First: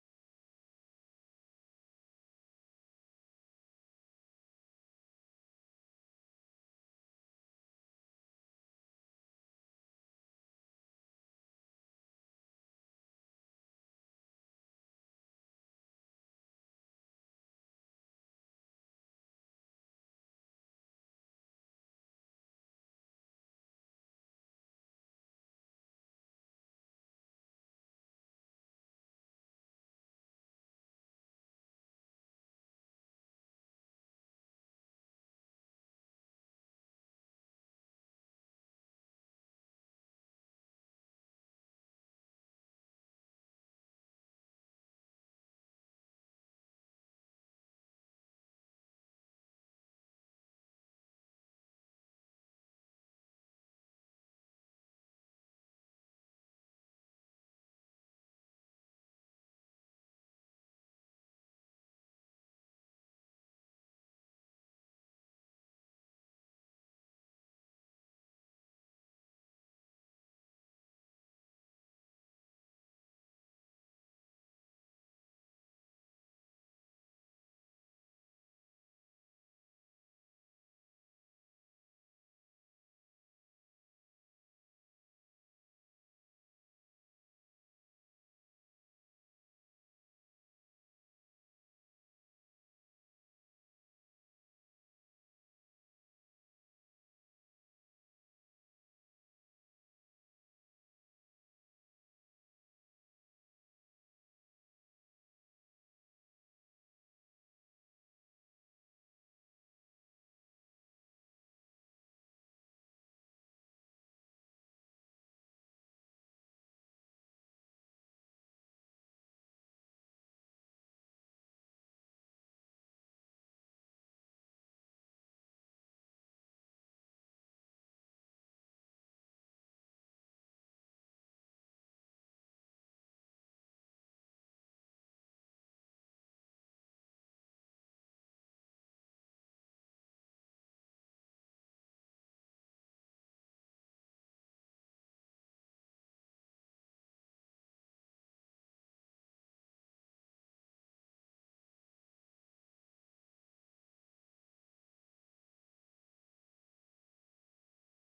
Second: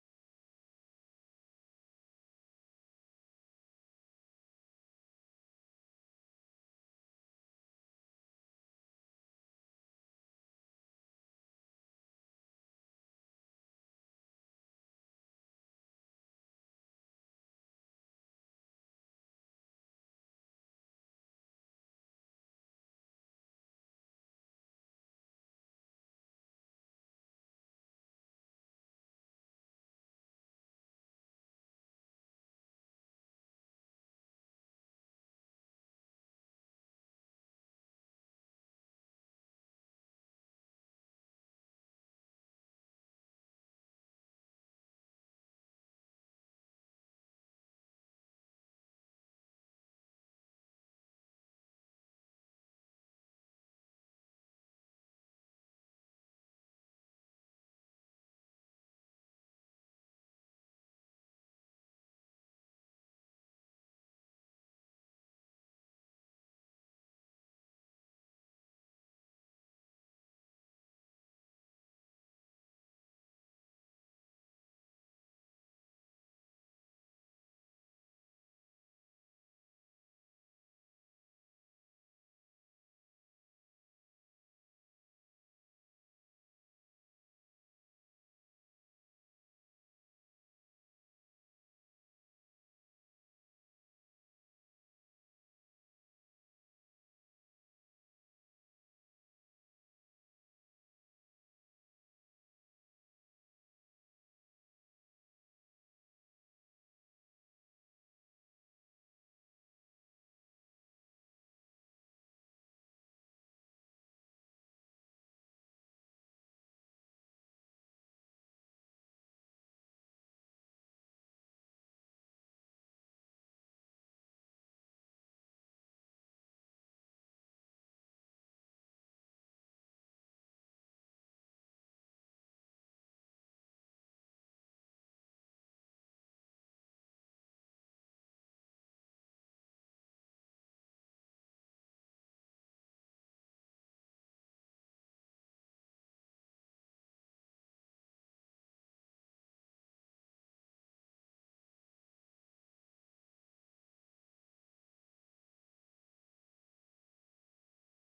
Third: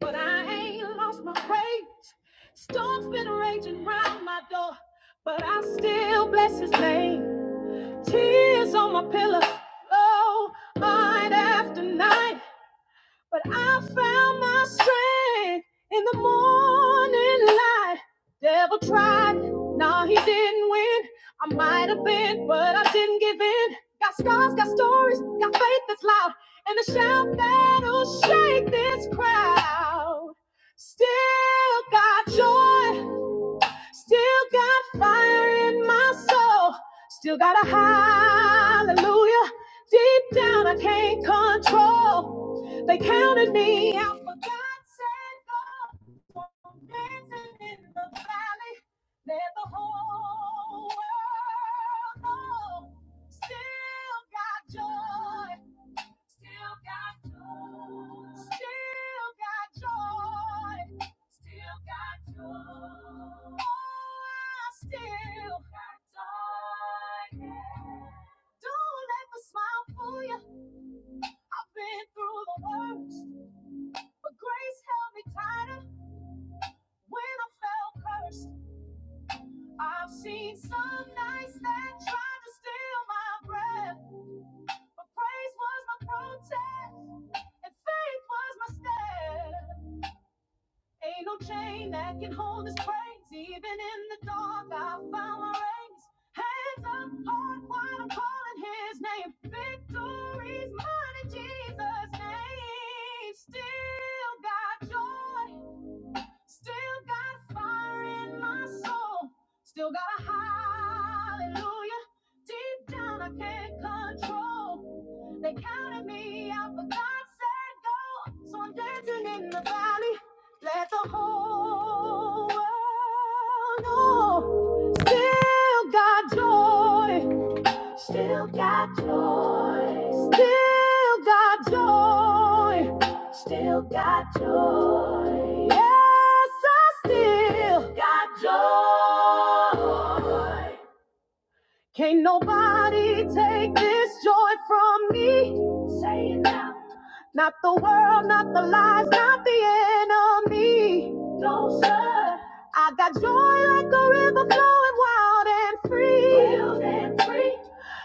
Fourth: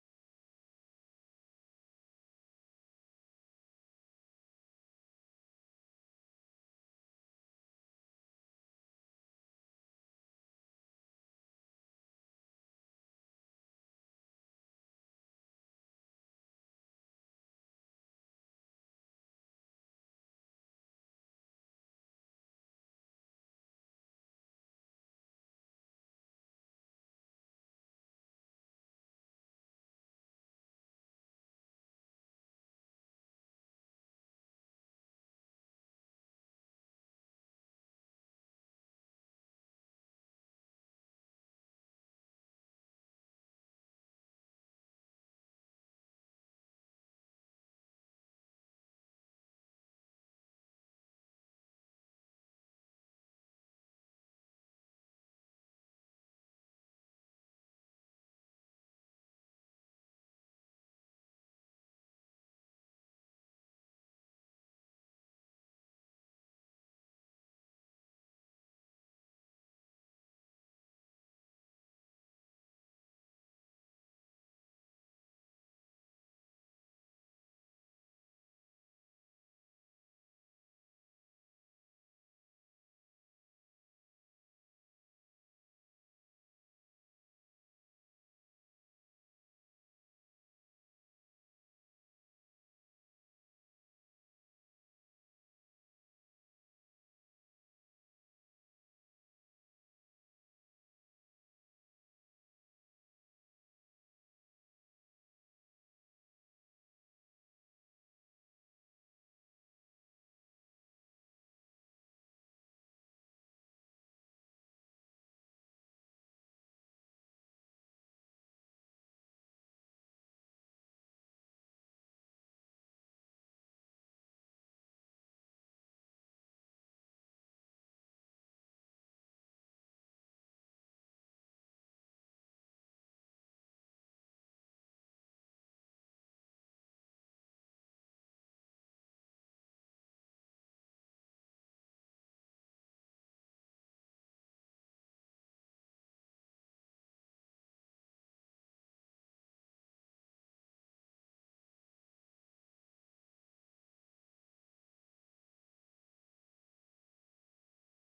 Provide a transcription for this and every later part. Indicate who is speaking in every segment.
Speaker 1: But I ain't lost my praise. Storm's been raging round my door, but I still bless his name. Tears on my pillow, oh, night after night. But I found my strength in the morning light. Devil tried, no, he didn't win. I might have been, but I didn't give in. Got scars, got stories, got faith that's loud, and a shout that'll shake this crowd. Still got joy. Still got fire in my soul. Still got a hallelujah. Deep down, I can't control. They counted me out, but God said, Go. One dancing in the valley. Let the whole world know. Still got joy. Still got joy. Still got joy. Still got joy. Oh, I still got joy. Yeah. Don't let the smile fool you. I've been through the worst, but grace held me tighter when I felt cursed. I've seen some nights that tried to steal my breath, but praise was my protest and faith was my step. Ain't no chain that can hold this praise. Even in the dark, I found my rays. Hands up, heart wide, I'm calling his name. Victory's mine in Jesus' name. Still got joy Still got fire in my soul. Still got a hallelujah. Deep down, I can't control. They counted me out, but God said go. So I'm dancing in the valley. Let the whole world know. Still got joy. Still got joy. Still got joy. Still got joy. Yes, I still got joy. Can't nobody take this joy from me. Say it now. Not the world, not the lies, not the enemy. No, sir. I got joy like a river flowing wild and free. Wild and free.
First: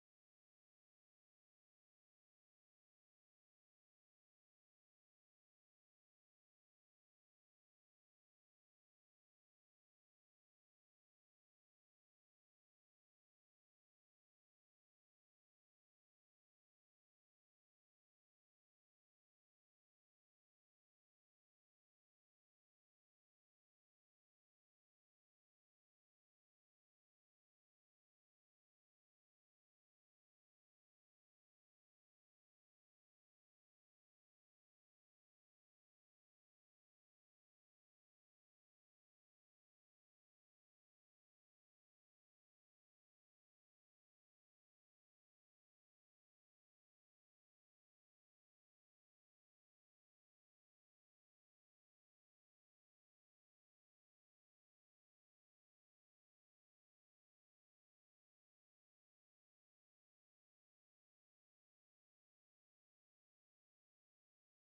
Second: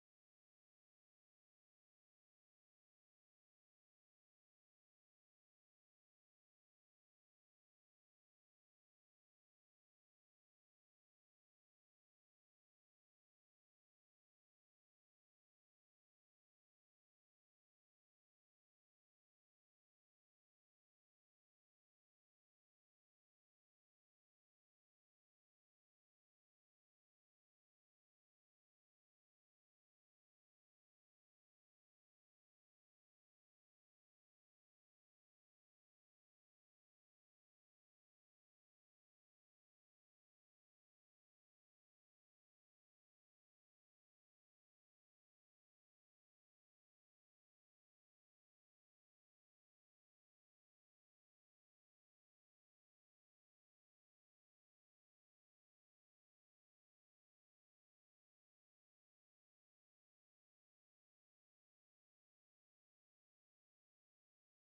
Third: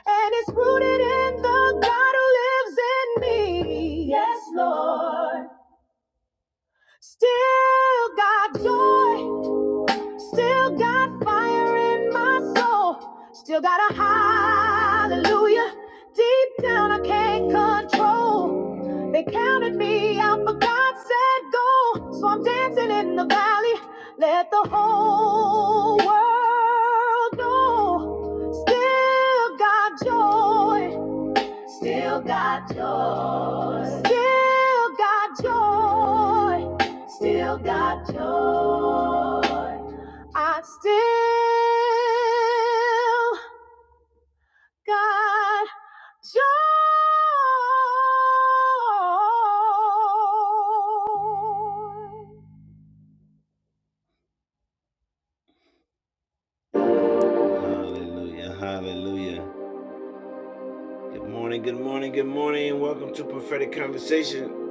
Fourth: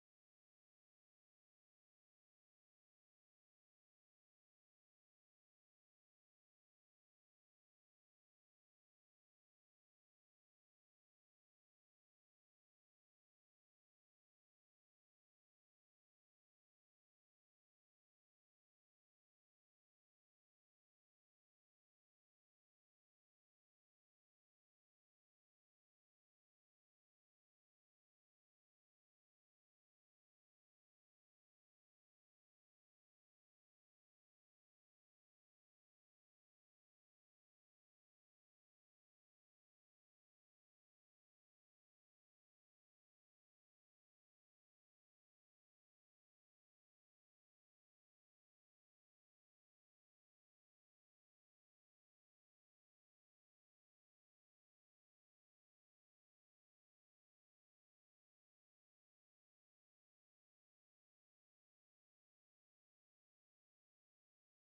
Speaker 1: And it's rooted in the God who lives in me. Yes, Lord. Still got joy. Still got fire in my soul. Still got a hallelujah. Deep down, I can't control. They counted me out, but God said go. So I'm dancing in the valley. Let the whole world know. Still got joy. Still got joy. Still got joy. Still got joy. I still got joy. Hallelujah. Hallelujah. Good morning. Good morning. Good morning. And welcome to Prophetic Conversation.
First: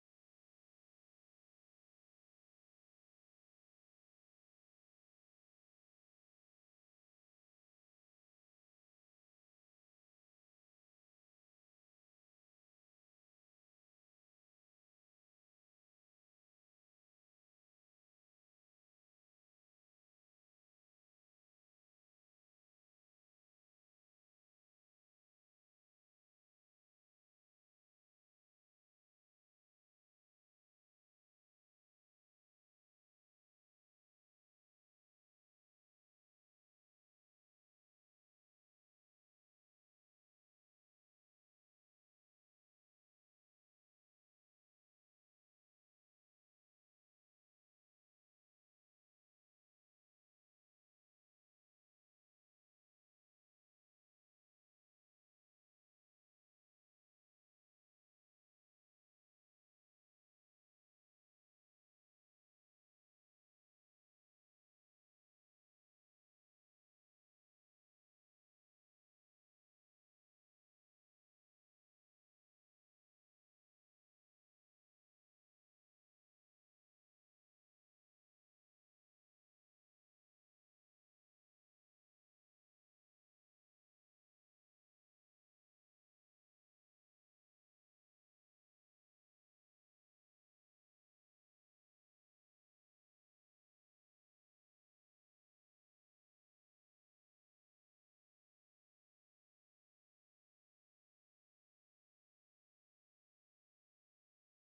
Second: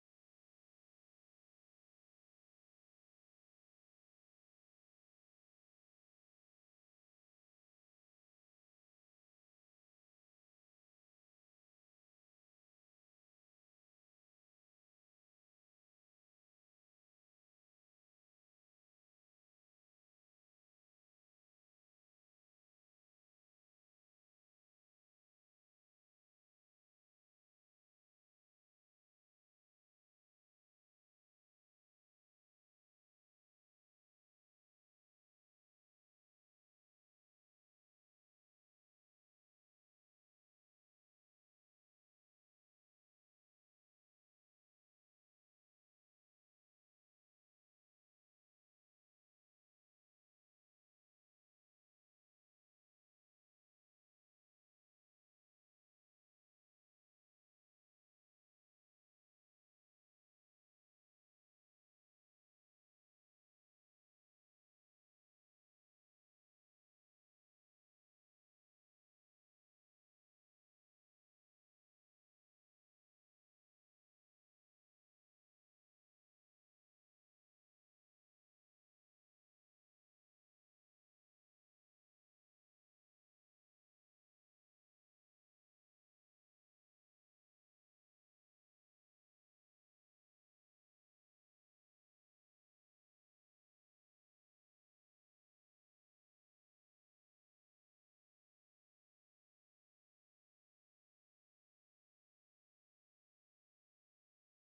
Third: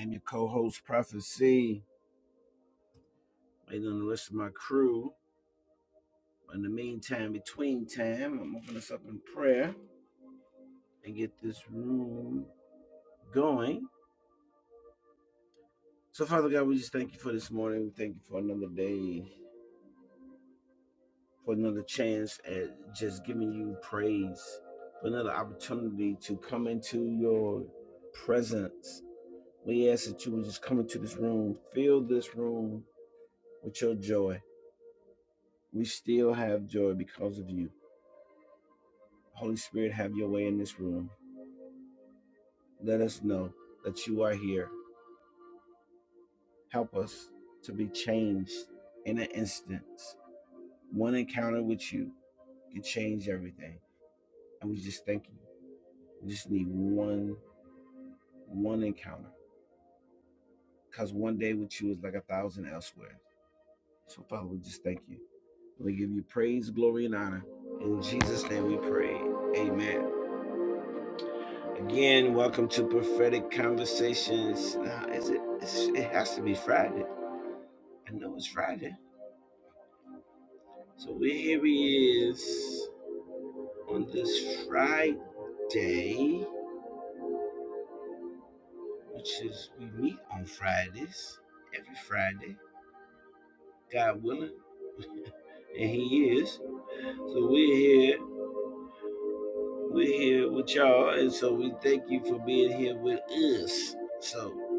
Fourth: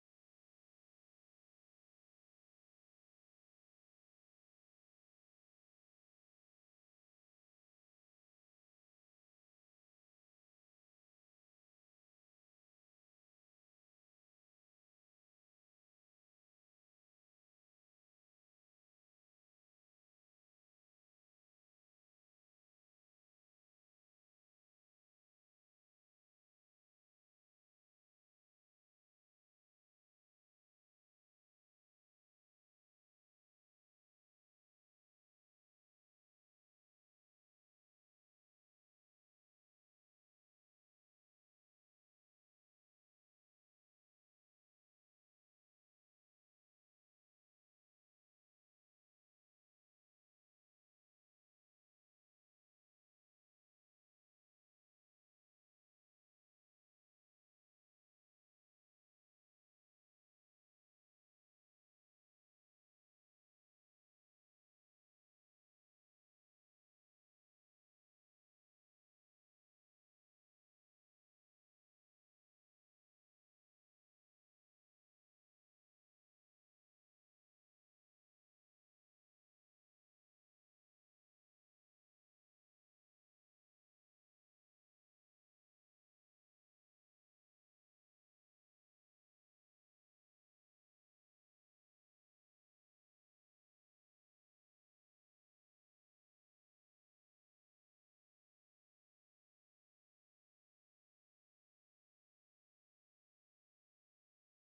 Speaker 1: I'm your co host, Prophet C. Waiting on the rest of my crew. In the meantime, between time, I'm opening us up in prayer and get this room going. So, Father God, we just thank you for this morning. We thank you for another day, for another chance at just giving you praise, for another opportunity to come into your presence. We ask that you would just come into this room, fill this room with your joy. We still have joy because of you. Holy Spirit, have your way in this room. Let us know that you are here Help us to be changed in an instant. One encounter with you can change everything. And we just thank you. We just need one, one encounter. Because one day with you is like a thousand elsewhere. So, Father, we just thank you. We give you praise, glory, and honor. In Jesus' name we pray. Amen. Again, welcome to Prophetic Conversations. Now, is it? It's, it has to be Friday. I know it's Friday. So here he is. on this Friday, which is we meet on Fridays, every Friday, God willing, and He is. So we're here, we're here with y'all, and so we thank you for being here with us. So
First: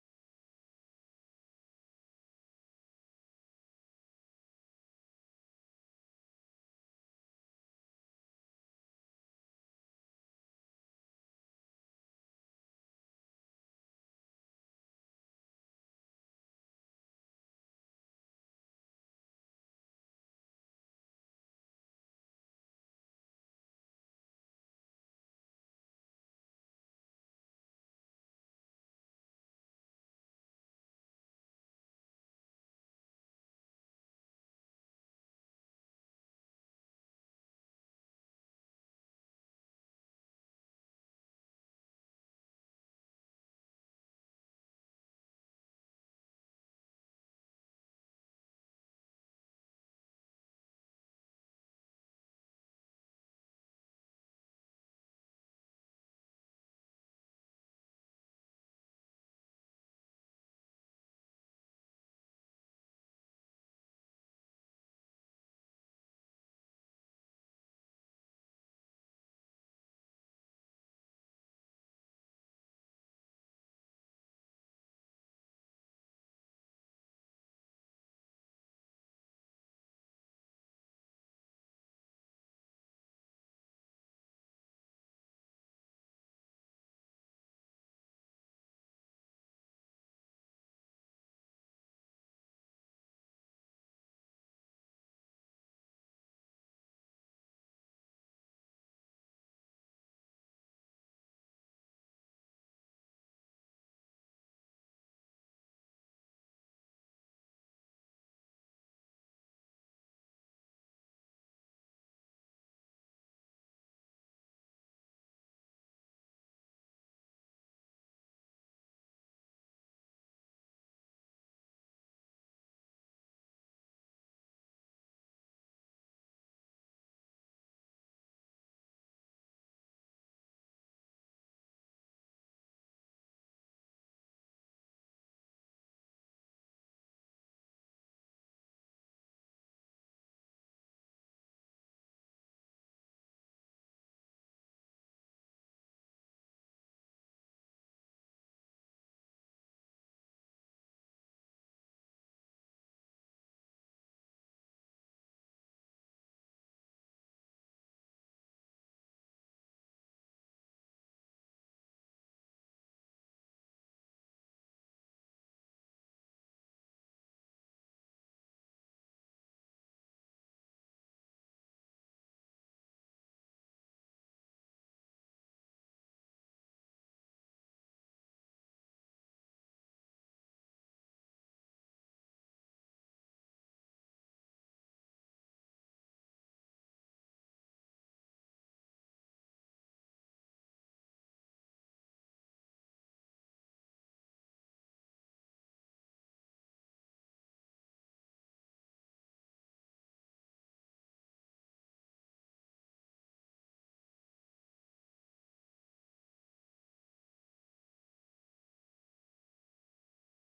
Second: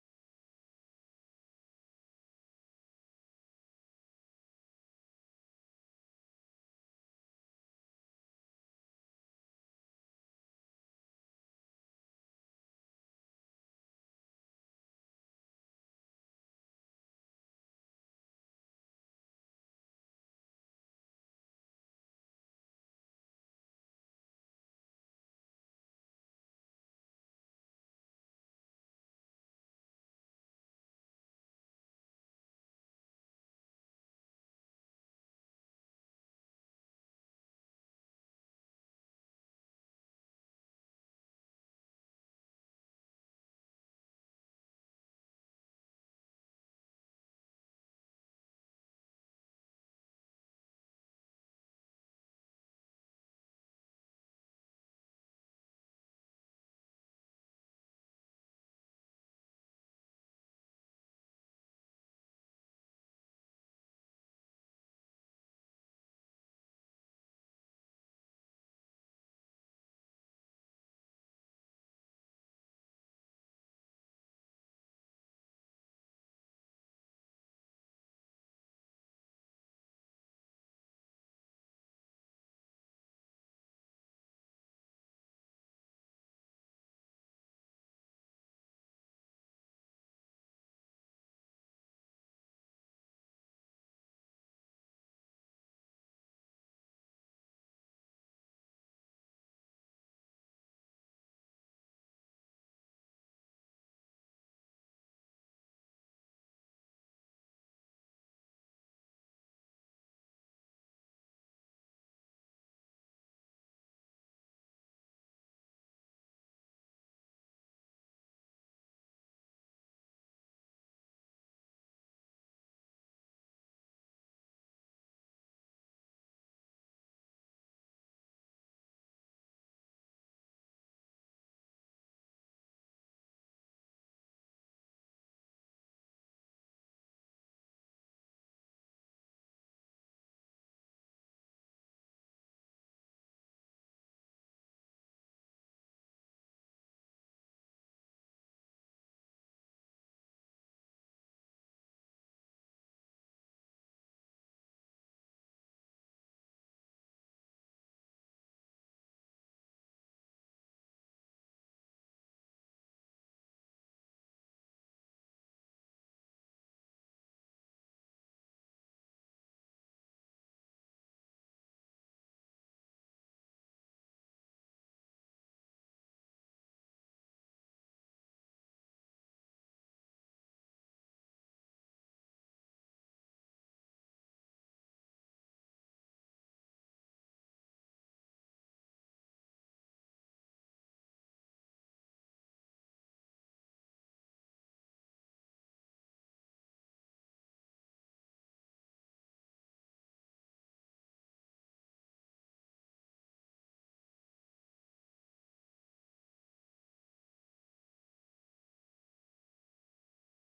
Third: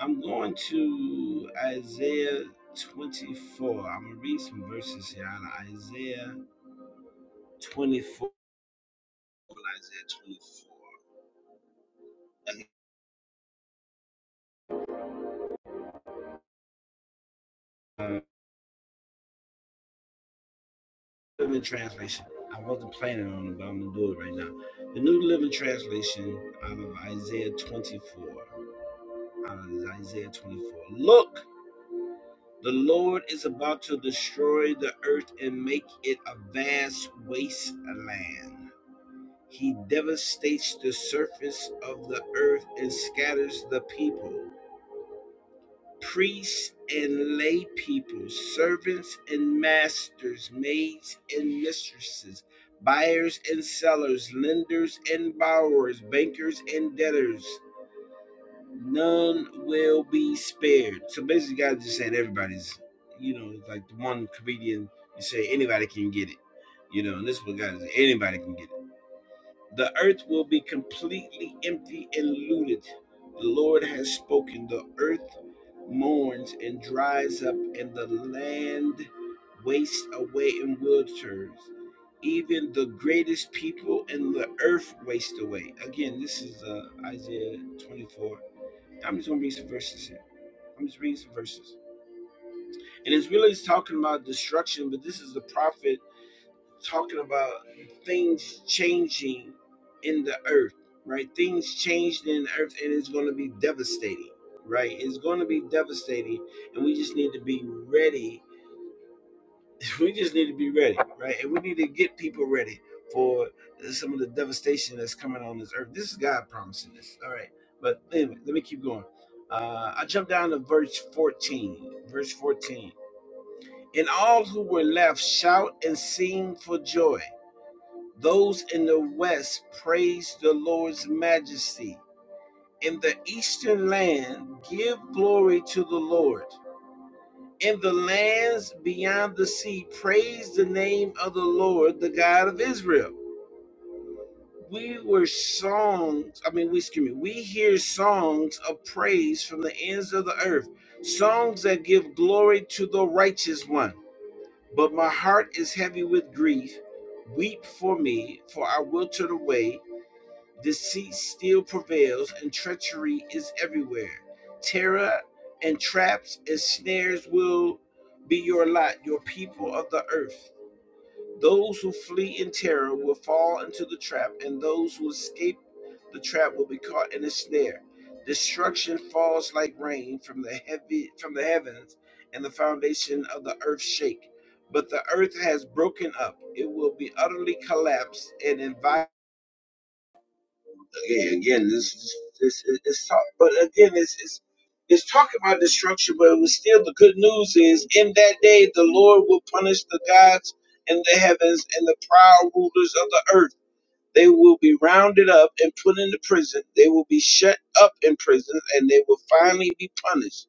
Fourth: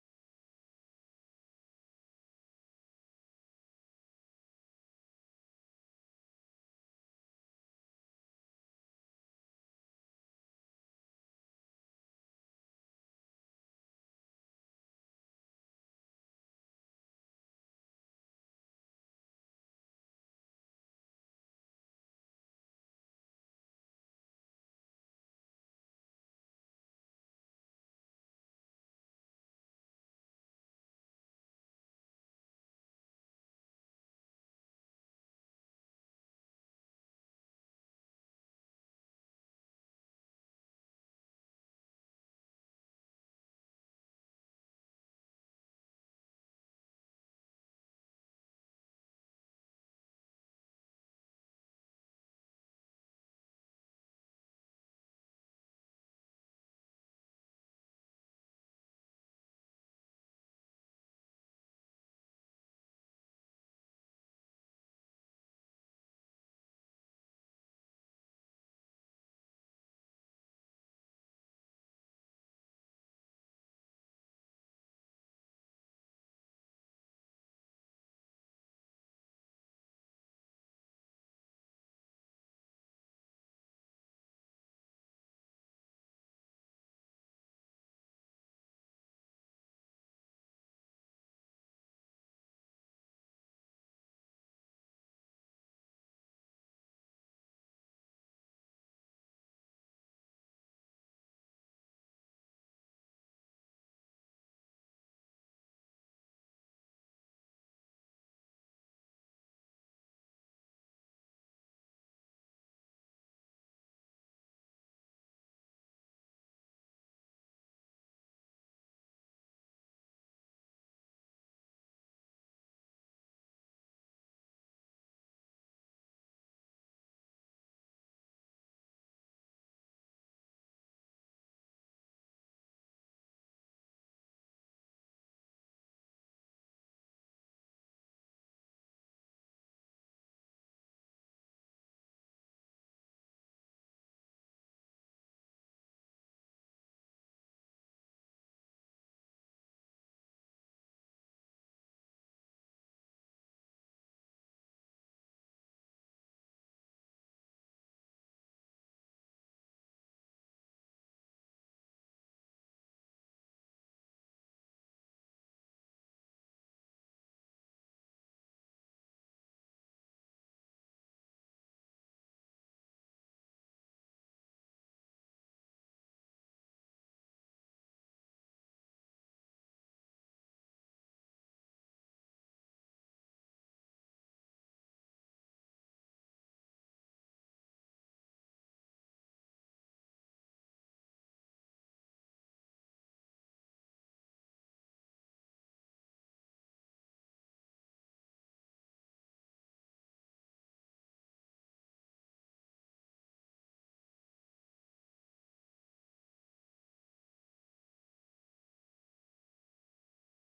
Speaker 1: I'm going to Isaiah 24. I'm gonna read some verses here out of Isaiah 24. Isaiah 24. Uh, Living Translation. I wasn't planning on it, but I'm gonna do it right now. The New Living Translation out of Isaiah 24. Out of Isaiah 24. Look, the Lord is about to destroy the earth and make it a vast wasteland. He devastates the surface of the earth and scatters the people. priests and lay people, servants and masters, maids and mistresses, buyers and sellers, lenders and borrowers, bankers and debtors. None will be spared. So basically, God just said everybody's, you know, like the one comedian, you say anybody can get it. You know, and this is what God is anybody can get it. The earth will be completely empty and looted. The Lord has spoken. The earth mourns and dries up, and the land wastes away in wilderness. Even the greatest people in the earth waste away. Again, this is uh, Isaiah 24. I'm just going to read some verses here. I'm just reading some verses. And it's really talking about destruction, but this is the prophet talking about things changing in the earth, right? Things changed in the earth and it's going to be devastating, right? It's going to be devastating and we just need to be ready. We just need to be ready, right? And we need to get people ready for some of the devastation that's coming on this earth. This is God promising this, all right? But anyway, let me keep going. Uh, I jump down to verse 14. Verse 14. And all who were left shout and sing for joy those in the west praise the Lord's majesty. In the eastern land, give glory to the Lord. In the lands beyond the sea, praise the name of the Lord, the God of Israel. We were songs, I mean, we, excuse me, we hear songs of praise from the ends of the earth, songs that give glory to the righteous one. But my heart is heavy with grief. Weep for me, for I will turn away Deceit still prevails and treachery is everywhere. Terror and traps and snares will be your lot, your people of the earth. Those who flee in terror will fall into the trap, and those who escape the trap will be caught in a snare. Destruction falls like rain from the heavy from the heavens, and the foundation of the earth shake. But the earth has broken up; it will be utterly collapsed and inviolate again, again, this, this, this it's talk, but again, it's, it's it's talking about destruction, but it was still the good news is in that day the Lord will punish the gods in the heavens and the proud rulers of the earth. They will be rounded up and put into prison. They will be shut up in prison, and they will finally be punished.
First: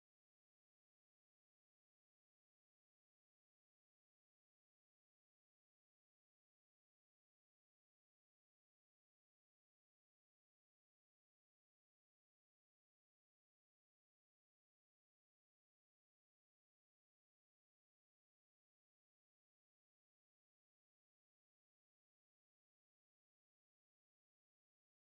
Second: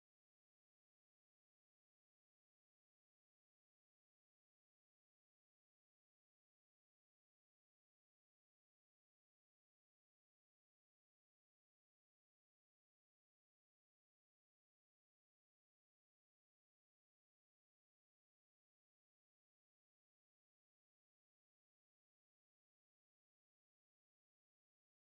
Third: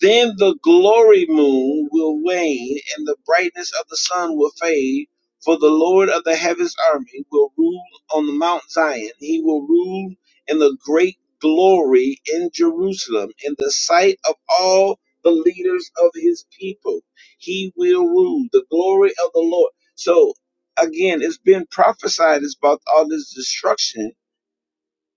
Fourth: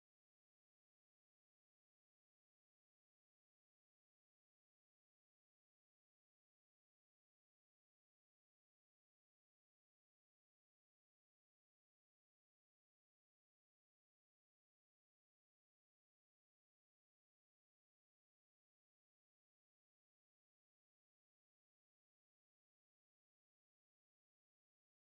Speaker 1: Then the glory moon will wane, and the brightness of the sun will fade. For the Lord of the heavens' army will rule on the Mount Zion. He will rule in the great glory in Jerusalem, in the sight of all the leaders of his people. He will rule the glory of the Lord. So, again, it's been prophesied about all this destruction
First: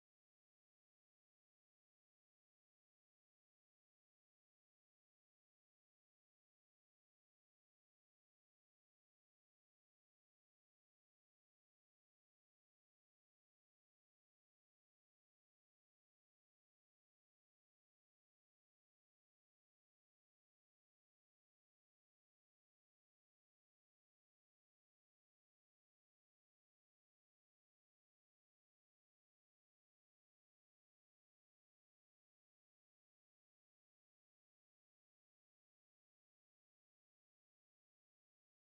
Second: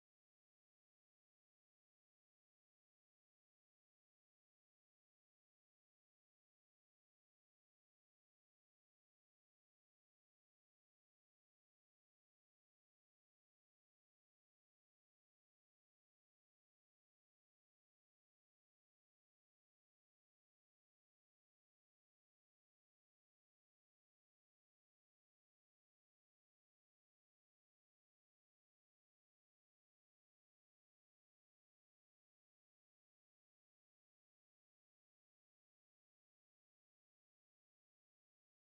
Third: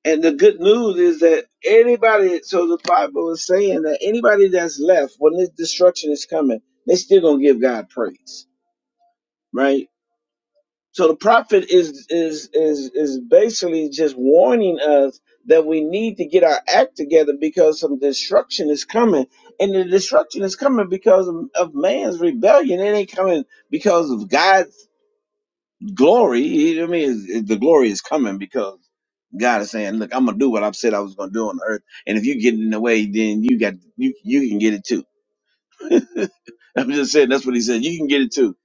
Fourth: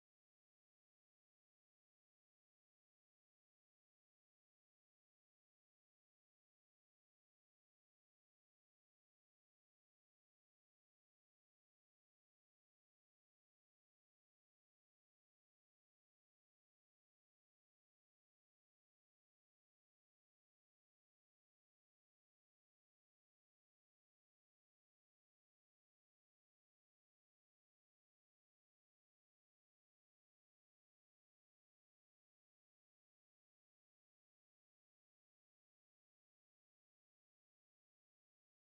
Speaker 1: and the good news is that anybody, so the Bible is saying that anybody that's left when this destruction is coming, they still gonna give God praise, right? So the prophet is is is is basically just warning us that we need to get our act together because some destruction is coming, and the destruction is coming because of, of man's rebellion. It ain't coming because of God glory. I mean, is- the glory is coming because God is saying, "Look, I'm gonna do what I've said I was gonna do on earth, and if you get in the way, then you got you you can get it too." I'm just saying that's what He said. You can get it too.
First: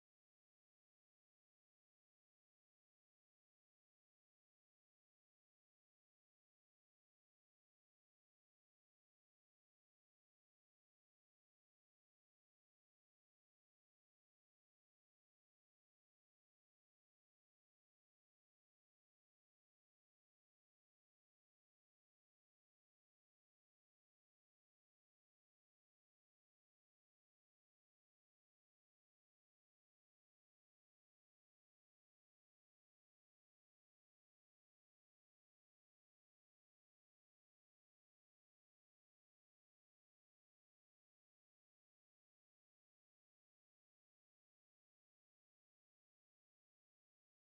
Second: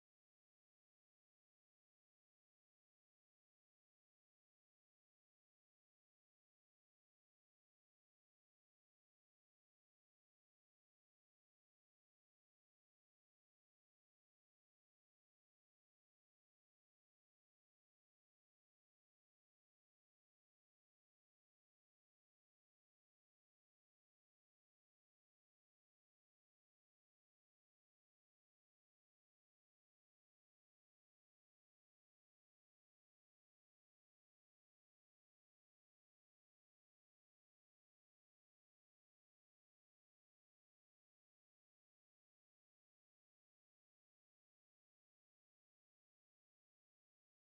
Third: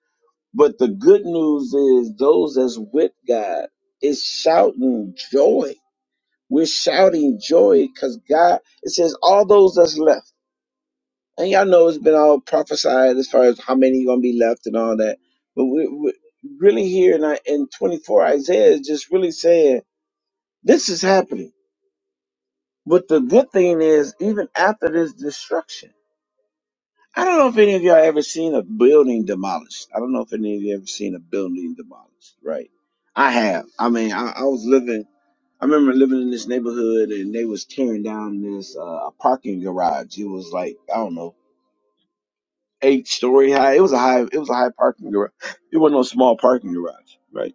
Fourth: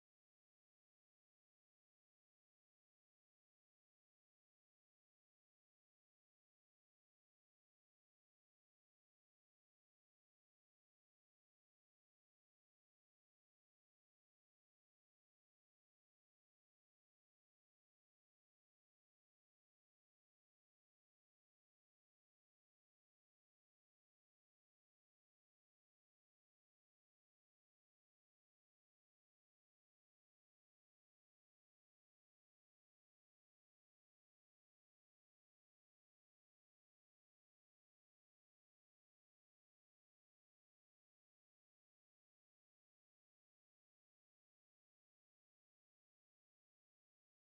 Speaker 1: But the good news is those that's with God is shouting joy. We're shouting joy because God. It says all those that's left. And y'all know it's been all prophesied as far as how many gonna be left and all that. But we, we really here in, I- in 24, Isaiah is just really saying this is happening. But the good thing is, even after this destruction, I don't know if any of y'all ever seen a building demolished. I don't know if any of you ever seen a building demolished, right? I have. I mean, I, I was living. I remember living in this neighborhood, and they was tearing down this uh, parking garage. It was like I don't know eight story high. It was a high. It was a high parking garage. It wasn't no small parking garage, right?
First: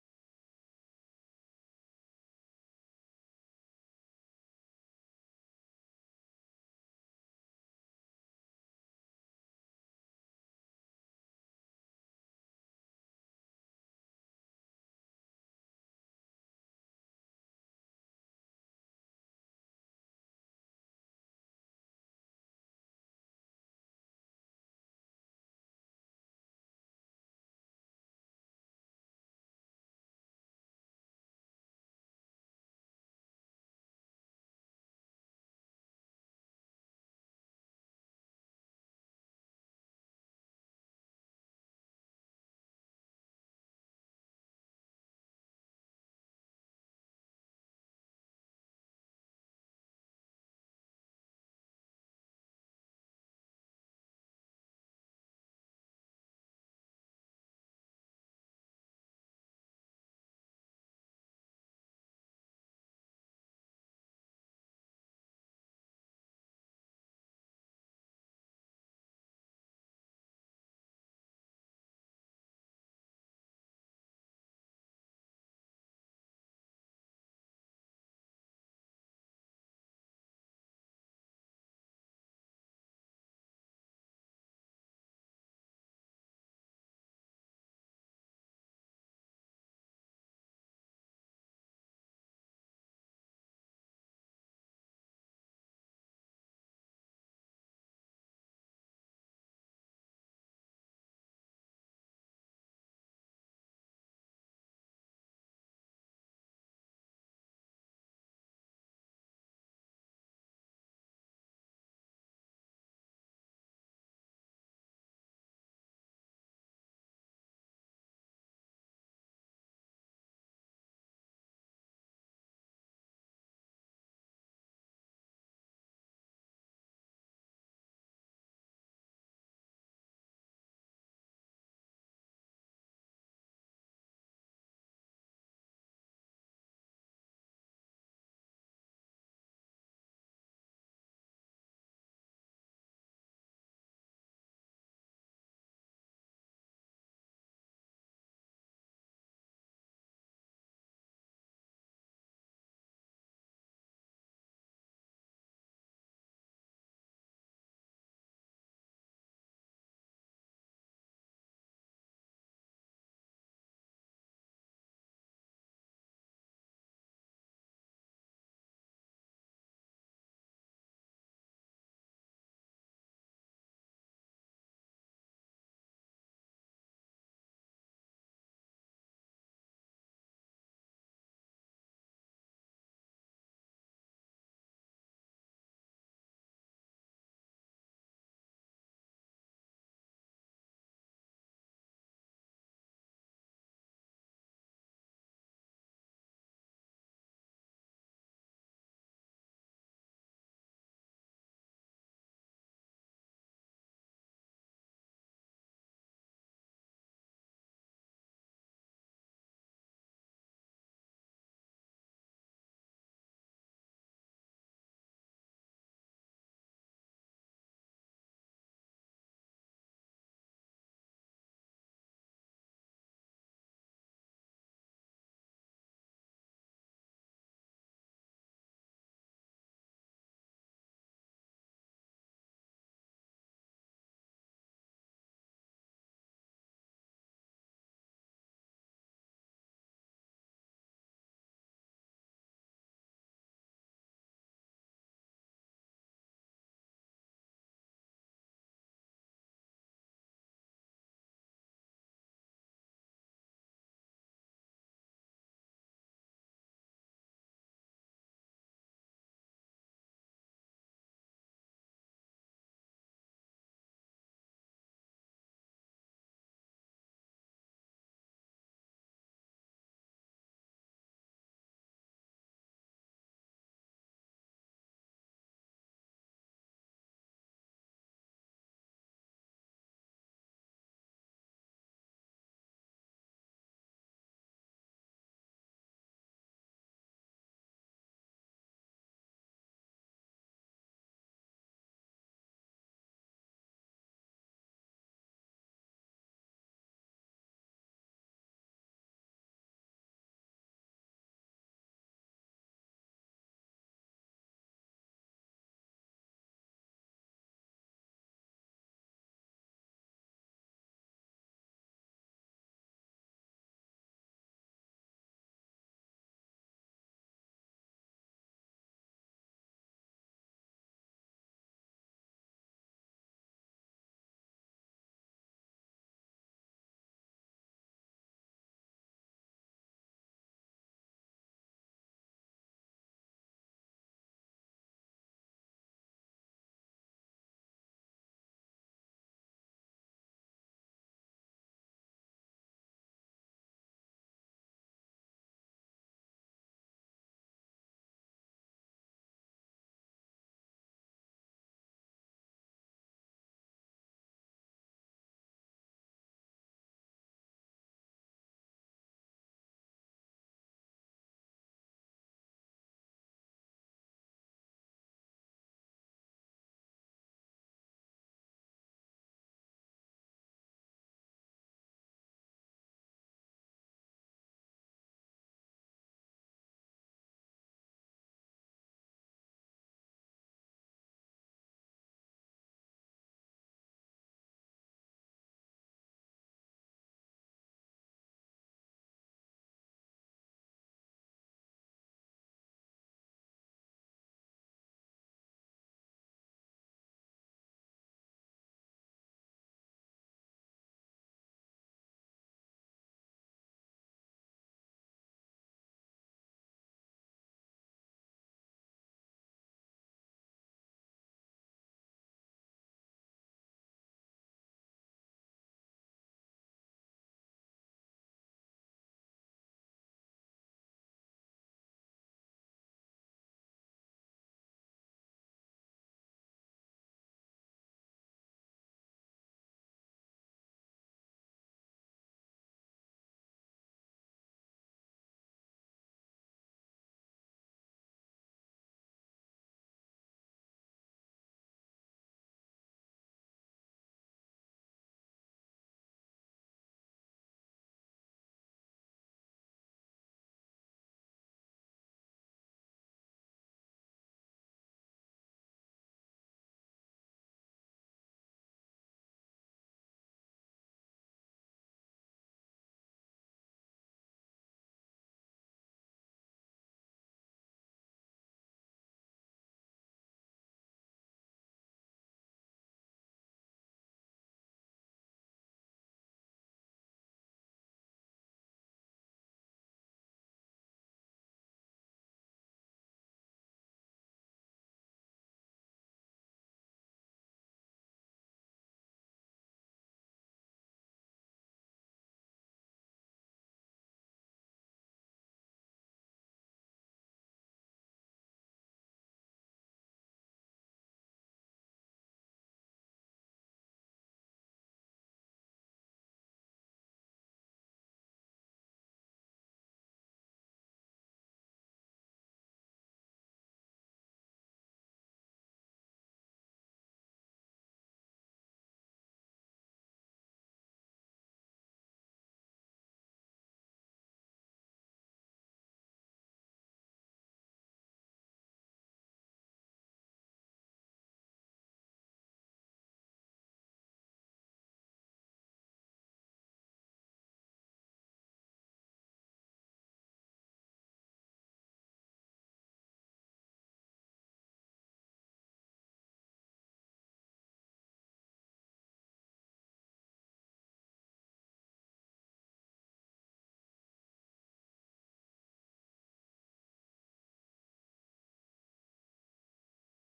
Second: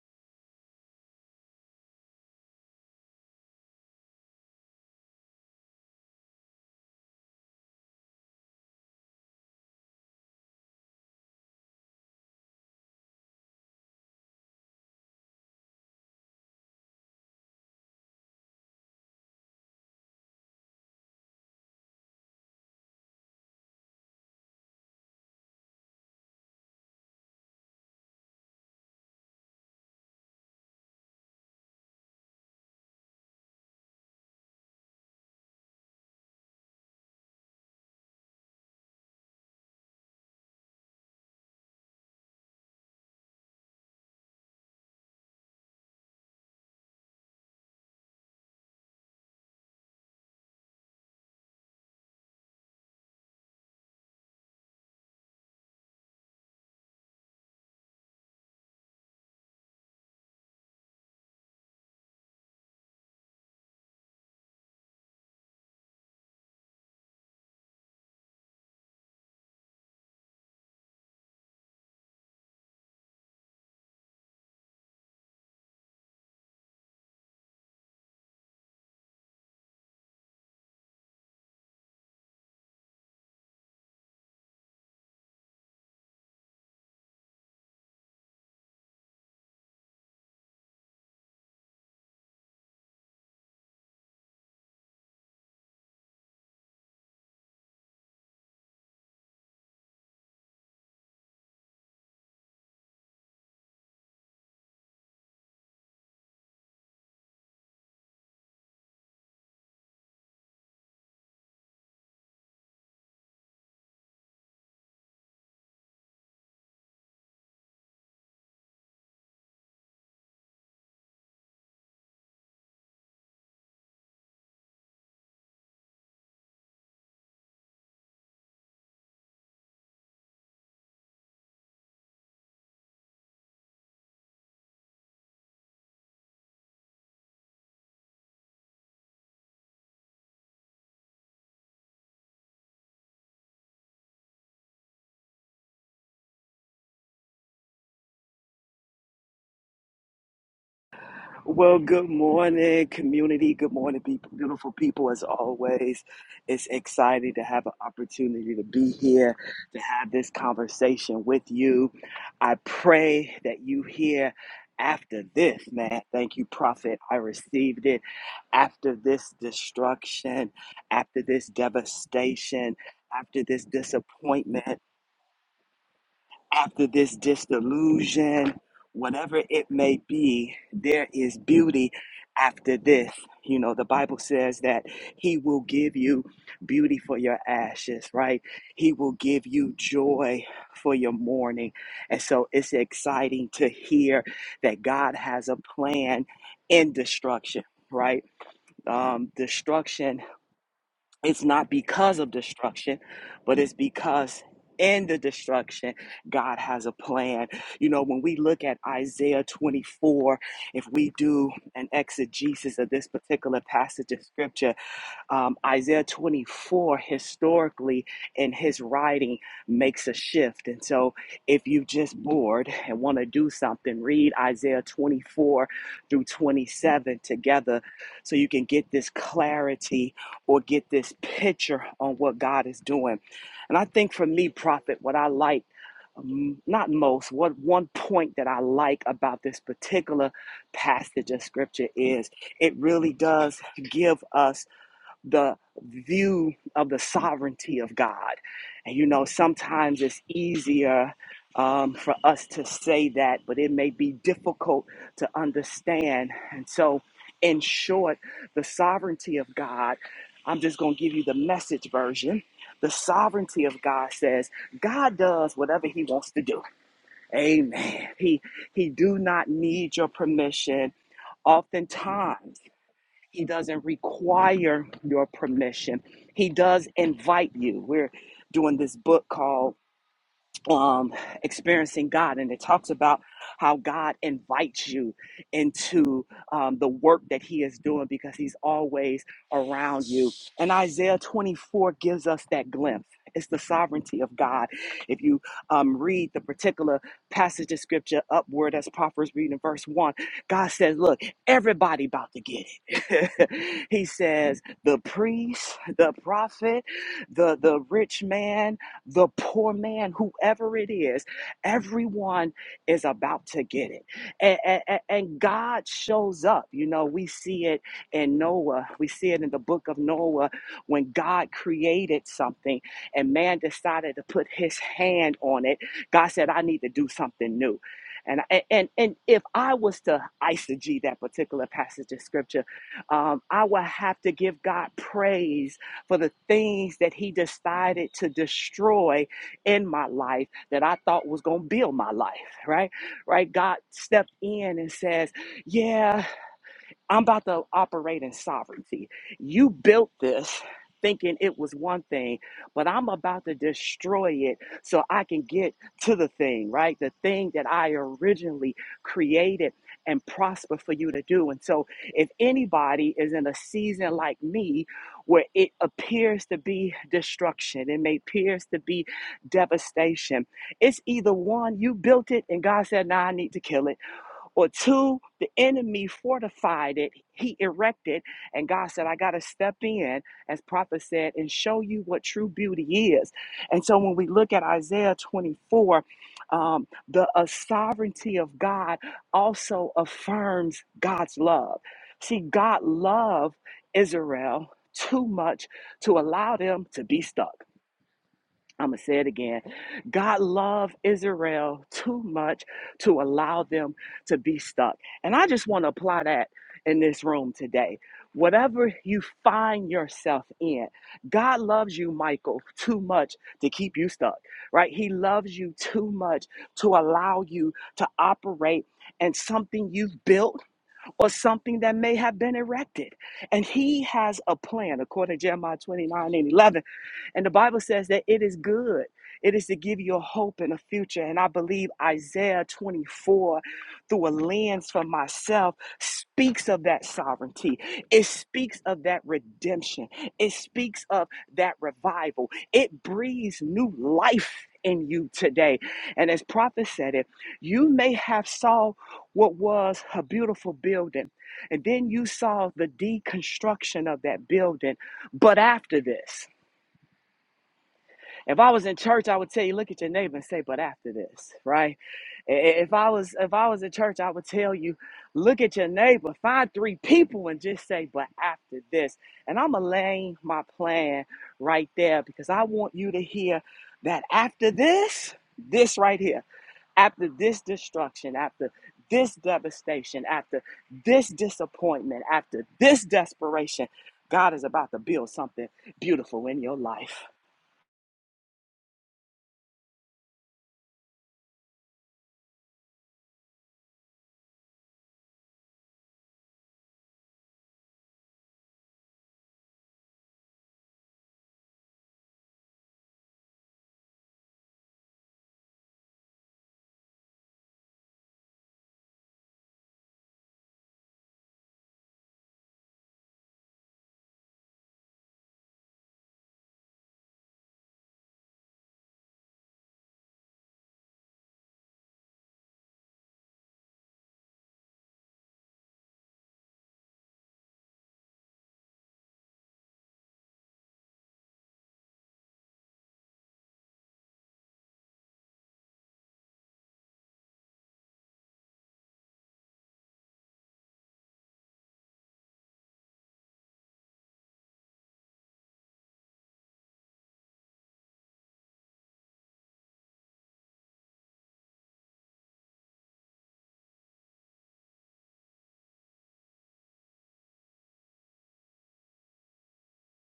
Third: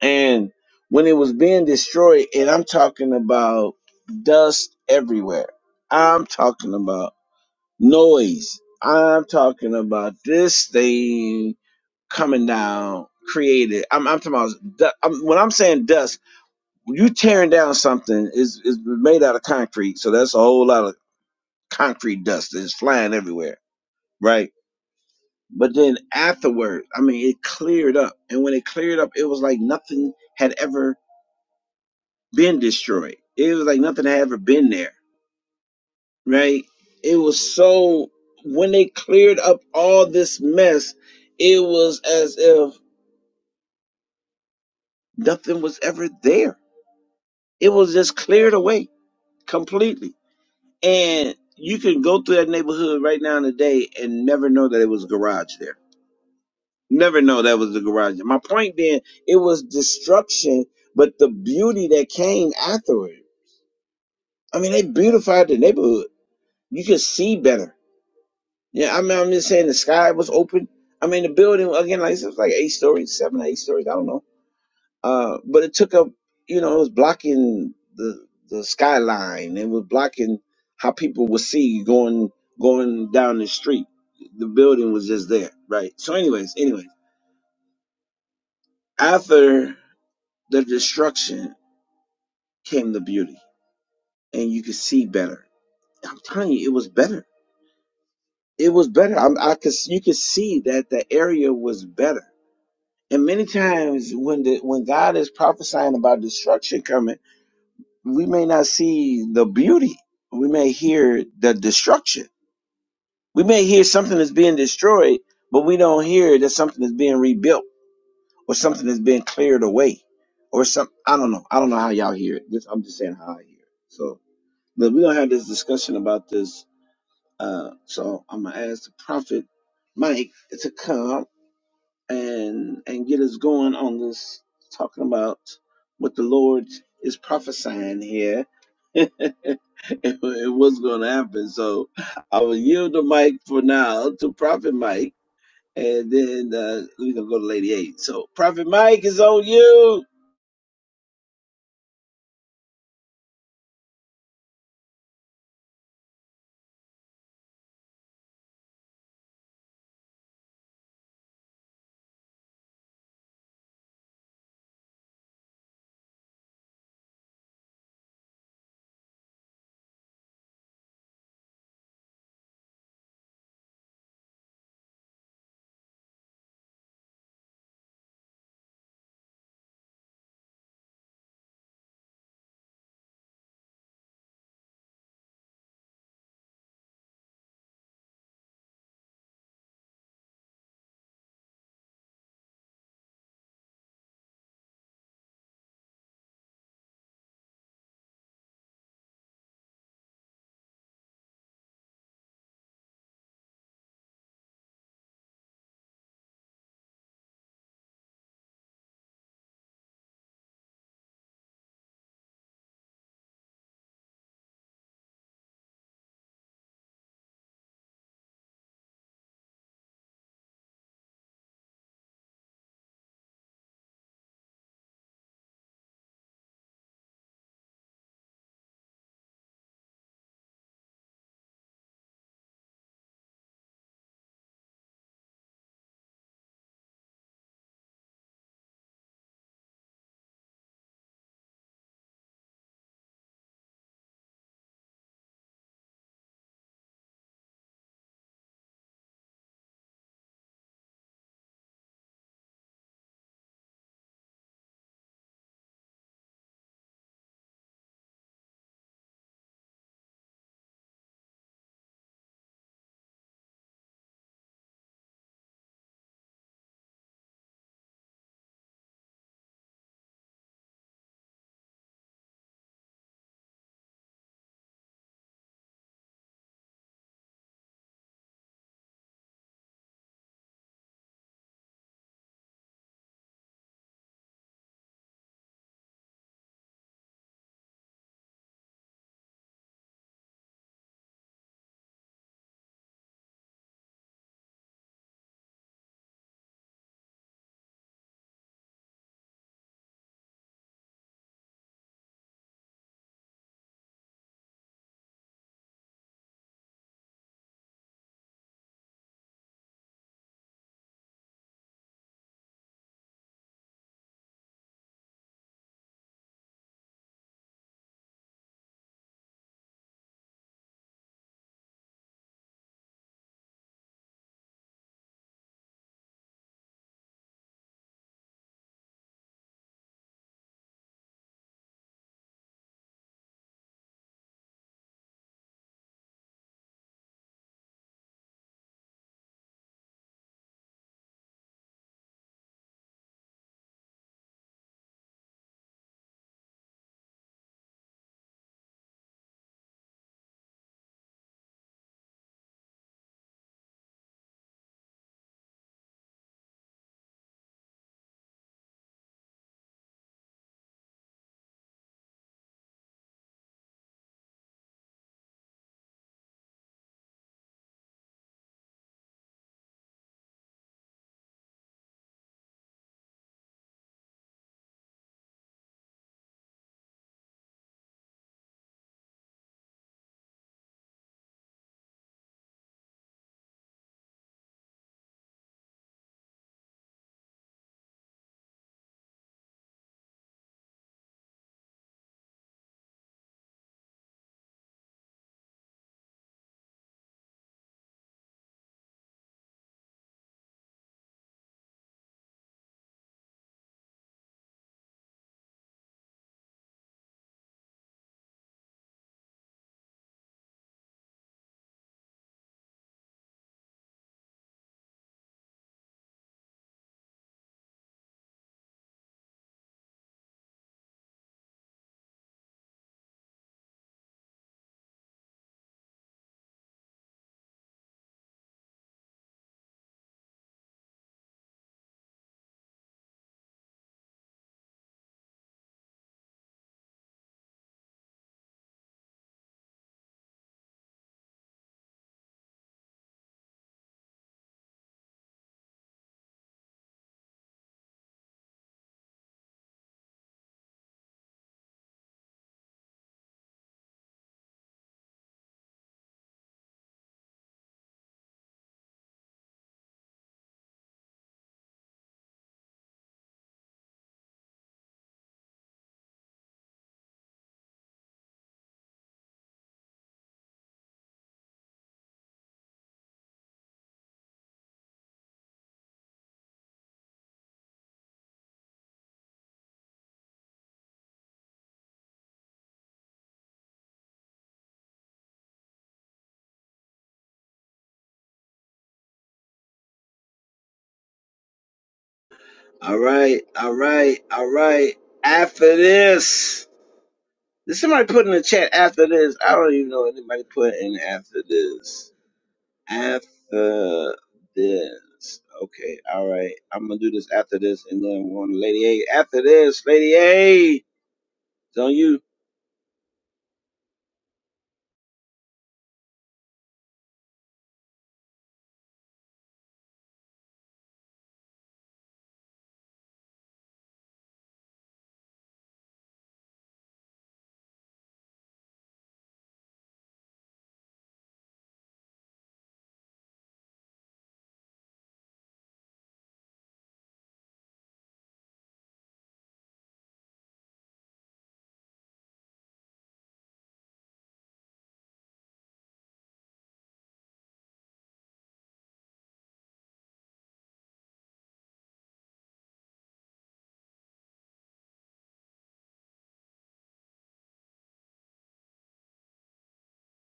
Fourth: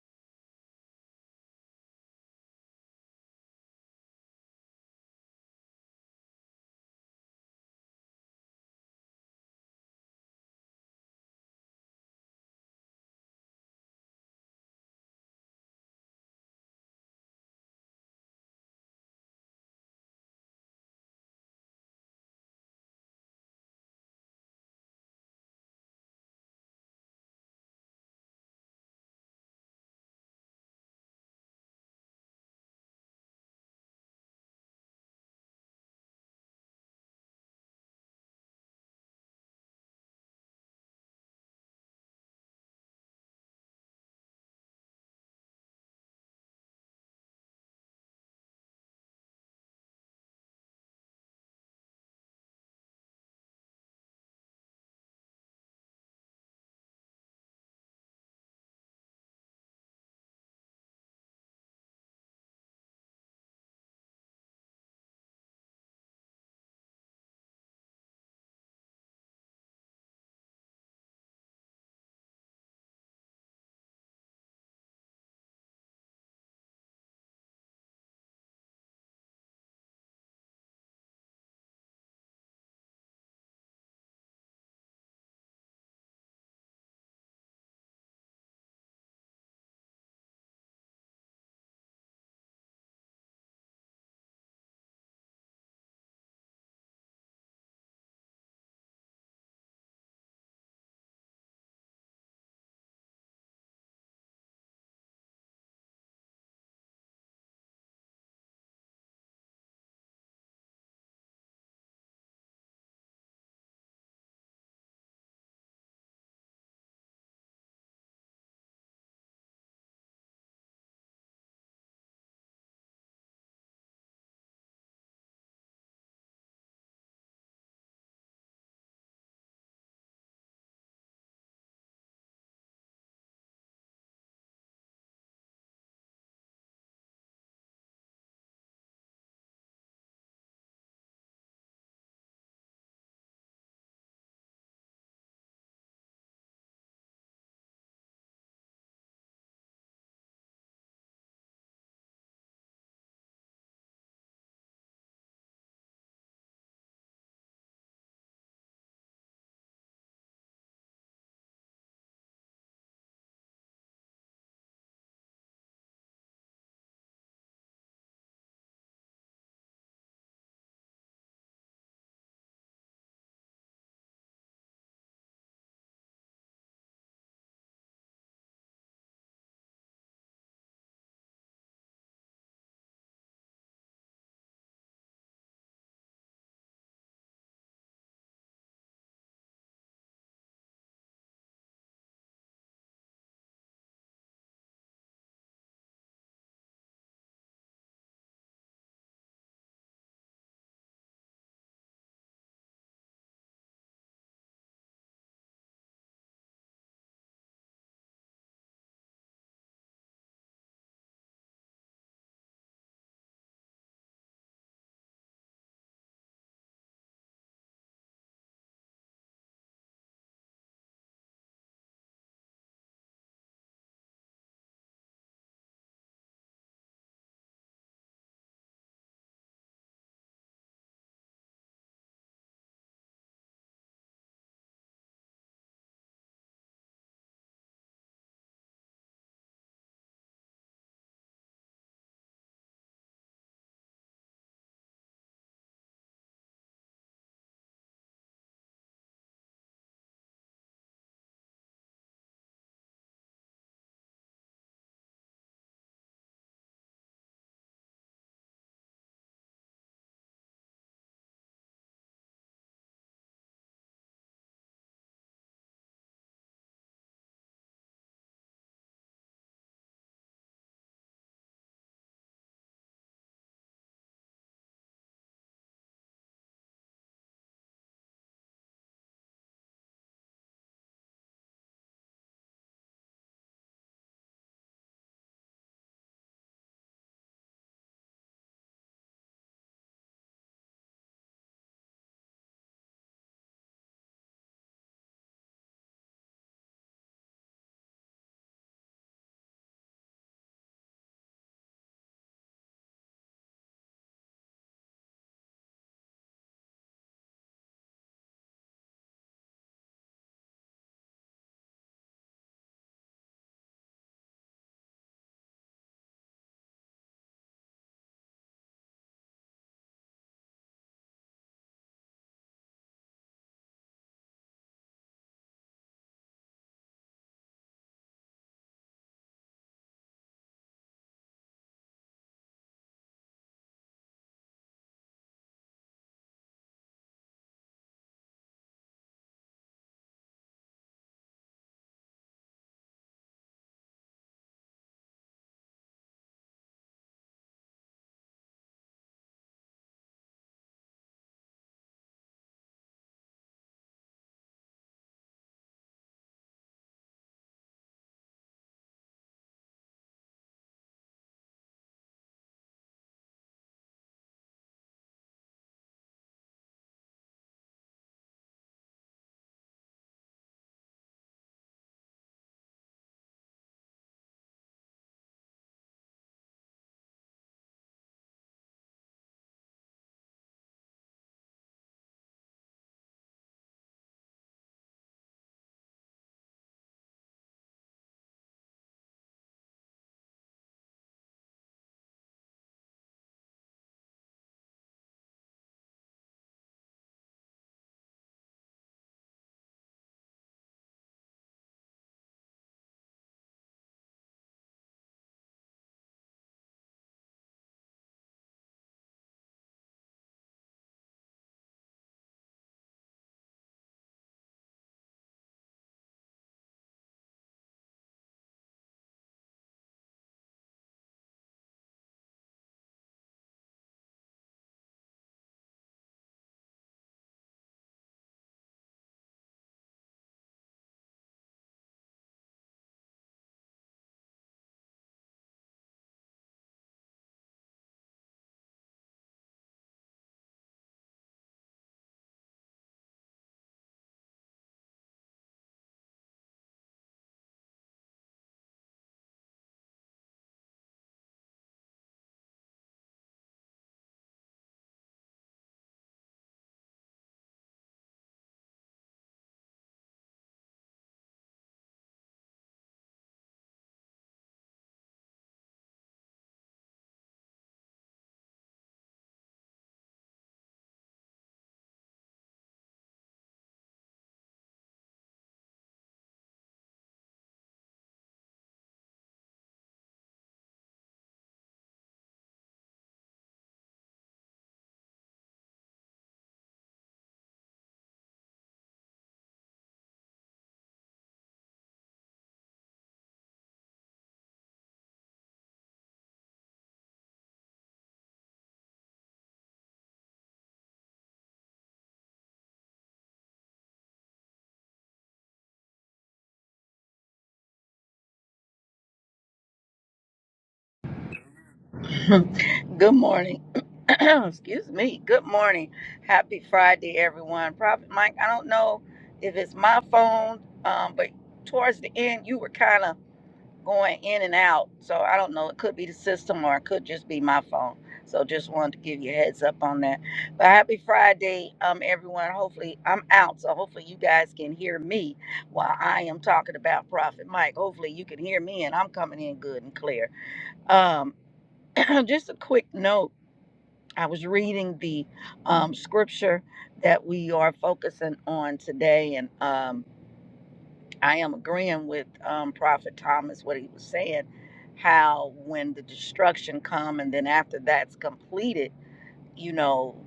Speaker 1: And when it was being destroyed, and I'm talking about dust everywhere. I'm talking about noise. I'm talking about this thing coming down, created. I'm, I'm talking about du- I'm, when I'm saying dust. You tearing down something is is made out of concrete, so that's a whole lot of concrete dust that's flying everywhere, right? But then afterward, I mean, it cleared up. And when it cleared up, it was like nothing had ever been destroyed. It was like nothing had ever been there, right? It was so, when they cleared up all this mess, it was as if nothing was ever there. It was just cleared away completely. And you can go through that neighborhood right now in the day and never know that it was a garage there Never know that was the garage. My point being, it was destruction, but the beauty that came after it. I mean, they beautified the neighborhood. You could see better. Yeah, I mean, I'm just saying the sky was open. I mean, the building again, like I said, it was like eight stories, seven, eight stories. I don't know. Uh, but it took up, you know, it was blocking the the skyline. It was blocking how people would see going going down the street. The building was just there, right? So, anyways, anyways, after the destruction. came the beauty and you could see better i'm telling you it was better it was better I'm, i could you could see that the area was better and many times when the when god is prophesying about destruction coming we may not see the beauty we may hear the destruction we may hear something that's being destroyed but we don't hear that something is being rebuilt or something that's being cleared away or some i don't know i don't know how y'all hear it This- i'm just saying how i hear it so but we're gonna have this discussion about this Uh, so I'm gonna ask the prophet Mike to come up and and get us going on this talking about what the Lord is prophesying here. it, it was gonna happen. So I will yield the mic for now to Prophet Mike and then uh, we can go to Lady Eight. So Prophet Mike is on you.
Speaker 2: Well, good morning, community. Good morning, people, beautiful people. As always, it's exciting to have an opportunity to be here to have this conversation with you. I pray that you hear after this, man. Thank you, Prophet. I received it after this destruction, after this devastation, after this disappointment after this disillusion, whatever it may be, there is beauty after this. You know, the Bible says that He will give you beauty for your ashes, right? He will give you joy for your mourning. And so it's exciting to hear that God has a plan in destruction, right? Um, destruction it's not because of destruction, but it's because in the destruction, God has a plan. You know, when we look at Isaiah 24, if we do an exegesis of this particular passage of scripture, um, Isaiah 24, historically, in his writing, makes a shift. And so, if you're just bored and want to do something, read Isaiah 24 through 27 together so you can get this clarity or get this picture on what God is doing. And I think for me, Prophet, what I like m- not most, what one point that I like about this particular passage of scripture is it really does give us the view of the sovereignty of God. And you know, sometimes it's easier um, for us to say that, but it may be difficult to understand. And so, in short, the sovereignty of God, I'm just going to give you the message version. The sovereignty of God says God does whatever he wants to do. Amen. He he do not need your permission. Oftentimes he doesn't require your permission. He does invite you. We're doing this book called um, experiencing God, and it talks about how God invites you into um, the work that He is doing because He's always around you. And Isaiah 24 gives us that glimpse. It's the sovereignty of God. If you um, read the particular passage of scripture upward, as Proverbs reading verse 1, God says, Look, everybody about to get it. he says, The priest, the prophet, the, the rich man, the poor man, whoever it is, everyone is about to get it. And, and, and God shows up. You know, we see it in Noah, we see it in the book of Noah when God created something and man decided to put his hand on it. God said, I need to do something new. And, and and if I was to eisegete that particular passage of scripture, um, I would have to give God praise for the things that He decided to destroy in my life that I thought was going to build my life, right? Right? God stepped in and says, Yeah. I'm about to operate in sovereignty. You built this thinking it was one thing, but I'm about to destroy it so I can get to the thing, right? The thing that I originally created and prosper for you to do. And so, if anybody is in a season like me where it appears to be destruction, it may appears to be devastation, it's either one, you built it and God said, "Nah, I need to kill it." or two, the enemy fortified it, he erected, and God said, I got to step in, as prophet said, and show you what true beauty is. And so when we look at Isaiah 24, um, the uh, sovereignty of God also affirms God's love. See, God loved Israel too much to allow them to be stuck. I'm going to say it again. God loved Israel too much to allow them to be stuck. And I just want to apply that in this room today. Whatever you find yourself in, God loves you, Michael, too much to keep you stuck, right? He loves you too much to allow you to operate in something you've built or something that may have been erected. And He has a plan, according to Jeremiah 29 and 11 and the Bible says that it is good. It is to give you a hope and a future. And I believe Isaiah 24, through a lens for myself, speaks of that sovereignty. It speaks of that redemption. It speaks of that revival. It breathes new life in you today. And as prophet said it, you may have saw what was a beautiful building, and then you saw the deconstruction of that building. But after this, if I was in church, I would tell you, look at your neighbor and say, but after this, right? If I was if I was in church, I would tell you, look at your neighbor, find three people and just say, but after this. And I'm gonna lay my plan right there because I want you to hear that after this, this right here, after this destruction, after this devastation, after this disappointment, after this desperation, God is about to build something beautiful in your life.
Speaker 1: All right, all right, all right. After this. Did somebody put in the chat after this? I don't even know anybody put in after this. After this. Okay, all right. I'm gonna do this after this and then one Lady A. After this, Lady A. It's on you.
Speaker 3: Good morning. Excuse me. Good morning. Happy Friday, everyone. Prophet Mike, I don't know if it's my phone, um, but towards the end, you were kind of going in and out. So I don't know. It could be the system or it could just be my phone. So just wanted to give you a heads up on that. But happy Friday, um, everyone. Hopefully, I'm out. So hopefully, you guys can hear me while I am talking about Prophet Mike. Hopefully, you can hear me and I'm coming in good and clear. Um, just a quick note. I was reading the um, scripture that we are focusing on today, and um, I am agreeing with um, Prophet Thomas what he was saying. How when the destruction come, and then after that's completed, you know,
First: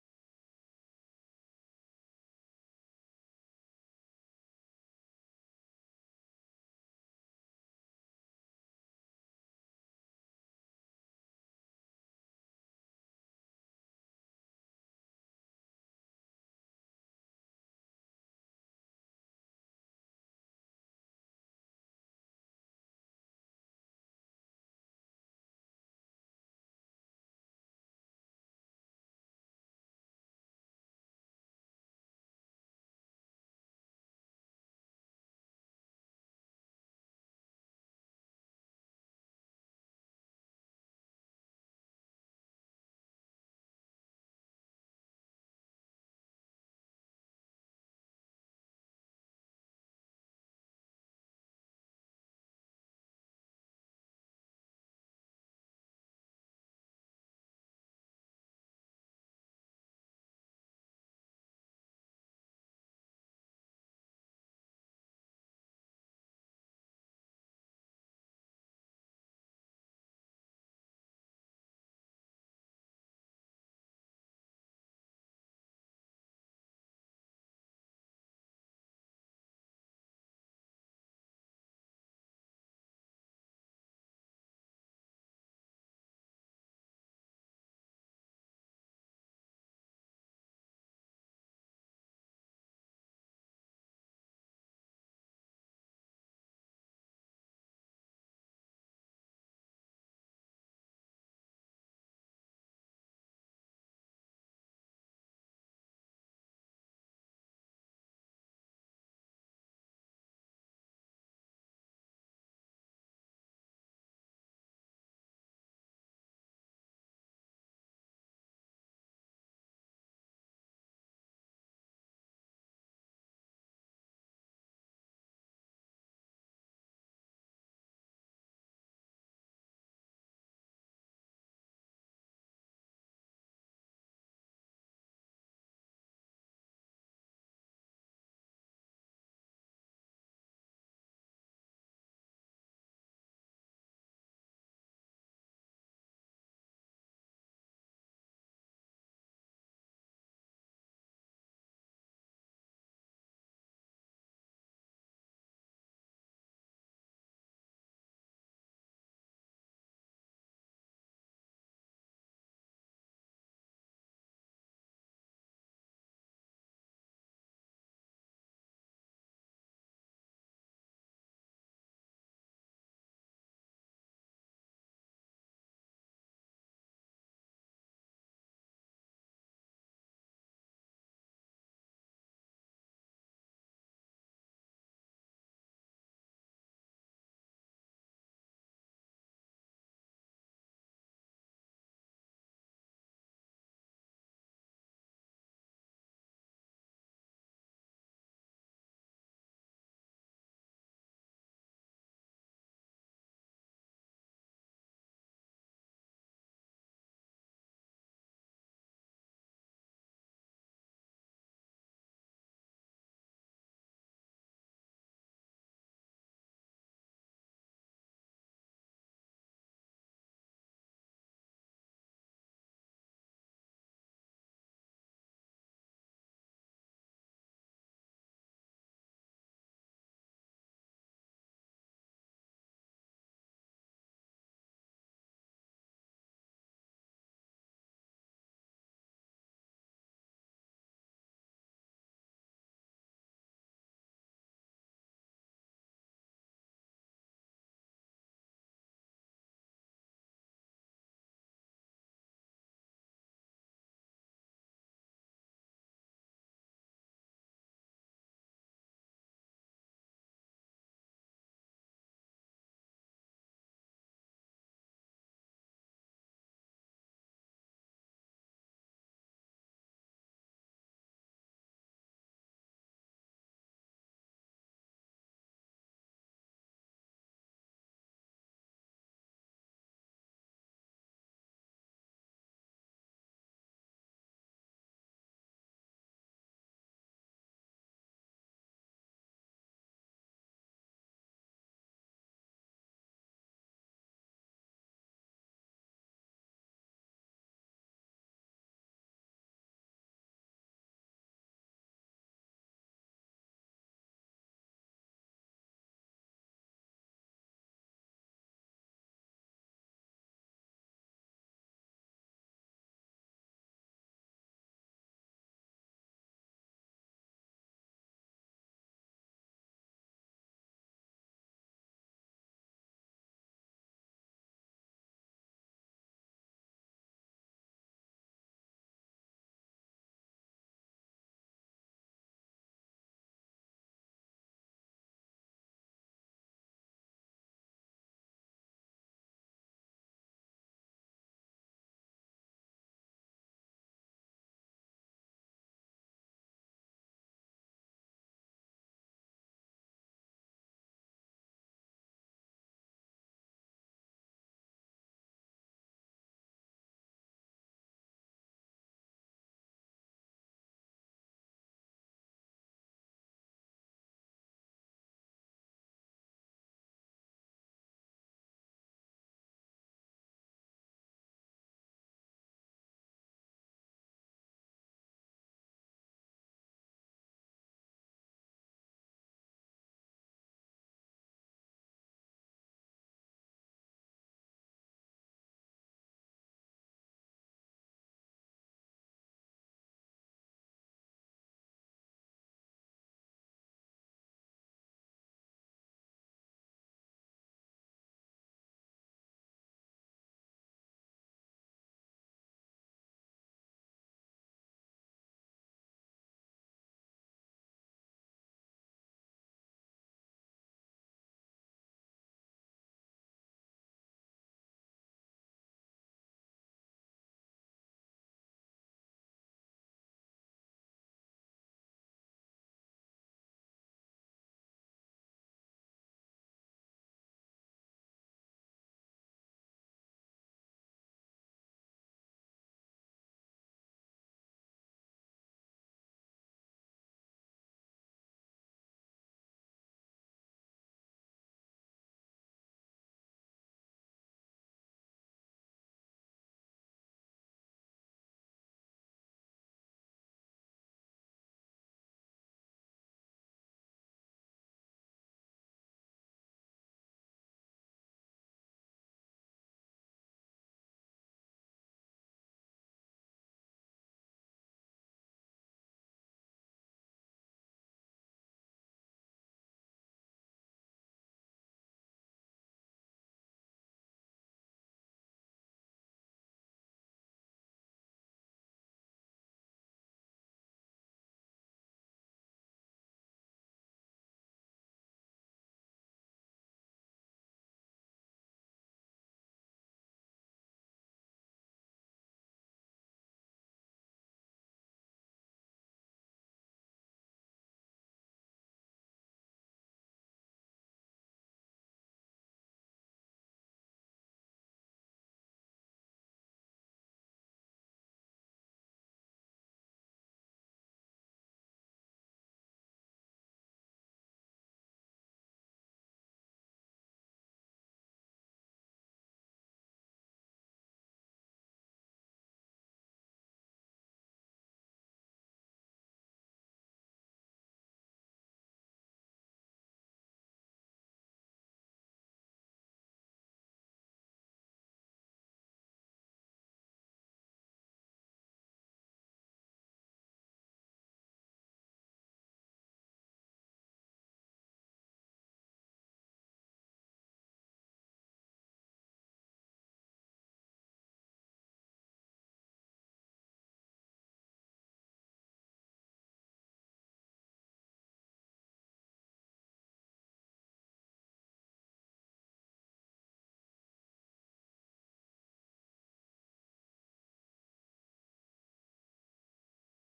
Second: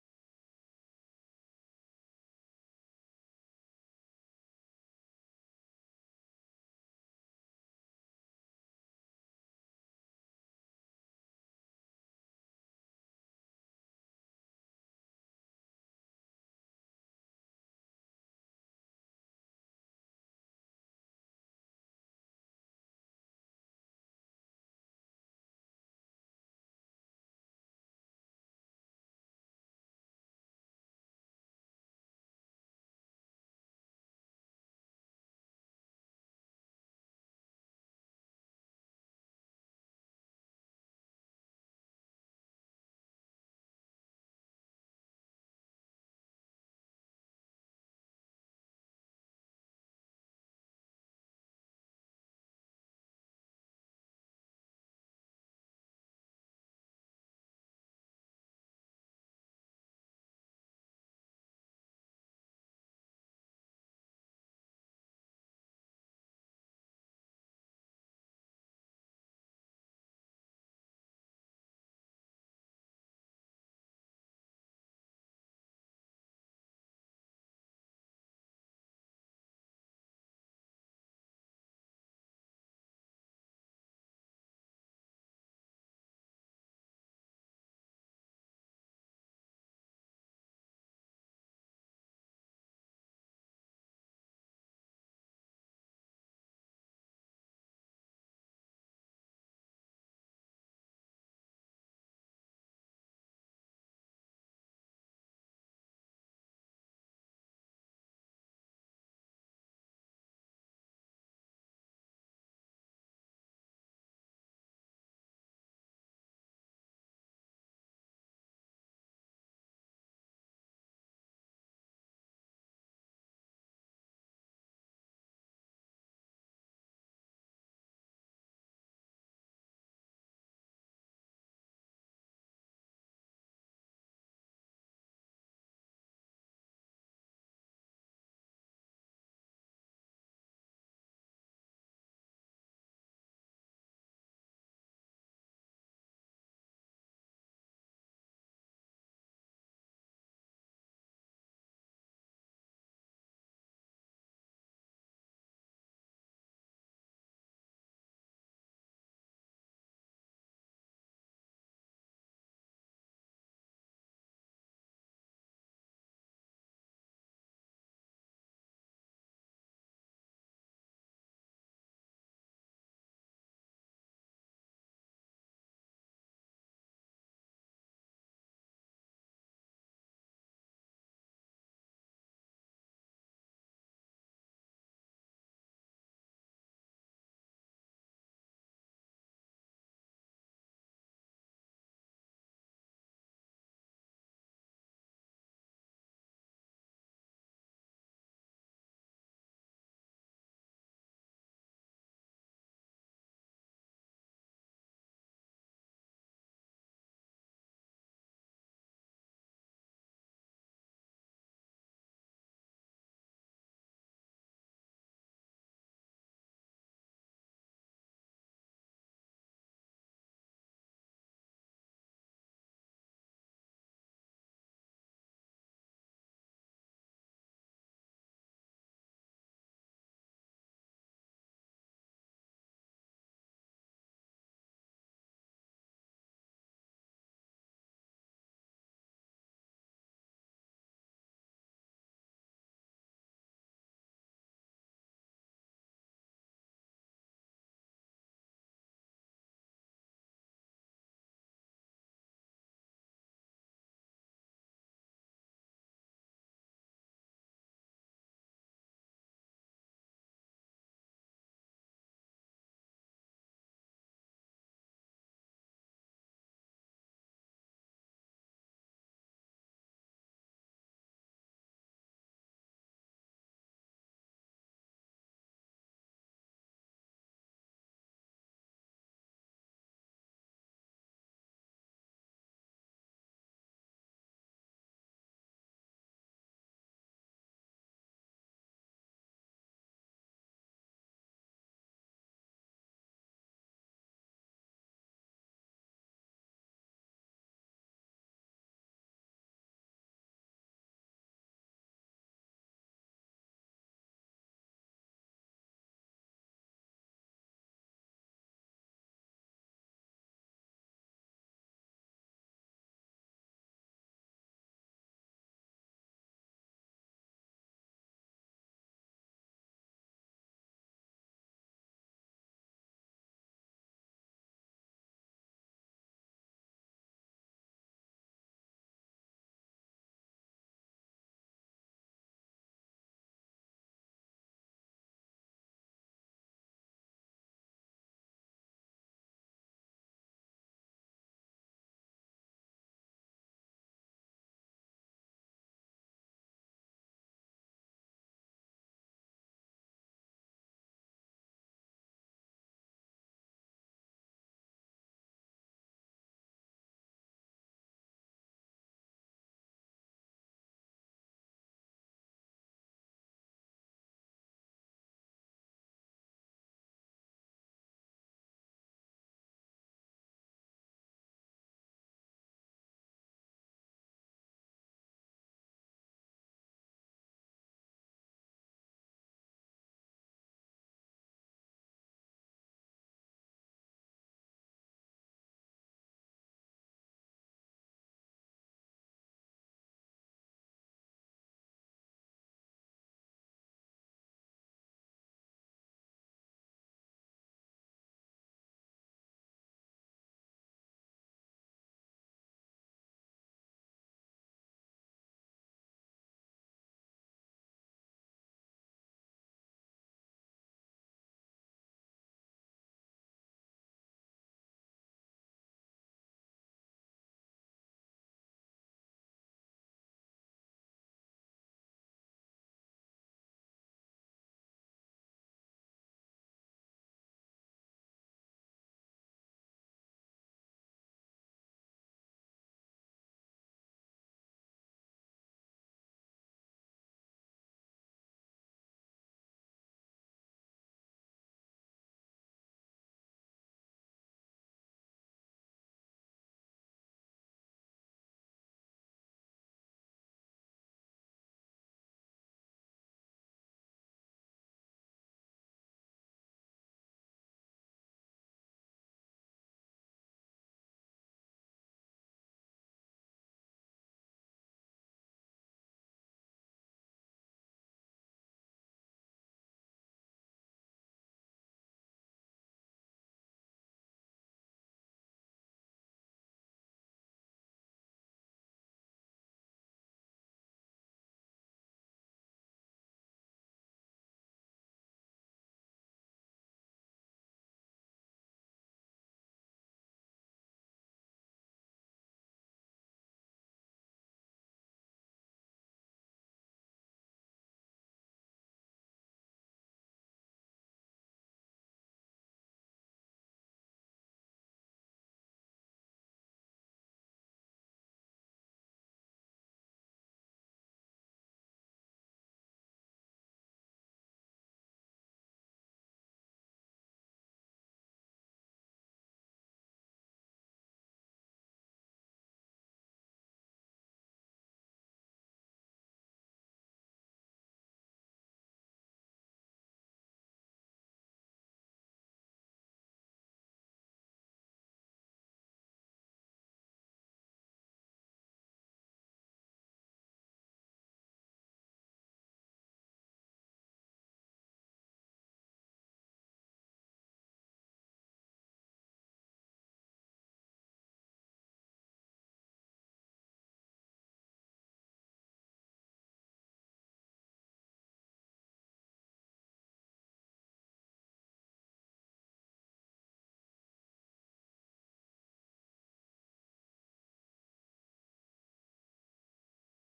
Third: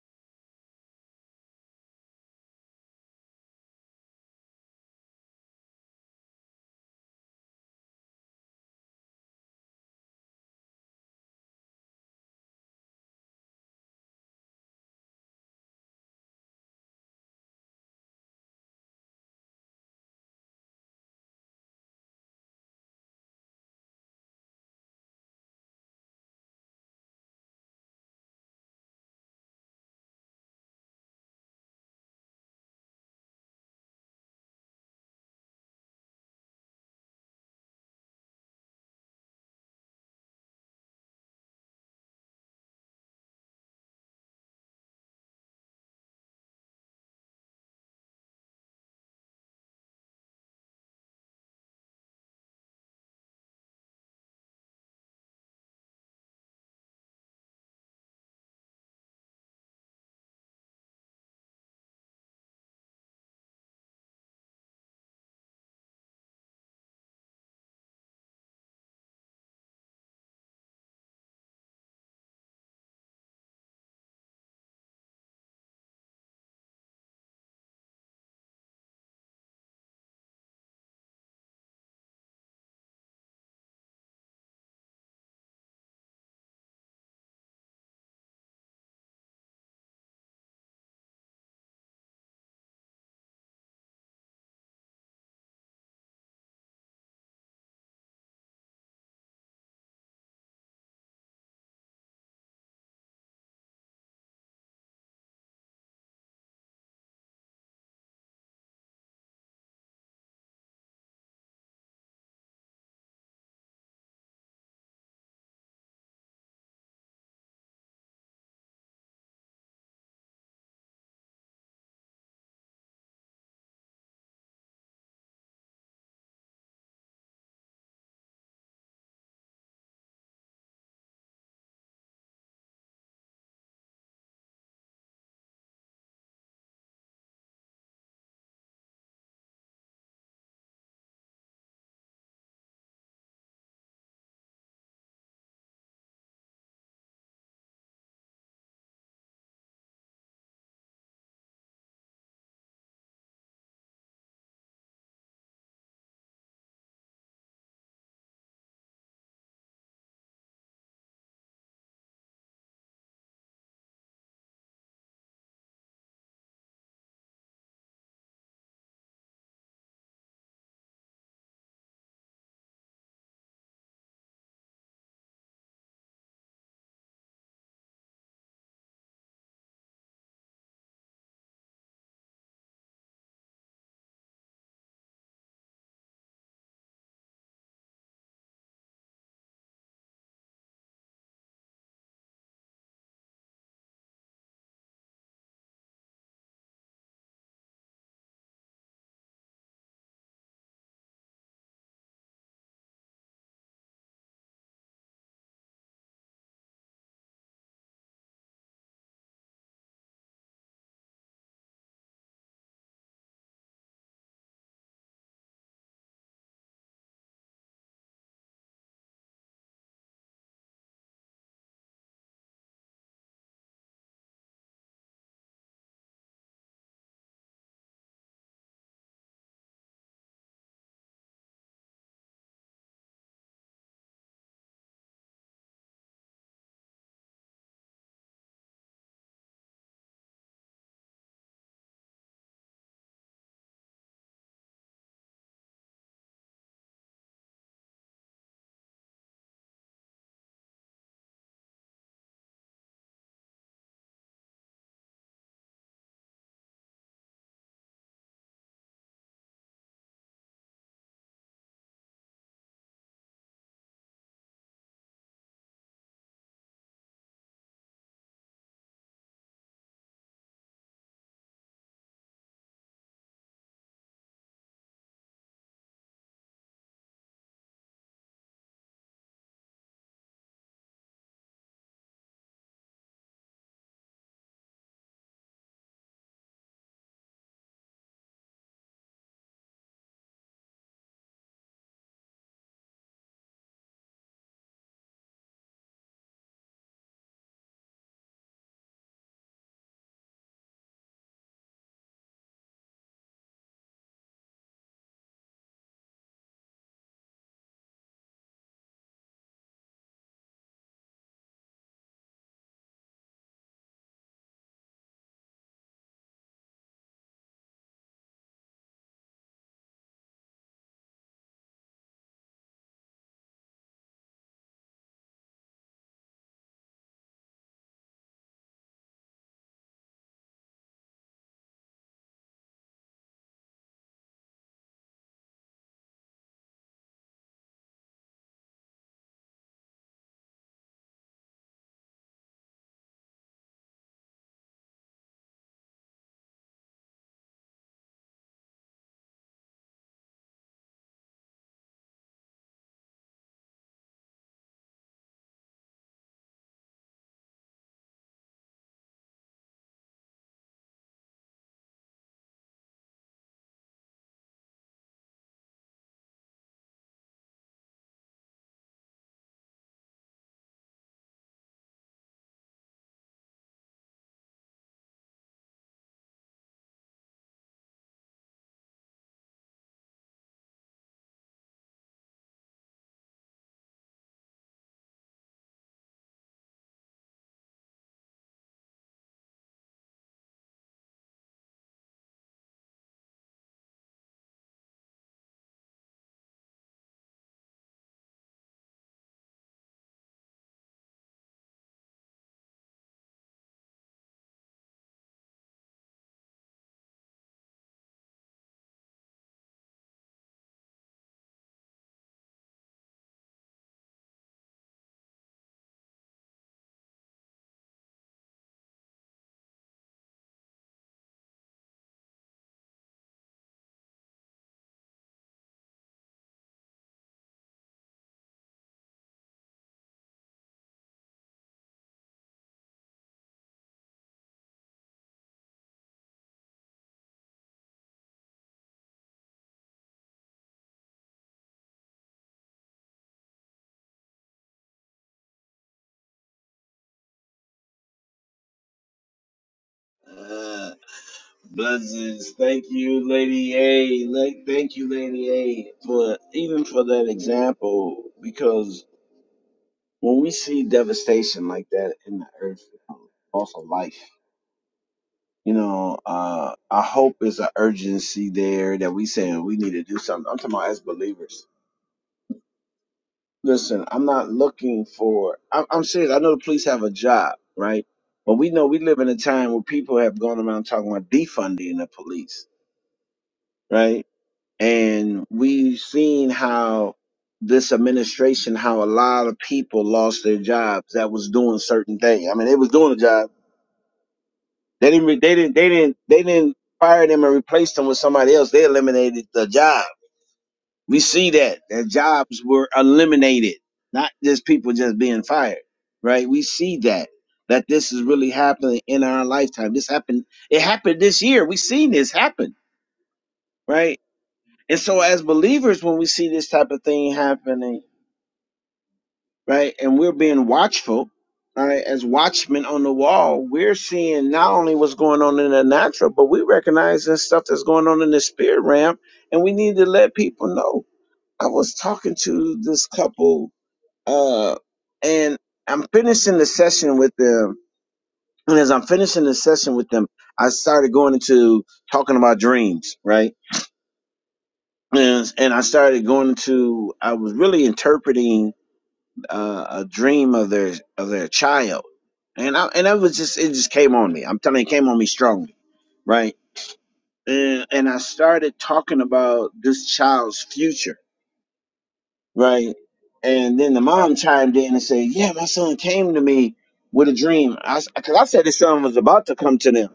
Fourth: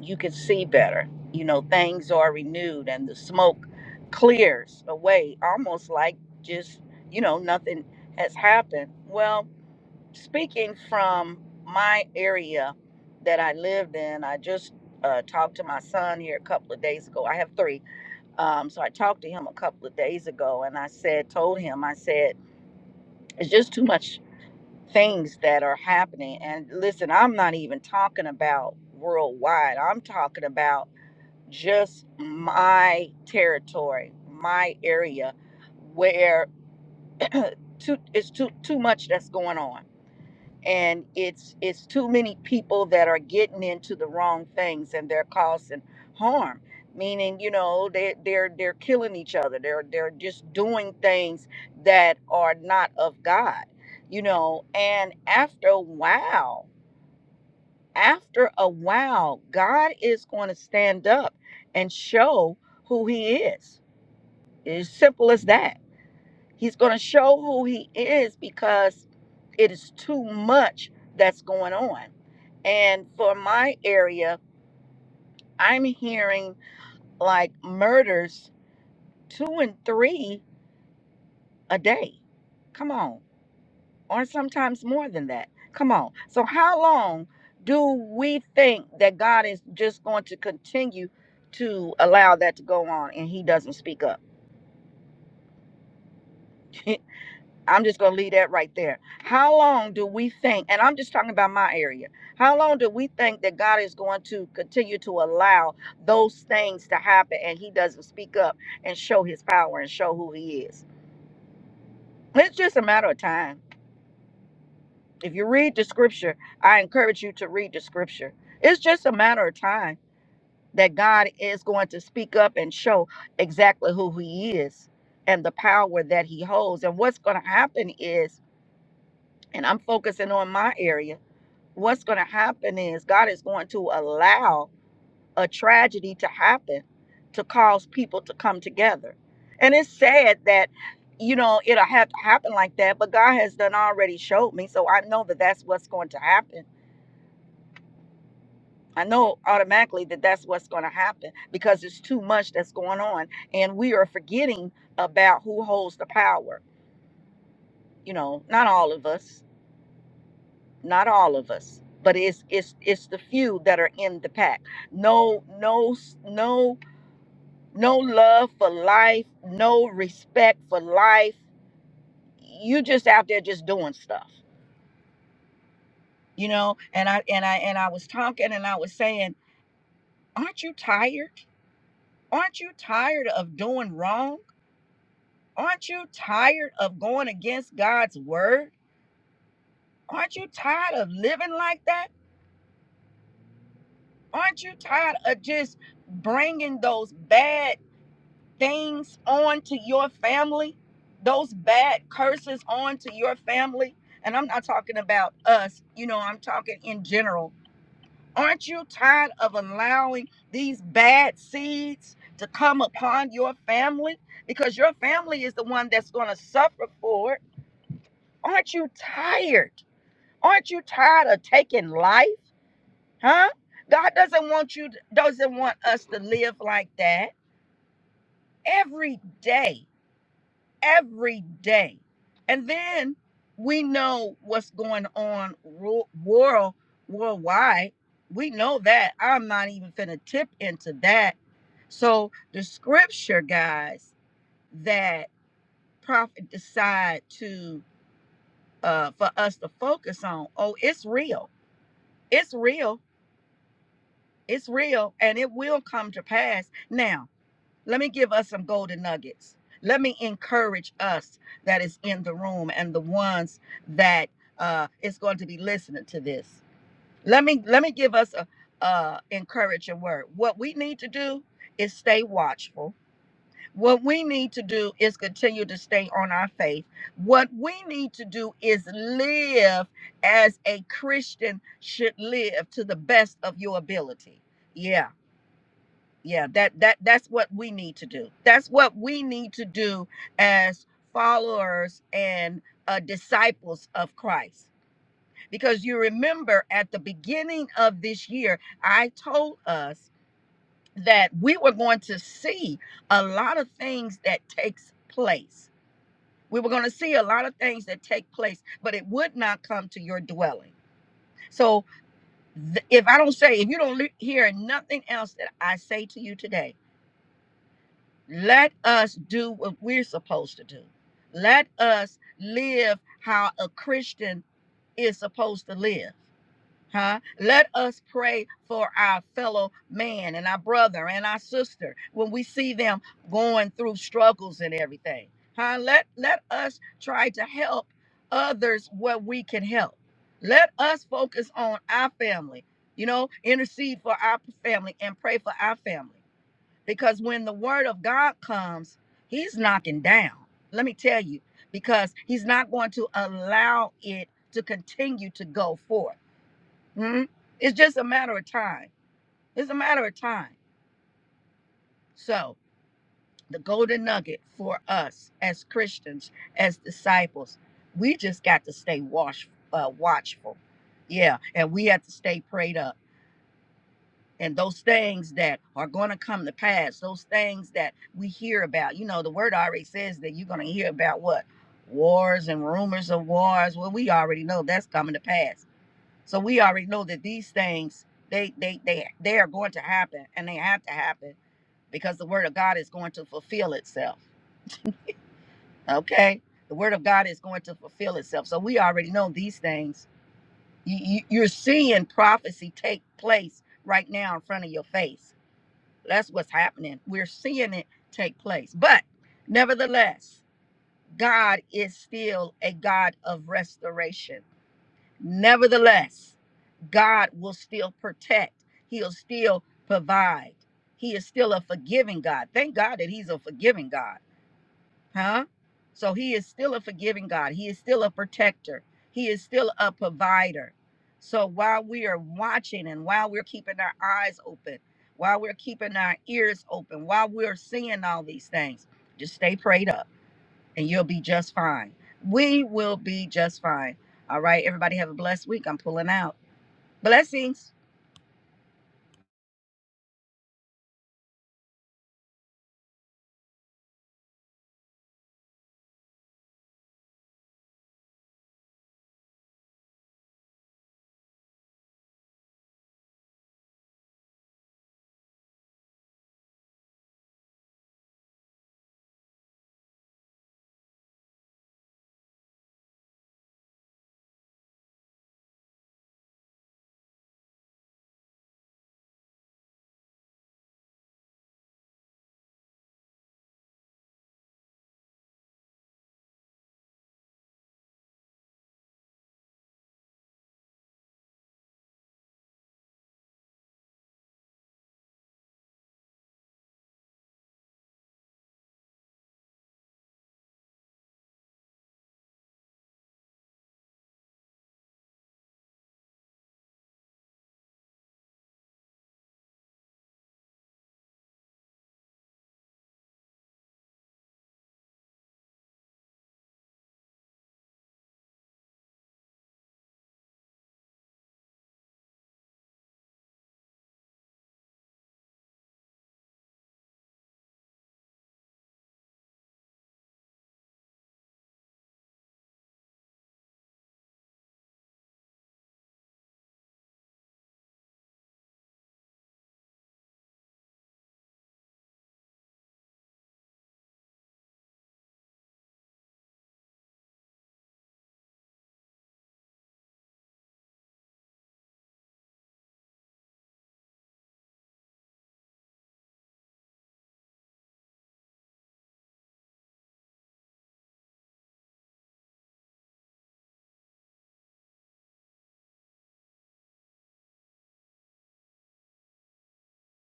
Speaker 3: you can see better. You know, things are renewed, and the smoke clears away, almost like just you know nothing has happened. Well, speaking from my area that I lived in, I just uh, talked to my son here a couple of days ago. I have three. Um, so I talked to him a couple of days ago and I said, told him, I said, it's just too much things that are happening. And listen, I'm not even talking about worldwide, I'm talking about just my territory, my area where too, it's too, too much that's going on and it's it's too many people that are getting into the wrong things and they're causing harm meaning you know they they're they're killing each other they're they're just doing things that are not of god you know and after a while after a while god is going to stand up and show who he is it's simple as that He's going to show who he is because it is too much that's going on. And for my area, I'm hearing like murders two and three a day. Come on. Or sometimes more than that. Come on. So, how long do we think that God is just going to continue to allow that to go on and he doesn't speak up? I'm just going to leave that right there. How long do we think, and I'm just talking about my area, how long do we think that God is going to continue to allow those things to happen and He doesn't speak up and show His power and show who He is? It's just a matter of time. If you read the scripture, I encourage you to read the scripture. It's just a matter of time that God is going to speak up and show exactly who He is and the power that He holds. And what's going to happen is, and I'm focusing on my area what's going to happen is God is going to allow a tragedy to happen to cause people to come together. And it's sad that, you know, it'll have to happen like that, but God has done already showed me. So I know that that's what's going to happen. I know automatically that that's what's going to happen because it's too much that's going on. And we are forgetting about who holds the power, you know, not all of us not all of us but it's it's it's the few that are in the pack no no no no love for life no respect for life you just out there just doing stuff you know and i and i and i was talking and i was saying aren't you tired aren't you tired of doing wrong aren't you tired of going against god's word aren't you tired of living like that aren't you tired of just bringing those bad things onto your family, those bad curses onto your family, and I'm not talking about us, you know, I'm talking in general. Aren't you tired of allowing these bad seeds to come upon your family? Because your family is the one that's going to suffer for it. Aren't you tired? Aren't you tired of taking life? Huh? God doesn't want you doesn't want us to live like that every day. every day. And then we know what's going on world worldwide. We know that. I'm not even finna tip into that. So the scripture, guys, that prophet decide to uh for us to focus on, oh, it's real. It's real. It's real and it will come to pass. Now Let me give us some golden nuggets. Let me encourage us that is in the room and the ones that uh, is going to be listening to this. Let me let me give us a, a encouraging word. What we need to do is stay watchful. What we need to do is continue to stay on our faith. What we need to do is live as a Christian should live to the best of your ability. Yeah yeah that that that's what we need to do that's what we need to do as followers and uh, disciples of christ because you remember at the beginning of this year i told us that we were going to see a lot of things that takes place we were going to see a lot of things that take place but it would not come to your dwelling so th- if i don't say if you don't le- hear nothing else that i say to you today Let us do what we're supposed to do. Let us live how a Christian is supposed to live. Huh? Let us pray for our fellow man and our brother and our sister when we see them going through struggles and everything. Huh? Let let us try to help others where we can help. Let us focus on our family, you know, intercede for our family and pray for our family because when the word of God comes, he's knocking down. Let me tell you, because he's not going to allow it to continue to go forth. Hmm? It's just a matter of time. It's a matter of time. So, the golden nugget for us as Christians, as disciples, we just got to stay watch, uh, watchful. Yeah, and we have to stay prayed up and those things that are going to come to pass, those things that we hear about. You know, the word already says that you're going to hear about what? Wars and rumors of wars. Well, we already know that's coming to pass. So we already know that these things they they they they are going to happen and they have to happen because the word of God is going to fulfill itself. Okay? The word of God is going to fulfill itself. So we already know these things. You, you, you're seeing prophecy take place right now in front of your face That's what's happening. We're seeing it take place. But nevertheless, God is still a God of restoration. Nevertheless, God will still protect, He'll still provide. He is still a forgiving God. Thank God that He's a forgiving God huh? So he is still a forgiving God. He is still a protector. He is still a provider. So while we are watching and while we're keeping our eyes open, while we're keeping our ears open, while we're seeing all these things, just stay prayed up and you'll be just fine. We will be just fine. All right, everybody have a blessed week. I'm pulling out. Blessings.
Speaker 1: Uh, blessings. Thank you, Lady A. Like, thank you, Lady A, for even for that example. Because when we see devastation like that in the earth, loss of life. You know, uh, I hope it's an urgency there that we saying we need to do something. I'm talking about as believers. Listen, I'm not looking for. I'm, I'm serious. I know the police have a job, right? But we know we live in a time where people have gone around talking about defunding the police, right? And we've seen how this administration, how a lot of people lost their jobs that was doing certain things. I mean, they was doing a job They didn't. They didn't. They didn't. They didn't fire them and replace them with somebody else. They eliminated the job. We see that that jobs were eliminated, not just people just being fired. Right? We see that that this is really happening in our lifetime. This happened. It happened this year. We seen this happen. Right? And so as believers, when we see this type of thing happening right? And we're being watchful, all right? As watchmen on the wall, we're seeing not only what's going on in the natural, but we recognize the stuff that's going on in the spirit realm, and we need to let people know. I was talking to this couple, uh, and I'm finishing the session with them. And as I'm finishing the session with them, I started going into talking about dreams, right? And, and I started going into, I was really interpreting uh, a dream of their of their child, and I and I was just it just came on me. I'm telling you, it came on me strongly, right? And and I started talking about this child's future, right? And then the mom chimed in and said, "Yeah, my son came to me with a dream." I because I said his son was about to come to them.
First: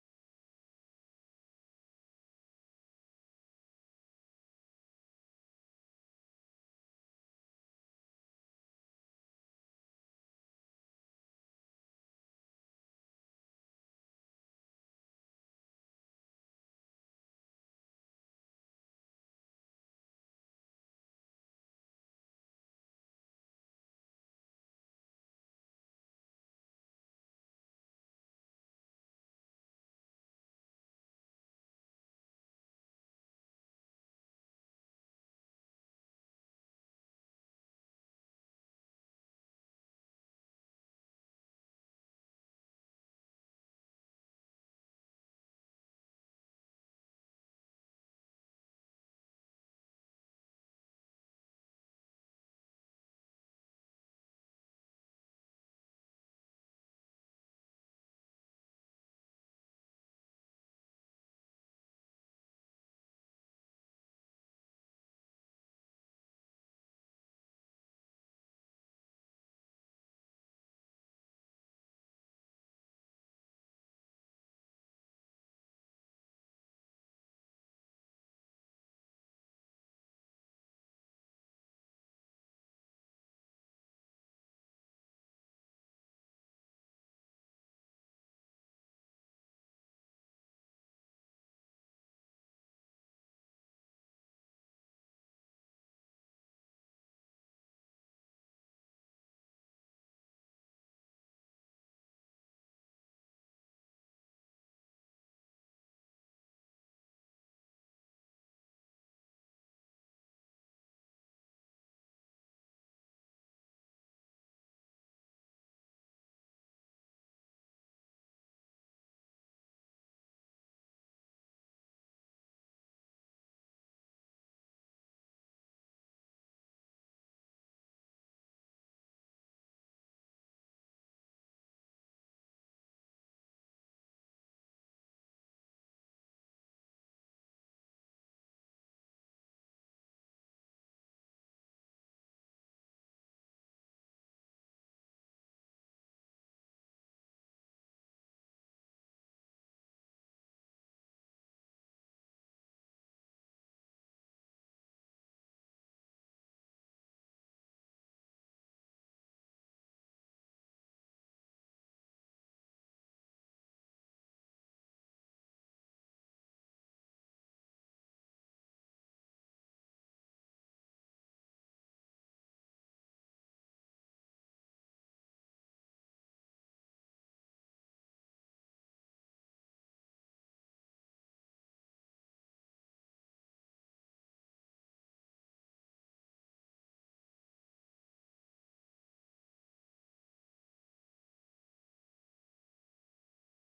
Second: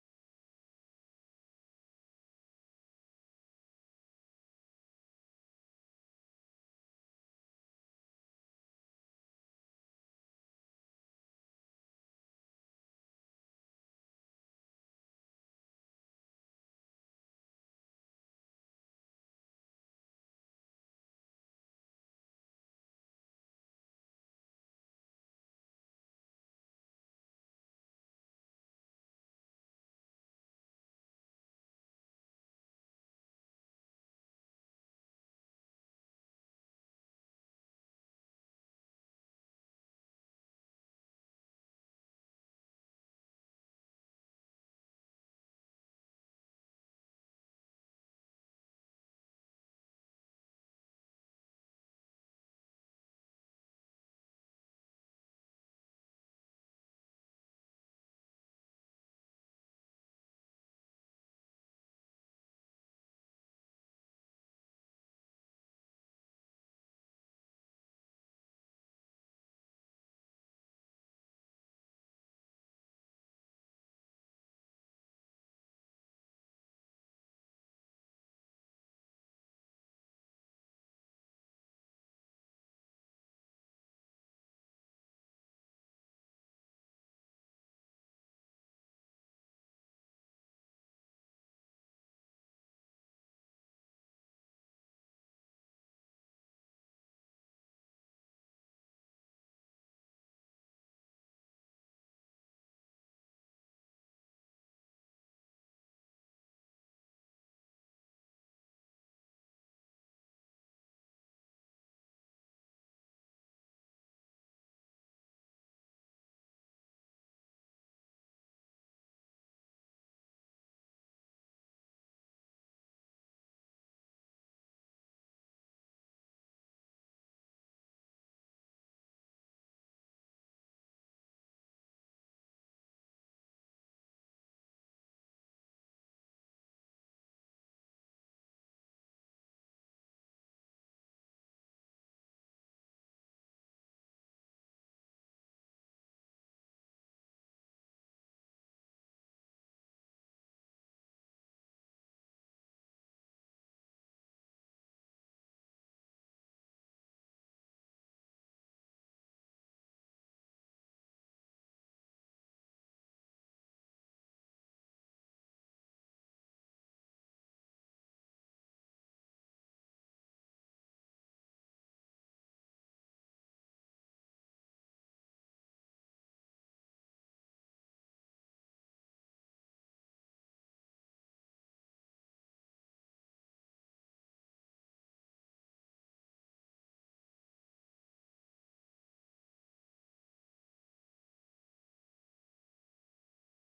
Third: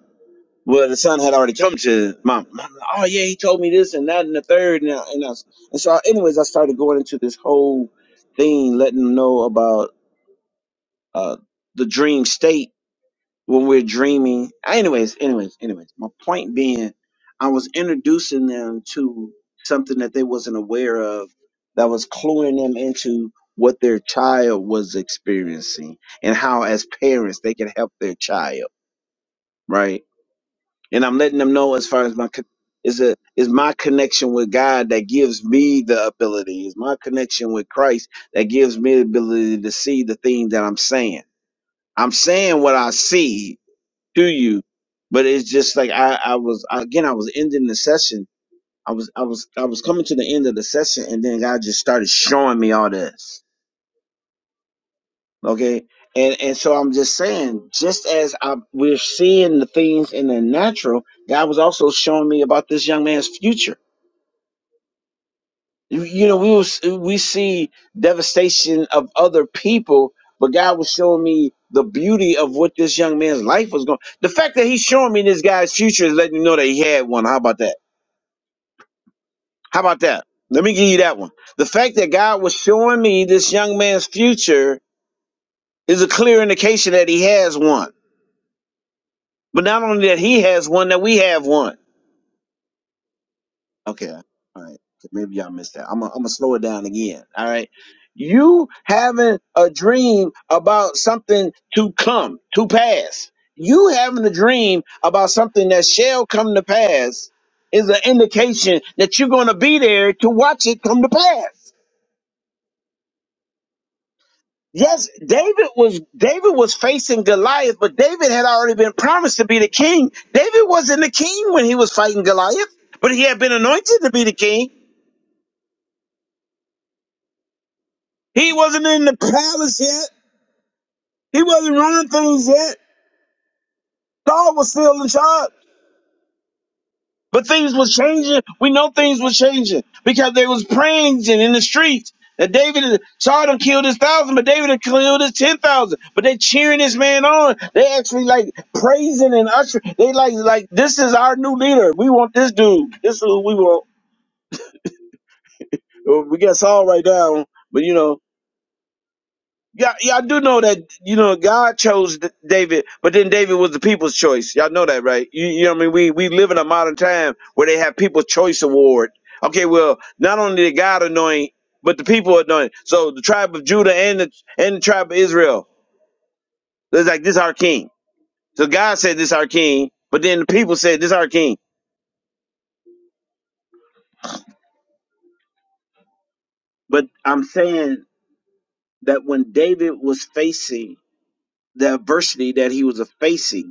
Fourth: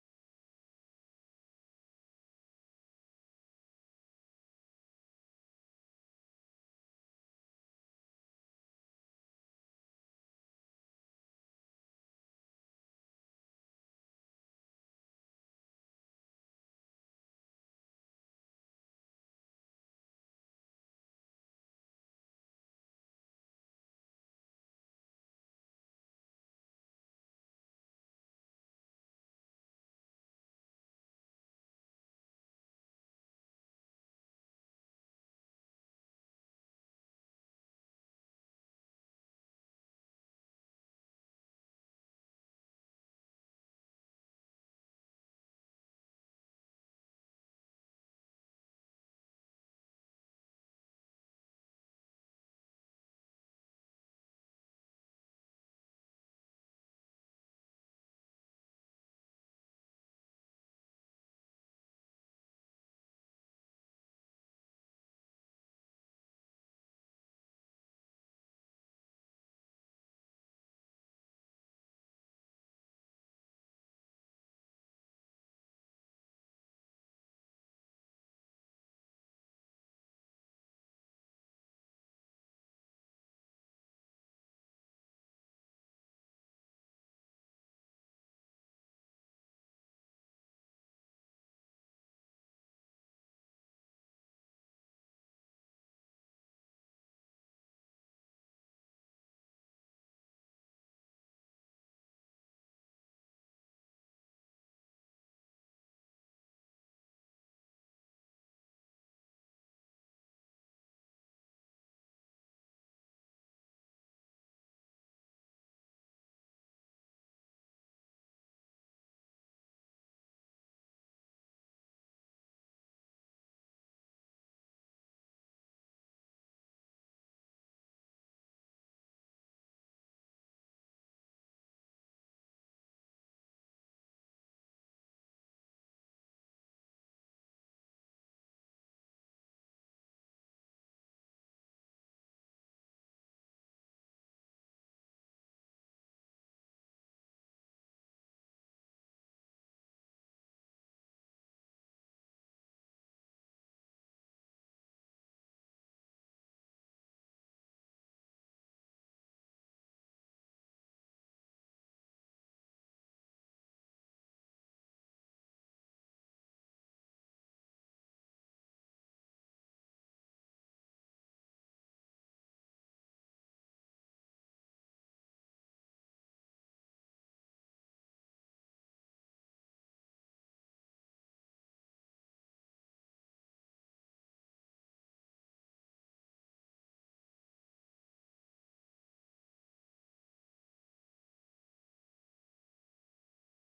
Speaker 1: Well, the son had already come to mom. Mom, Oh yeah, he told me this and that and the third and I, and, I, and so, anyways, I started going into this whole thing, letting them know about uh, the dream state when we're dreaming. Anyways, anyways, anyways. My point being, I was introducing them to something that they wasn't aware of, that was cluing them into what their child was experiencing and how, as parents, they can help their child, right? And I'm letting them know as far as my con- is a is my connection with God that gives me the ability. Is my connection with Christ that gives me the ability to see the thing that I'm saying I'm saying what I see to you, but it's just like I, I was again, I was ending the session. I was I was I was coming to the end of the session and then God just started showing me all this. Okay. And and so I'm just saying, just as I we're seeing the things in the natural, God was also showing me about this young man's future You, you know, we was, we see devastation of other people, but God was showing me the beauty of what this young man's life was going. The fact that he's showing me this guy's future is letting me know that he had one. How about that? How about that? Let me give you that one. The fact that God was showing me this young man's future is a clear indication that he has one. But not only that he has one, that we have one. Okay. All right. So Maybe y'all missed that. I'm going to slow it down again. All right. You having a dream about something to come, to pass. You having a dream about something that shall come to pass is an indication that you're going to be there to watch it come to pass. Yes, David was David was facing Goliath, but David had already been promised to be the king. David wasn't the king when he was fighting Goliath, but he had been anointed to be the king He wasn't in the palace yet. He wasn't running things yet. Saul was still in charge. But things was changing. We know things was changing because they was praying in the streets. That David Saul done killed his thousand, but David done killed his ten thousand. But they cheering this man on. They actually like praising and ushering. They like like this is our new leader. We want this dude. This is who we want. Uh, We got Saul right now, but you know Yeah, y'all do know that you know God chose D- David, but then David was the people's choice. Y'all know that, right? You, you know what I mean? We we live in a modern time where they have People's Choice Award. Okay, well, not only did God anoint, but the people anoint. So the tribe of Judah and the and the tribe of Israel. It's like this our king. So God said this our king, but then the people said this our king. But I'm saying that when David was facing the adversity that he was facing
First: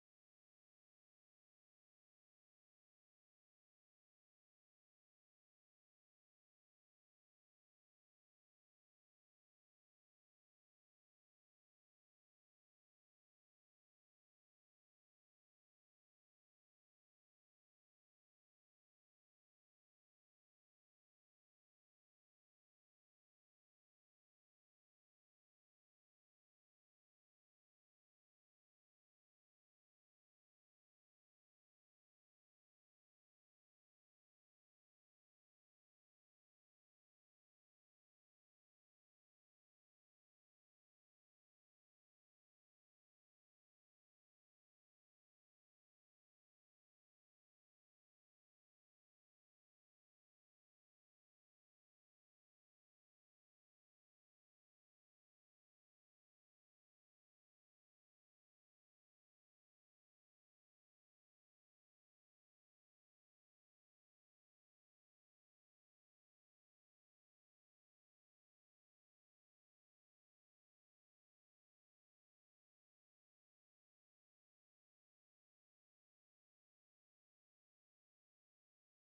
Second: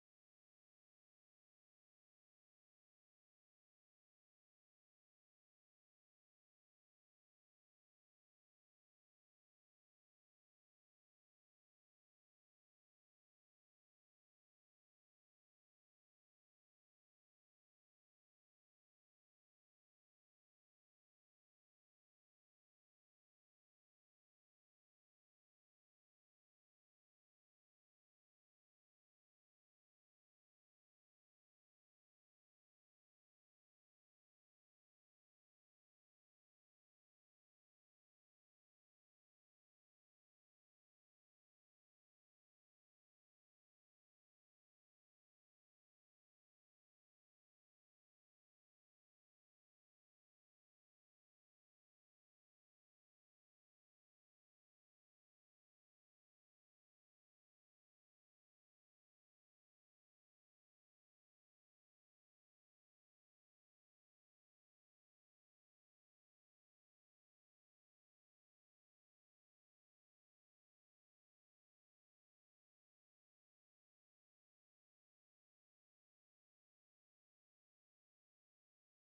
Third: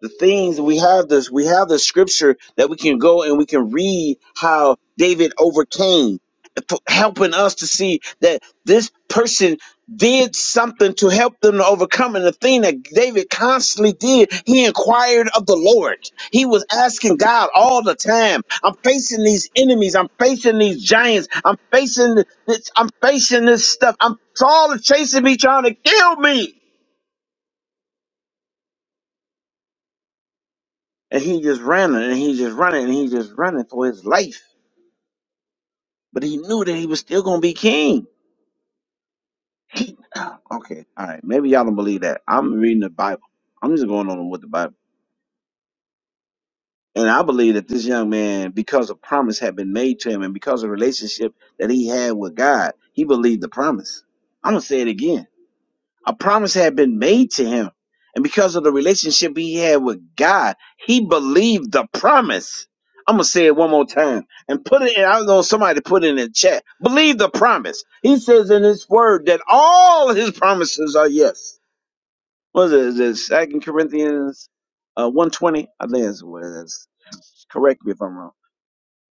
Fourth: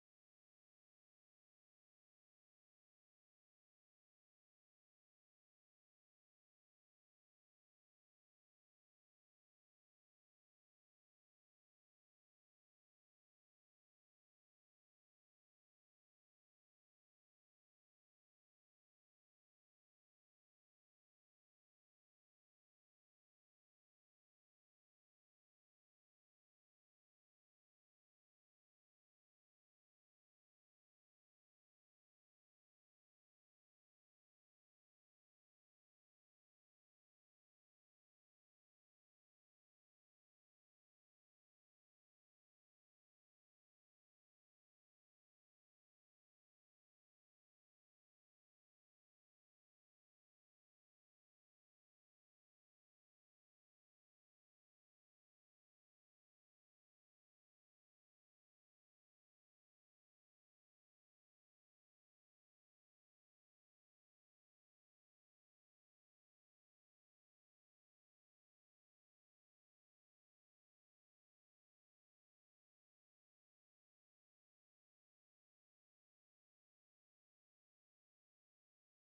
Speaker 1: the things we have this we have the scripture that we can go and we can read how david overcame p- helping us to see that this person did something to help them to overcome and the thing that david constantly did he inquired of the lord he was asking god all the time i'm facing these enemies i'm facing these giants i'm facing this i'm facing this stuff i'm all chasing me trying to kill me And he just running and he just running and he just running for his life. But he knew that he was still gonna be king. He- okay, all right. Maybe y'all don't believe that. I'm reading the Bible. I'm just going on with the Bible. And I believe that this young man, because a promise had been made to him and because of the relationship that he had with God, he believed the promise. I'm gonna say it again A promise had been made to him. And because of the relationship he had with God, he believed the promise. I'm going to say it one more time and put it in. I know somebody put it in the chat. Believe the promise. He says in his word that all his promises are yes. What is it? Is it Second Corinthians uh, 120? I think that's what it is correct me if I'm wrong.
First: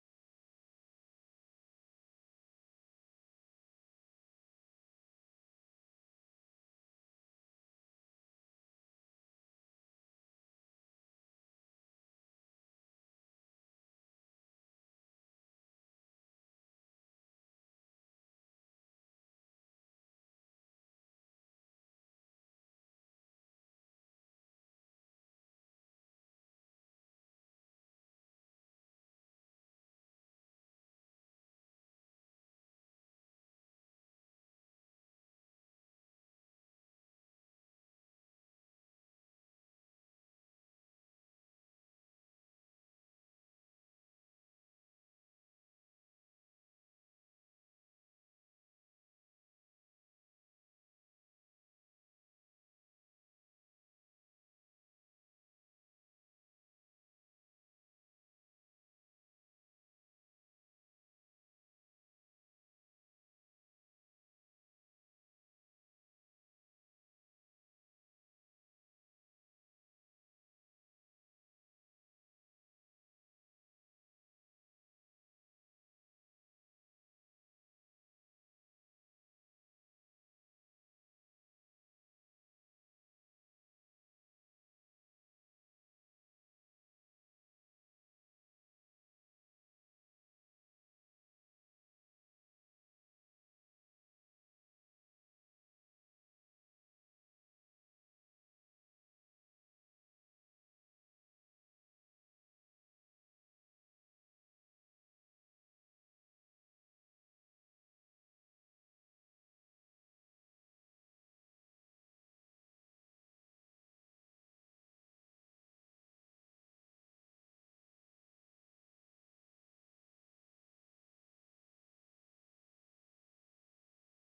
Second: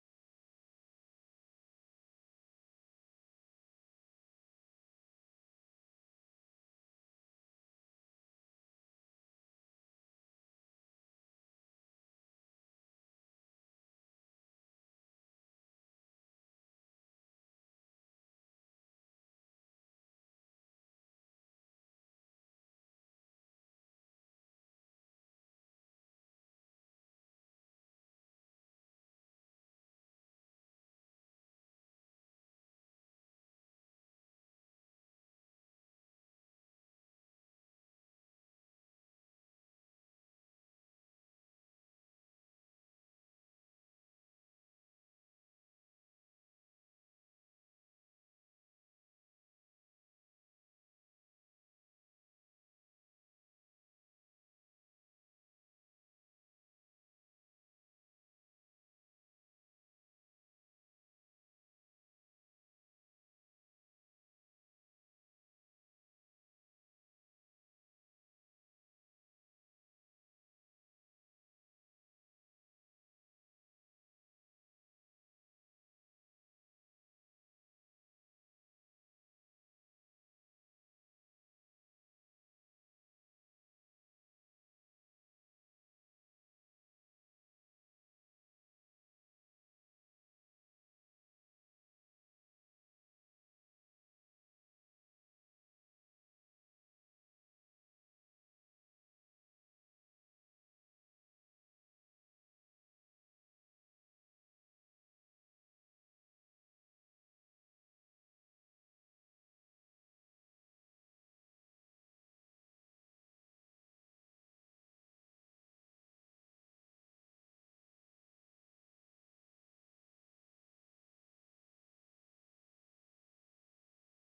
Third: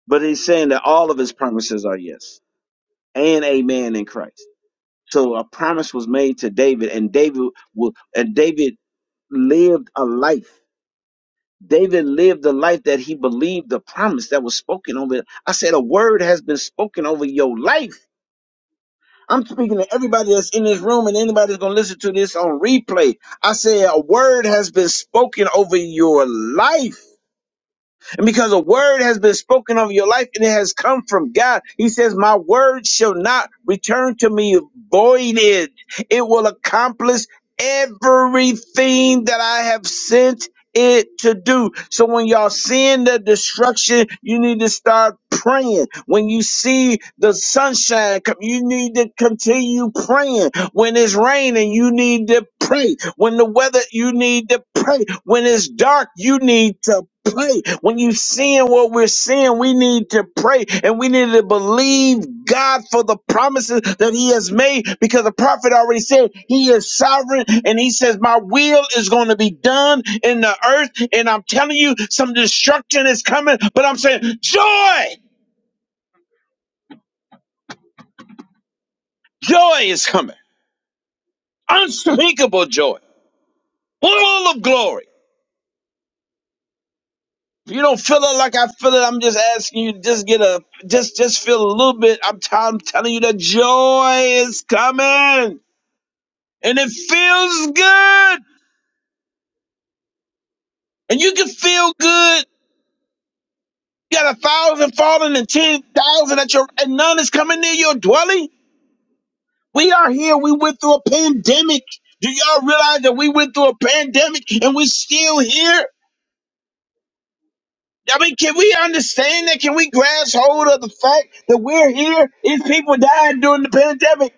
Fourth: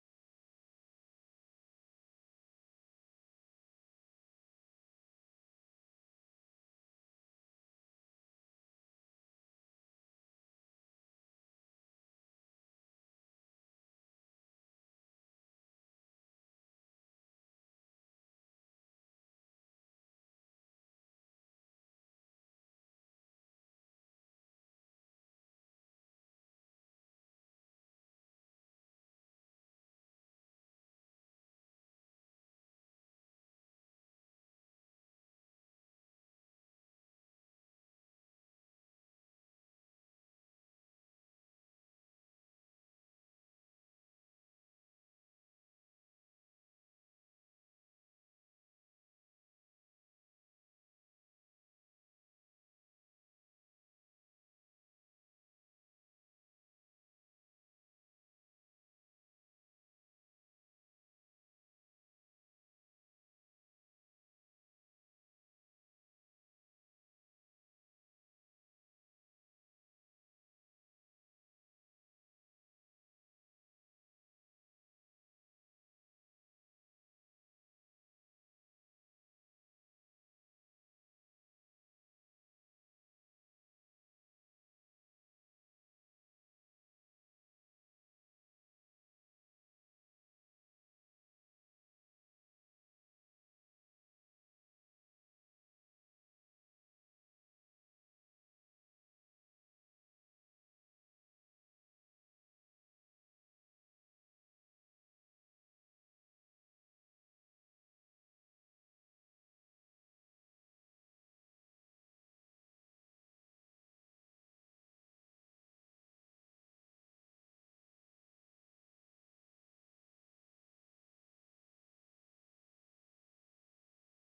Speaker 1: But he's saying that all of his promises are yes and amen in Christ. So a promise was made to David, and David will, and David lived a life. David lived the life that he believed the promise that was spoken over. it. I said, a word has been spoken over your life. I'm speaking to everybody that's in this room and anybody that's going to listen to this on replay. I said, a word has been spoken over your life. And because a word has been spoken over your life and it has come from God, He says, My word shall not return to me voided. It will accomplish everything that I have sent it to do. So when y'all seeing the destruction, you need to start praying. When you see the sunshine come, you need to continue praying. When it's raining, you need to pray. When the weather, you need to pray. When it's dark, you need to pray. When you seeing what we're seeing, we need to pray and we need to believe God for the promises that He has made because the prophet already said He is sovereign and He says, My will is going to be done in the earth. And I'm telling you, some destruction is coming, but I'm saying, Joy, joy is coming, unspeakable joy, full of glory. If you don't feel it like I feel it, I'm just asking you, just get a, just, just feel a little bit. I'm, t- I'm telling you that joy is coming and it feels good and you can feel good. You got a thousand falling and 10,000 at your, and none is coming near your dwelling. We are here. We went through a pandemic. Do y'all realize that we went through a pandemic and we're still here? I mean, can we understand that? Can we grasp hold of the fact that we're here? These people died during the pandemic.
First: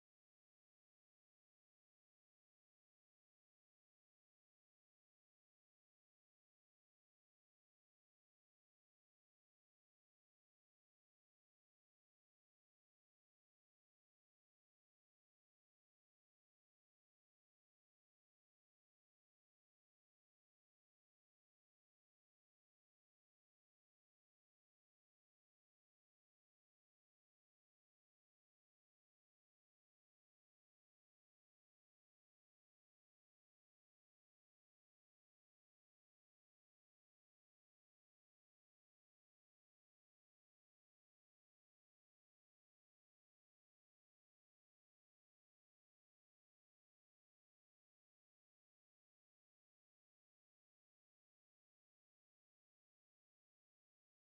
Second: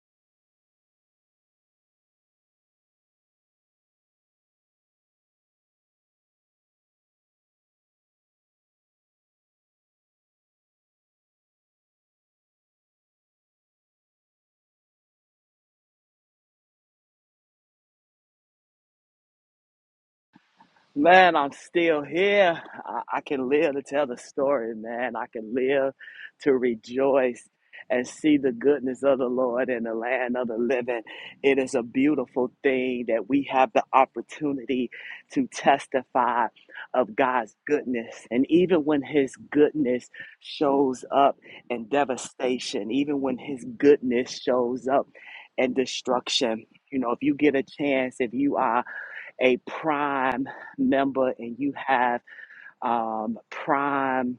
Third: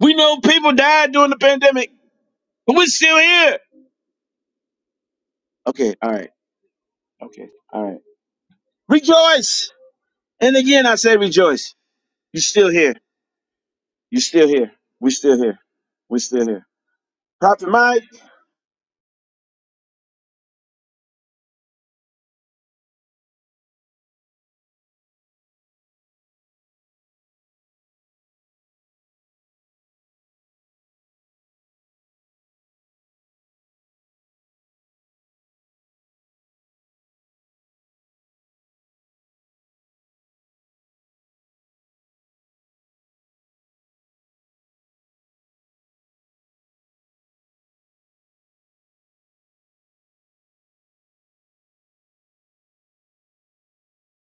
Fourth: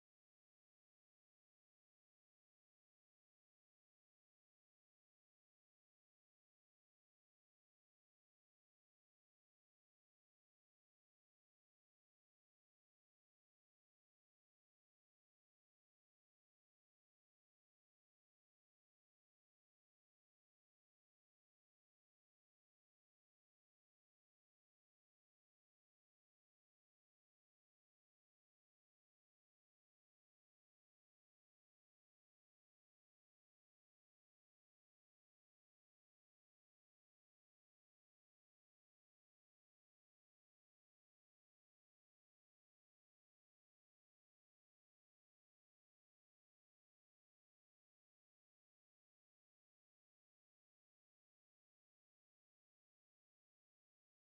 Speaker 1: We know people died during the pandemic, but we're still here. Okay, all right. Okay, all right. Rejoice. And again, I say rejoice. You're still here. You're still here. We're still here. We're still here. Prophet Mike?
Speaker 2: Man, I'm still here. I, I can live to tell the story, man. I can live to rejoice and see the goodness of the Lord in the land of the living. It is a beautiful thing that we have the opportunity to testify of God's goodness. And even when His goodness shows up in devastation, even when His goodness shows up in destruction, you know, if you get a chance, if you are a prime member and you have um, prime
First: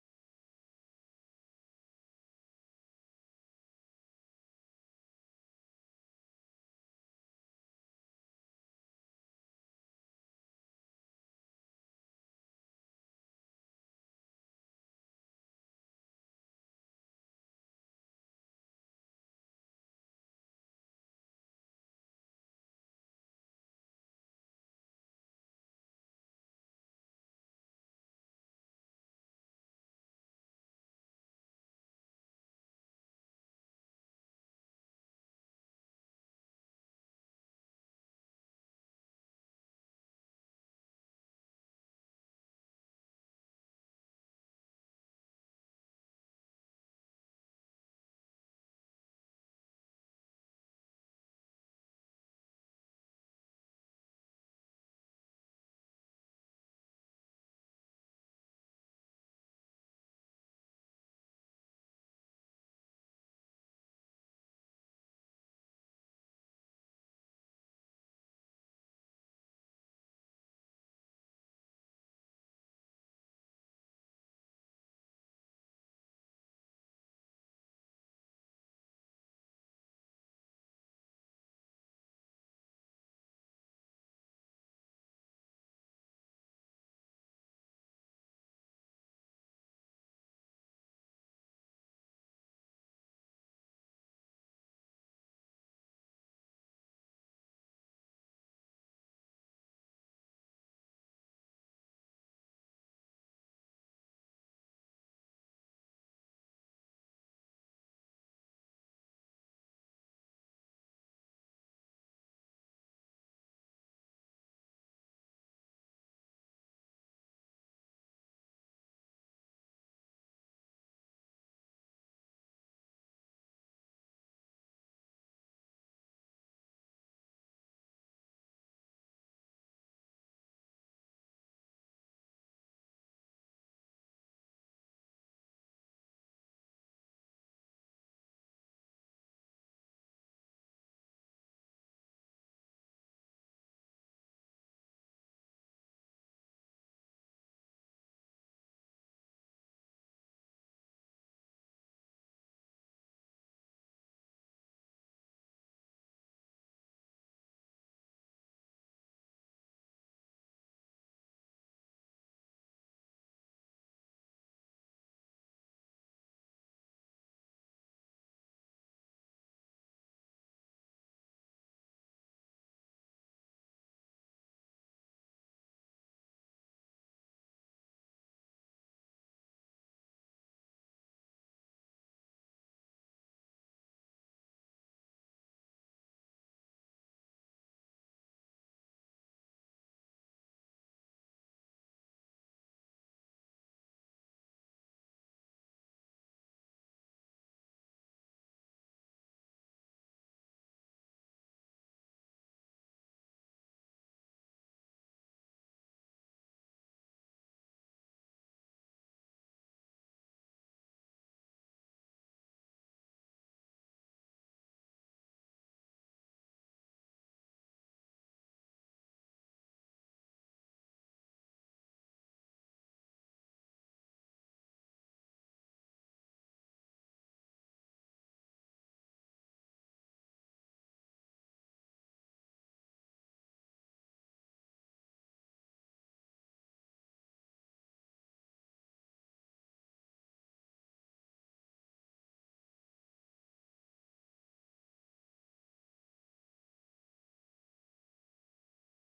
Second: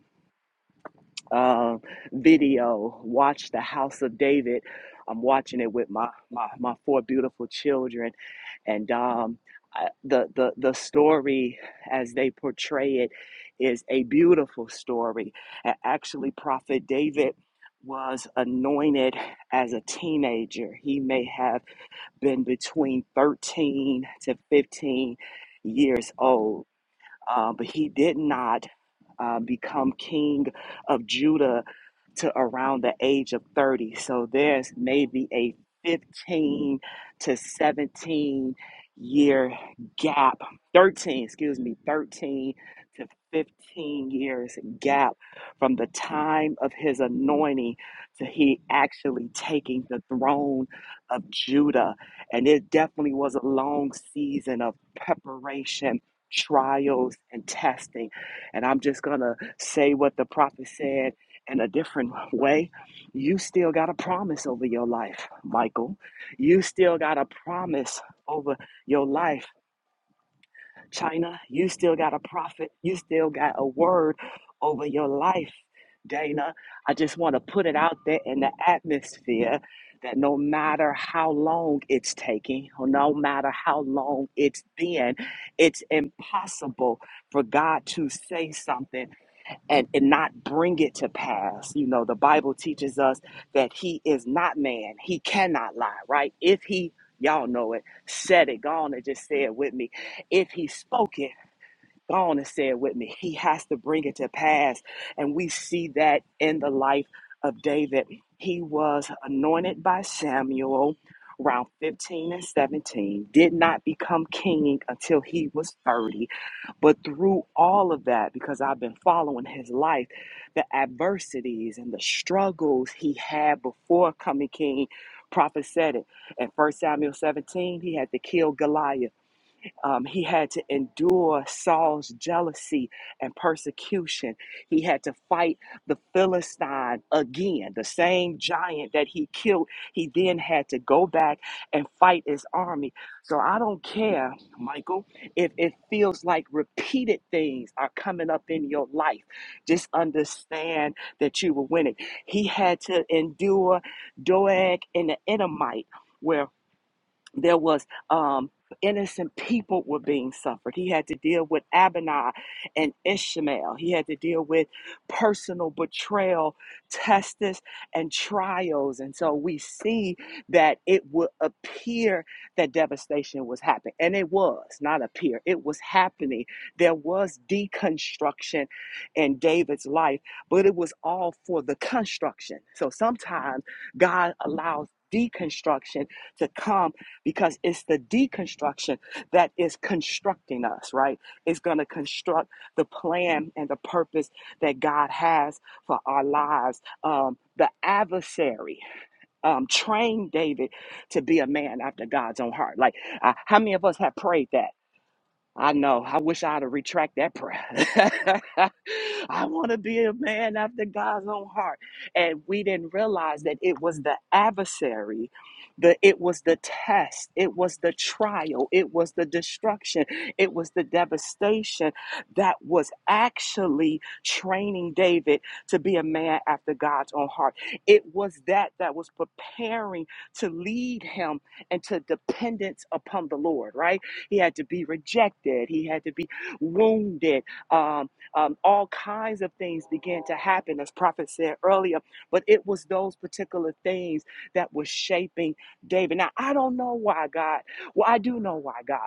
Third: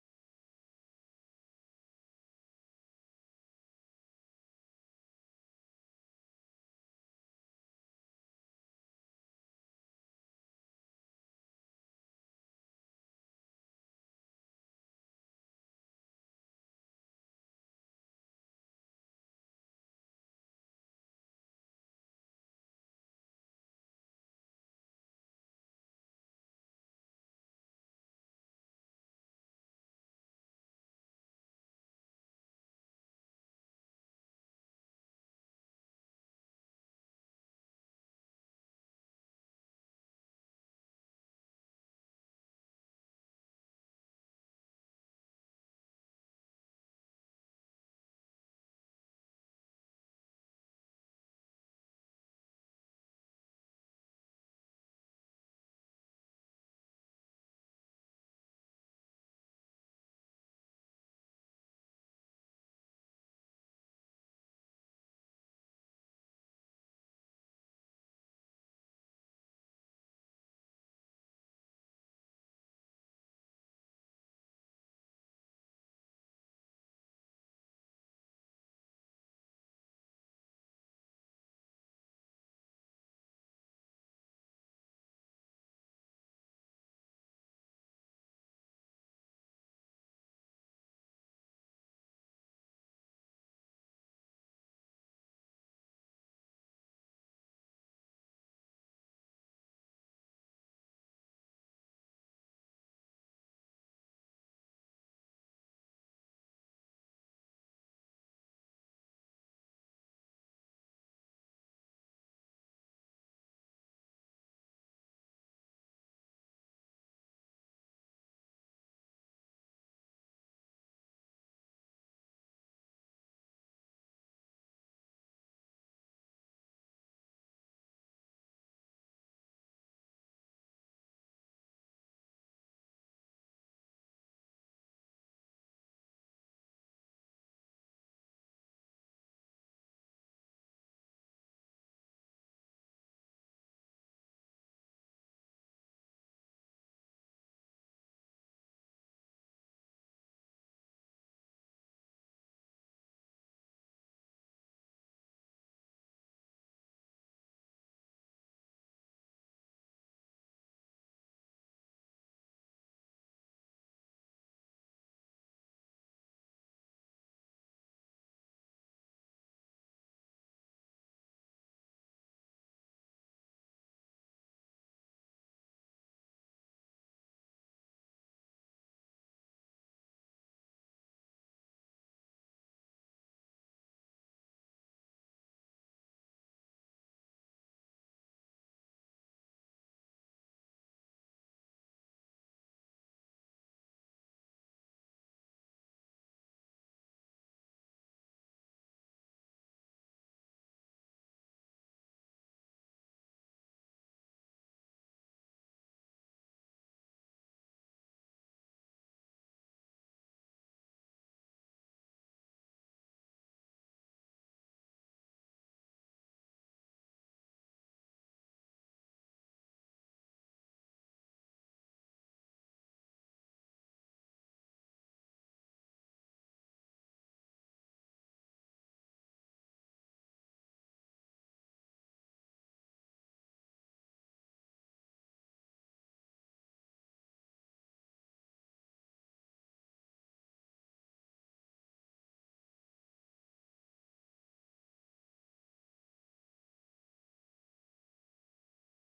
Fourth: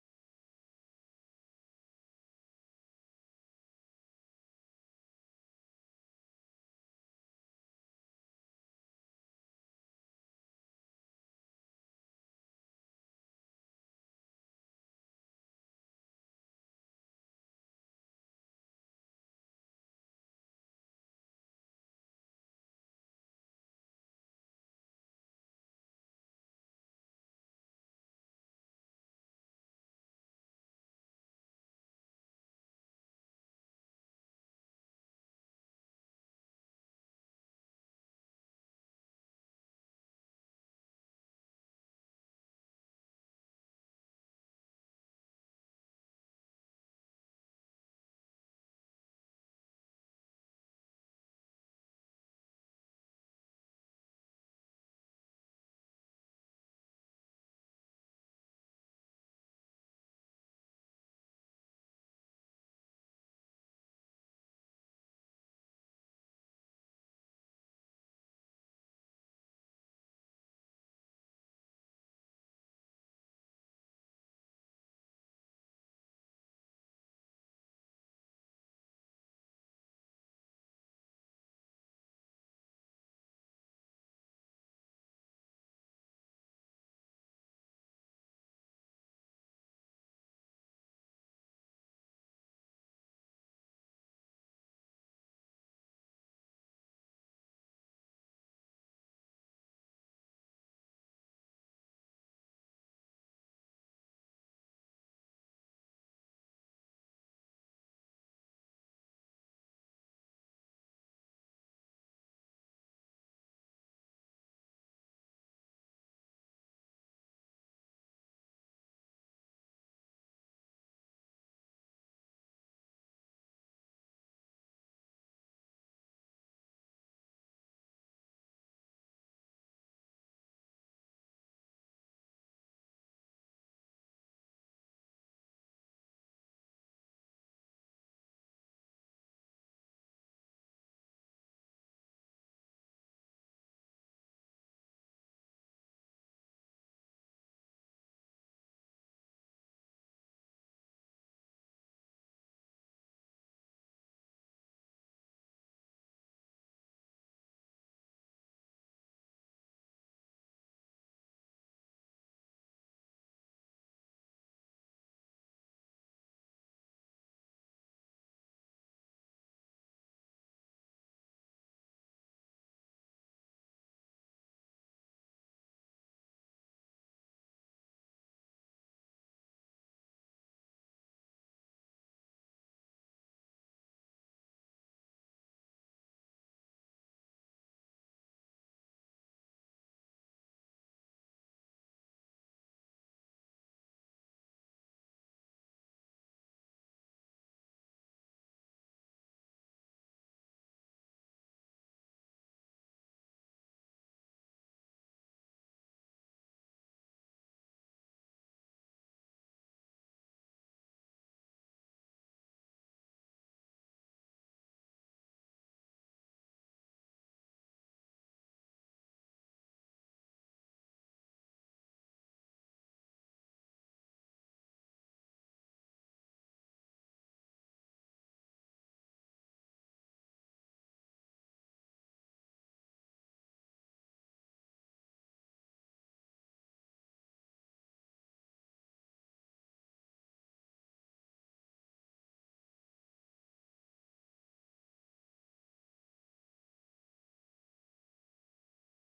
Speaker 2: uh, video watch the house of david i'm watching it with my my, my four beautiful children and um, I- the, the the story as they portray it is a beautiful story and actually prophet david was anointed as a teenager he may have been between 13 to 15 years old uh, but he did not uh, become king of Judah to around the age of 30. So there's maybe a 15 to 17 year gap, 13, excuse me, 13 to 15 years gap from the time of his anointing to he actually taking the throne of Judah. And it definitely was a long season of preparation. Trials and testing. And I'm just going to say what the prophet said in a different way, you still got a promise over your life, Michael. You still got a promise over your life, China. You still got a prophet. You still got a word over your life, Dana. I just want to put it out there in the atmosphere that no matter how long it's taking, or no matter how long it's been, it's impossible for God to say something and, and not bring it to pass. You know, the Bible teaches us that he is not man. He cannot lie, right? If he, y'all know it, said it, go on and just say it with me. If he spoke it, go on and say it with me. He has to bring it to pass. And we see that in the life of David. He was anointed by Samuel around 15 and 17, did not become king until he was 30 but through all of that, because I've been following his life, the adversities and the struggles he had before coming king, prophet said it. In First Samuel 17, he had to kill Goliath. Um, he had to endure Saul's jealousy and persecution. He had to fight the Philistine again, the same giant that he killed. He then had to go back and fight his army. So I don't care, Michael, if it feels like repeated things are coming up in your life. Just understand that you were winning. He had to endure Doeg and the Edomite. Where there was um innocent people were being suffered he had to deal with abinah and ishmael he had to deal with personal betrayal tests and trials and so we see that it would appear that devastation was happening and it was not appear it was happening there was deconstruction in david's life but it was all for the construction so sometimes god allows deconstruction to come because it's the deconstruction that is constructing us, right? It's going to construct the plan and the purpose that God has for our lives. Um, the adversary um, trained David to be a man after God's own heart. Like, uh, how many of us have prayed that? I know. I wish I'd have retract that prayer. I want to be a man after God's own heart. And we didn't realize that it was the adversary, the it was the test, it was the trial, it was the destruction, it was the devastation that was actually training David to be a man after God's own heart. It was that that was preparing to lead him into dependence upon the Lord, right? He had to be rejected. He had to be wounded. Um, um, all kinds of things began to happen, as Prophet said earlier. But it was those particular things that were shaping David. Now, I don't know why God. Well, I do know why God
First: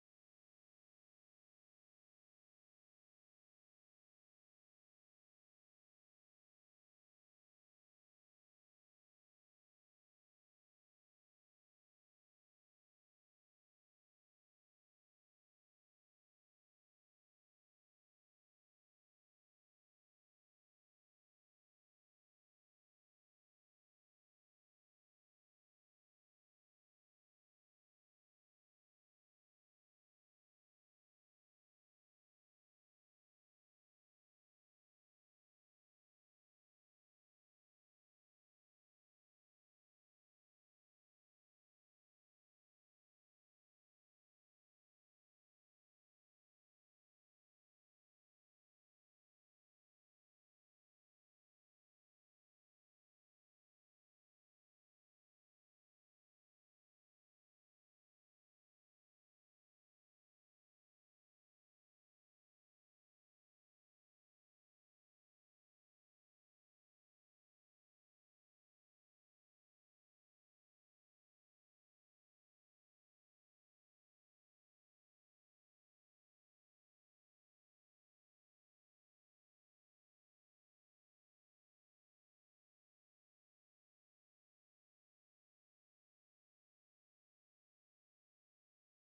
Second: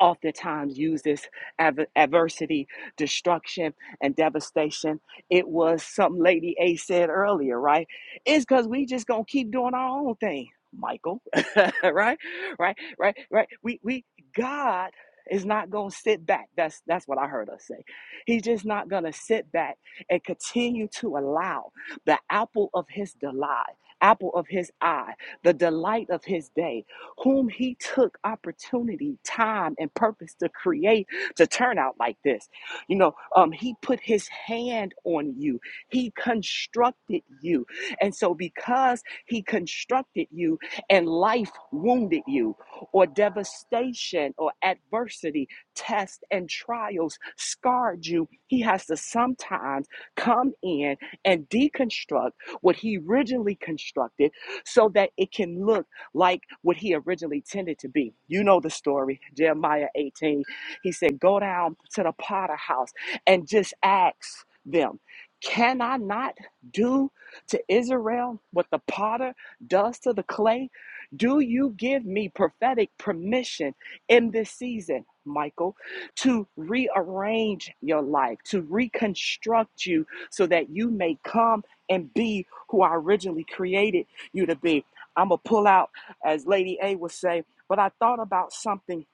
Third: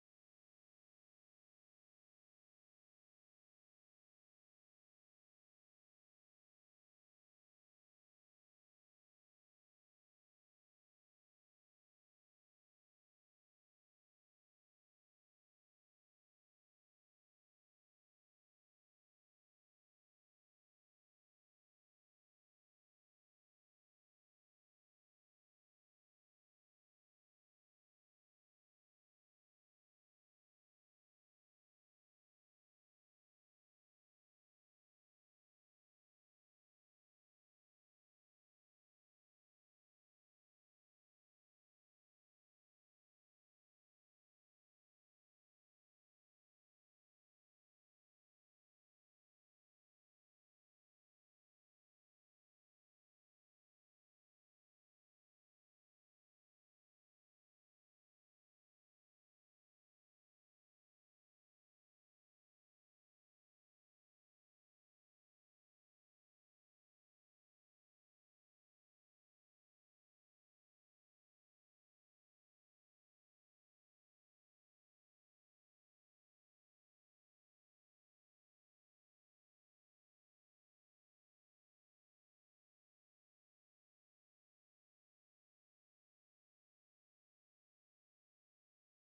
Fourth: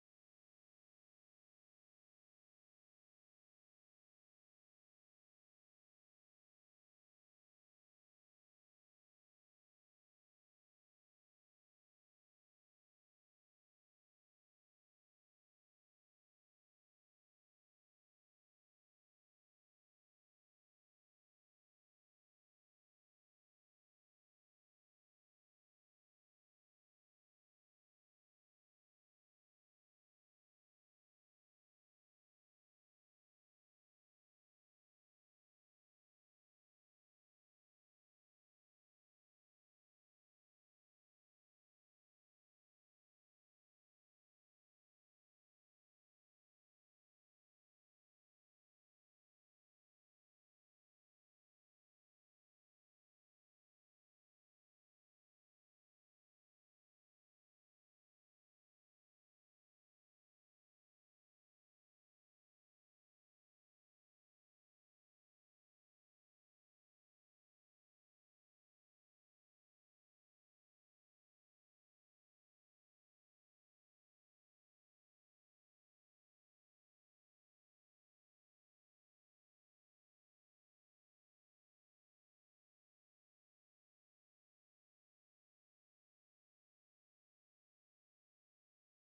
Speaker 2: oftentimes used as adver- adversity, destruction, and devastation. It was something Lady A said earlier, right? It's because we just gonna keep doing our own thing, Michael. right, right, right, right. We we God is not gonna sit back. That's that's what I heard us say. He's just not gonna sit back and continue to allow the apple of His delight, apple of His eye, the delight of His day whom he took opportunity, time, and purpose to create to turn out like this. You know, um, he put his hand on you, he constructed you. And so, because he constructed you and life wounded you, or devastation or adversity, tests and trials scarred you, he has to sometimes come in and deconstruct what he originally constructed so that it can look like what he originally tended to be. You know the story, Jeremiah 18. He said, Go down to the potter house and just ask them, Can I not do to Israel what the potter does to the clay? Do you give me prophetic permission in this season, Michael, to rearrange your life, to reconstruct you so that you may come and be who I originally created you to be? I'm going to pull out as Lady A would say. But I thought about something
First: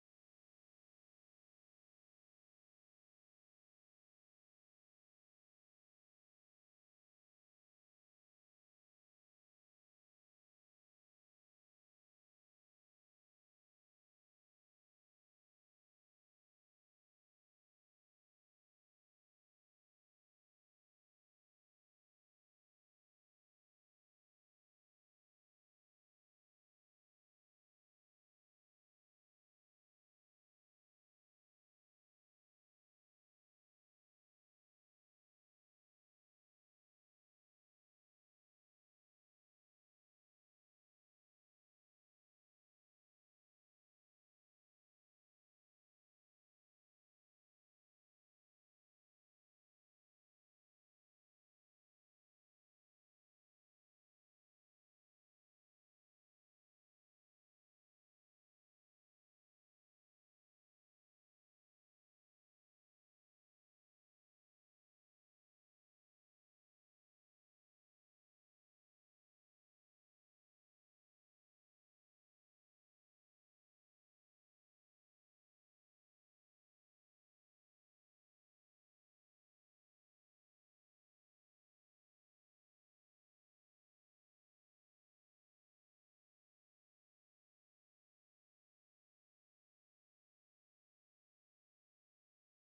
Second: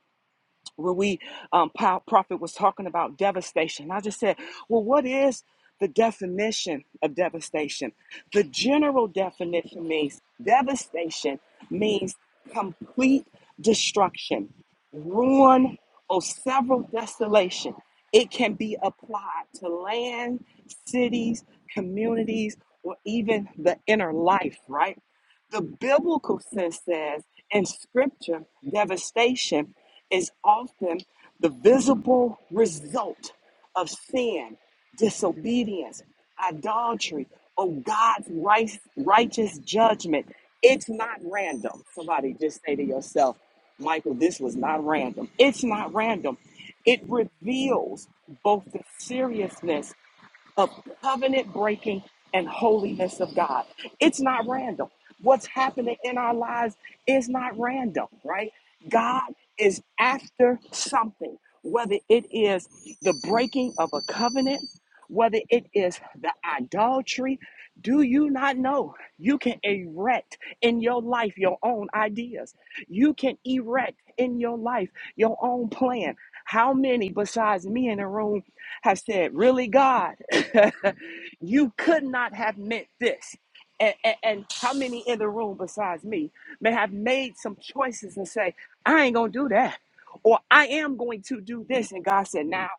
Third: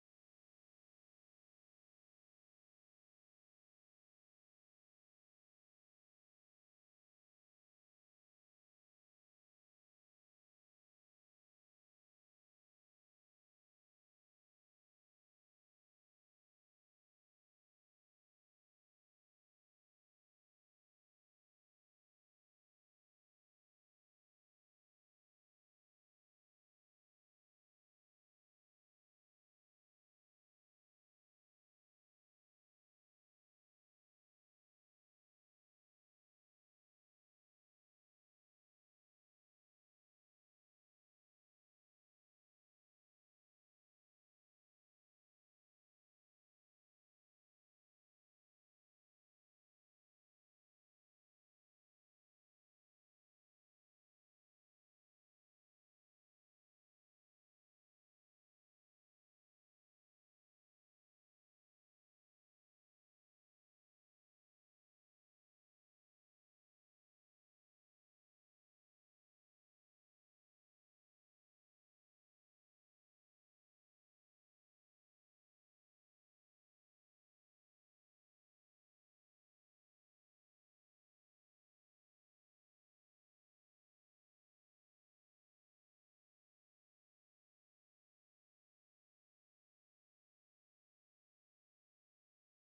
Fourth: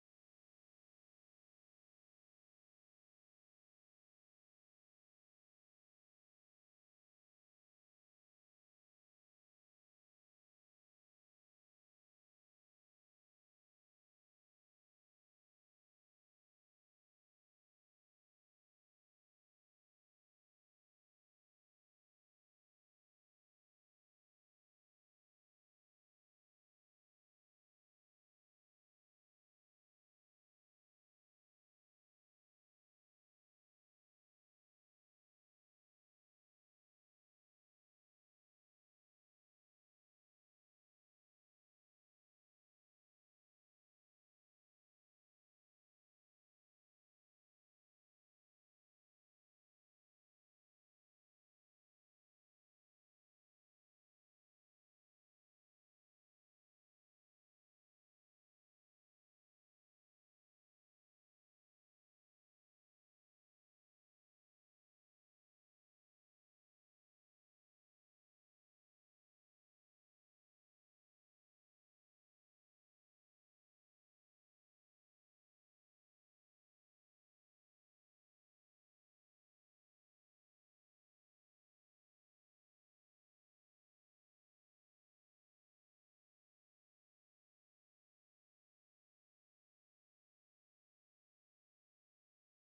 Speaker 2: when we, um, Pa- Prophet was talking about devastation. I just said, well, what is the definition of devastation? The general definition means devastation means complete destruction, ruin, or several desolation. It can be applied to land, cities, communities, or even the inner life, right? The biblical sense says in scripture, devastation is often the visible result of sin, disobedience, idolatry, or God's right, righteous judgment. It's not random. Somebody just say to yourself, Michael, this was not random. It's not random. It reveals both the seriousness of covenant breaking and holiness of God. It's not random. What's happening in our lives is not random, right? God is after something, whether it is the breaking of a covenant, whether it is the idolatry. Do you not know you can erect in your life your own ideas? You can erect in your life your own plan. How many besides me in the room have said, Really, God, you could not have meant this. And, and, and how many in the room besides me may have made some choices and say, I ain't going to do that. Or I am going to do this. And God said, Now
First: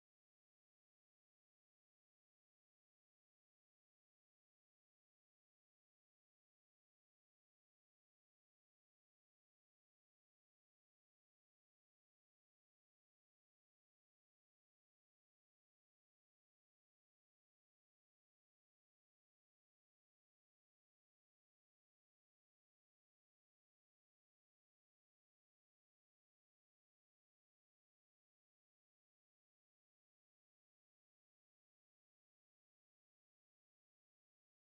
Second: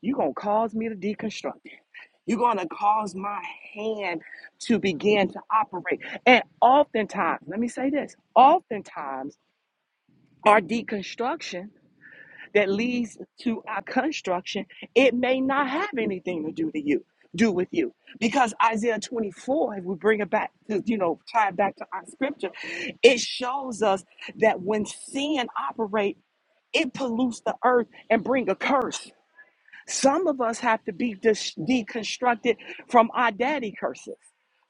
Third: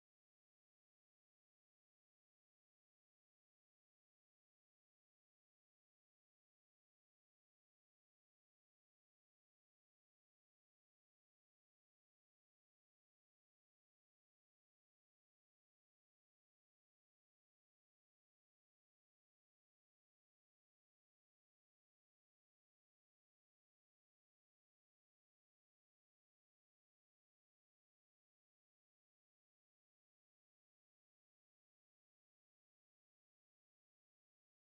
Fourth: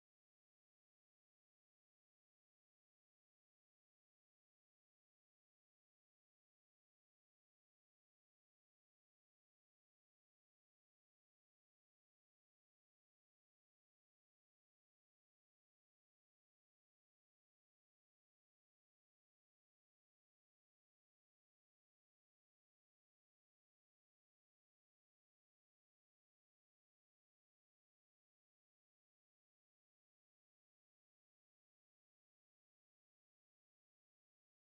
Speaker 2: you're going to cause me to deconstruct it. You're going to cause my hand to begin to operate. And oftentimes, let me say this oftentimes, our deconstruction that leads to our construction, it may not have anything to do to you, do with you. Because Isaiah 24, if we bring it back to, you know, tie it back to our scripture, it shows us that when sin operates, it pollutes the earth and bring a curse. Some of us have to be dis- deconstructed from our daddy curses,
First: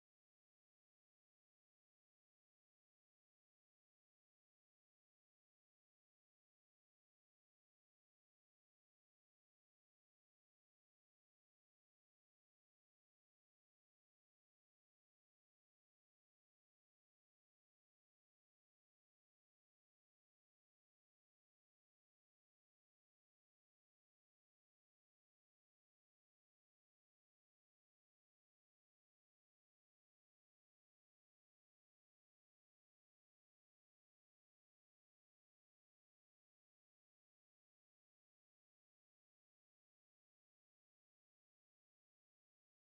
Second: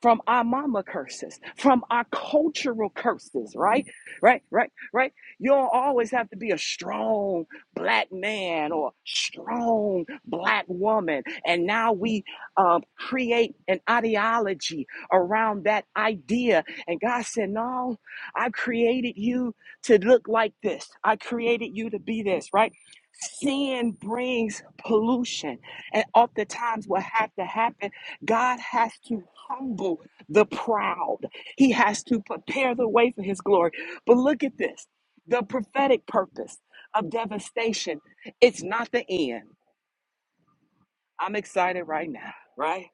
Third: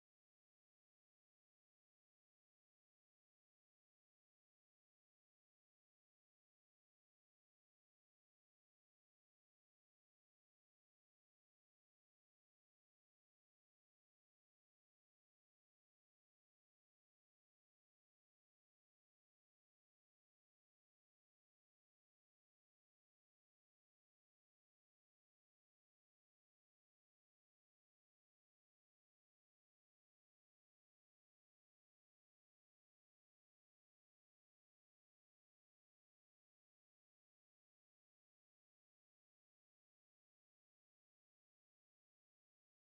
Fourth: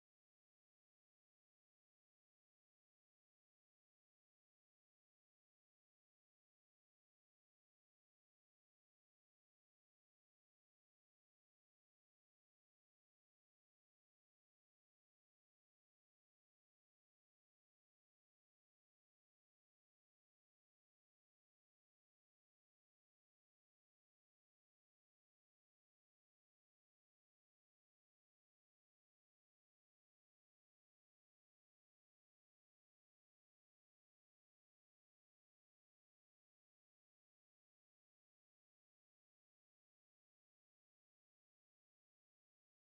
Speaker 2: from our mama curses, from our cultural curses, right? Right, right, right. You don't always have to be a strong black man or strong black woman. And now we um, create an ideology around that idea. And God said, No, I created you to look like this. I created you to be this, right? Sin brings pollution. And oftentimes, what has to happen, God has to humble the proud, He has to prepare the way for His glory. But look at this the prophetic purpose of devastation, it's not the end. I'm excited right now, right?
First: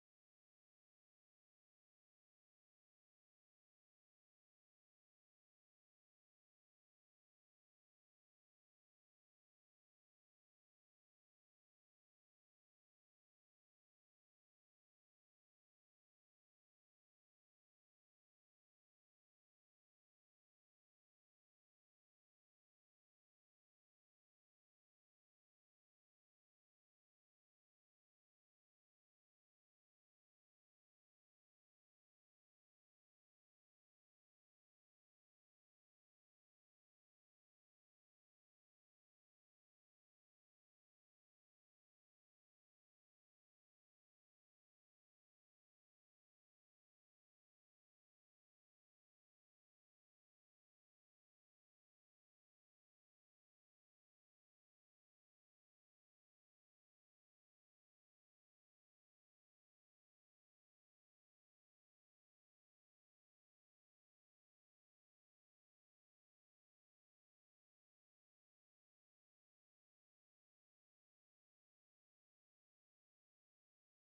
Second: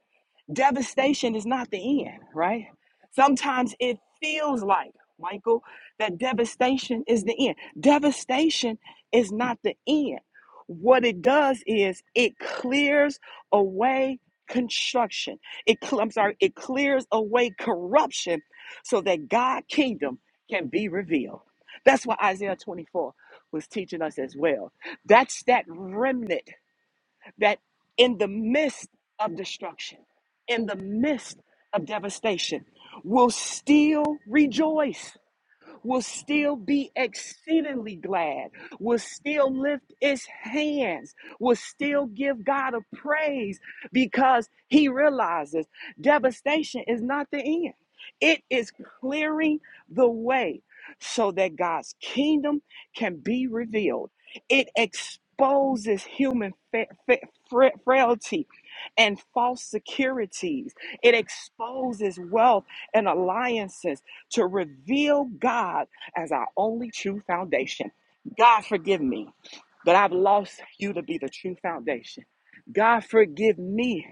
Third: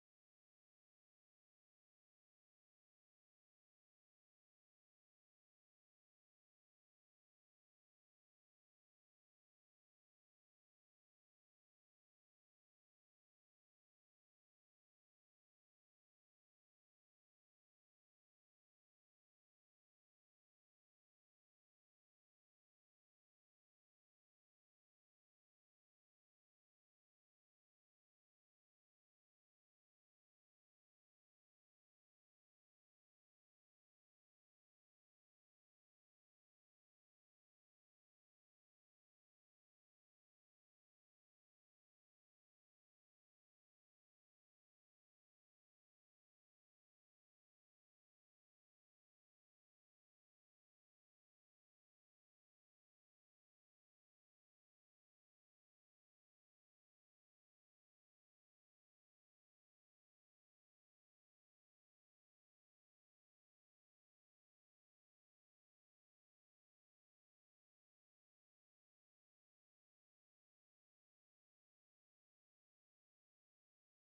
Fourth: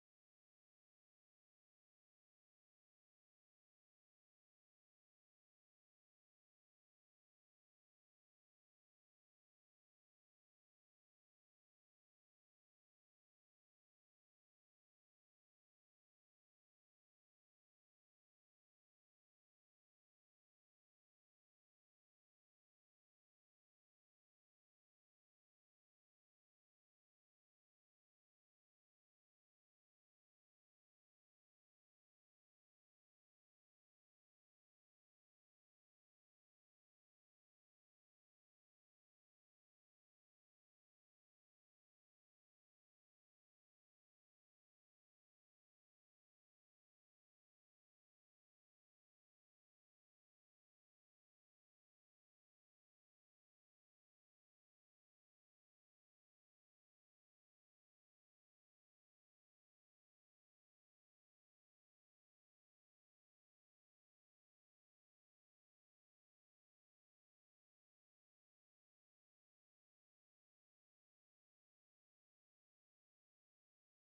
Speaker 2: devastation is not the end, right? Sometimes it feels like, Michael, that devastation is the end. Devastation is not the end. What it does is it clears away construction. It cl- I'm sorry, it clears away corruption so that God kingdom can be revealed. That's what Isaiah 24 was teaching us as well. That's that remnant that in the midst of destruction, in the midst of devastation, will still rejoice will still be exceedingly glad, will still lift its hands, will still give God a praise because he realizes devastation is not the end. It is clearing the way so that God's kingdom can be revealed. It exposes human fa- fa- fra- frailty and false securities. It exposes wealth and alliances to reveal God as our only true foundation. God, forgive me that I've lost you to be the true foundation. God, forgive me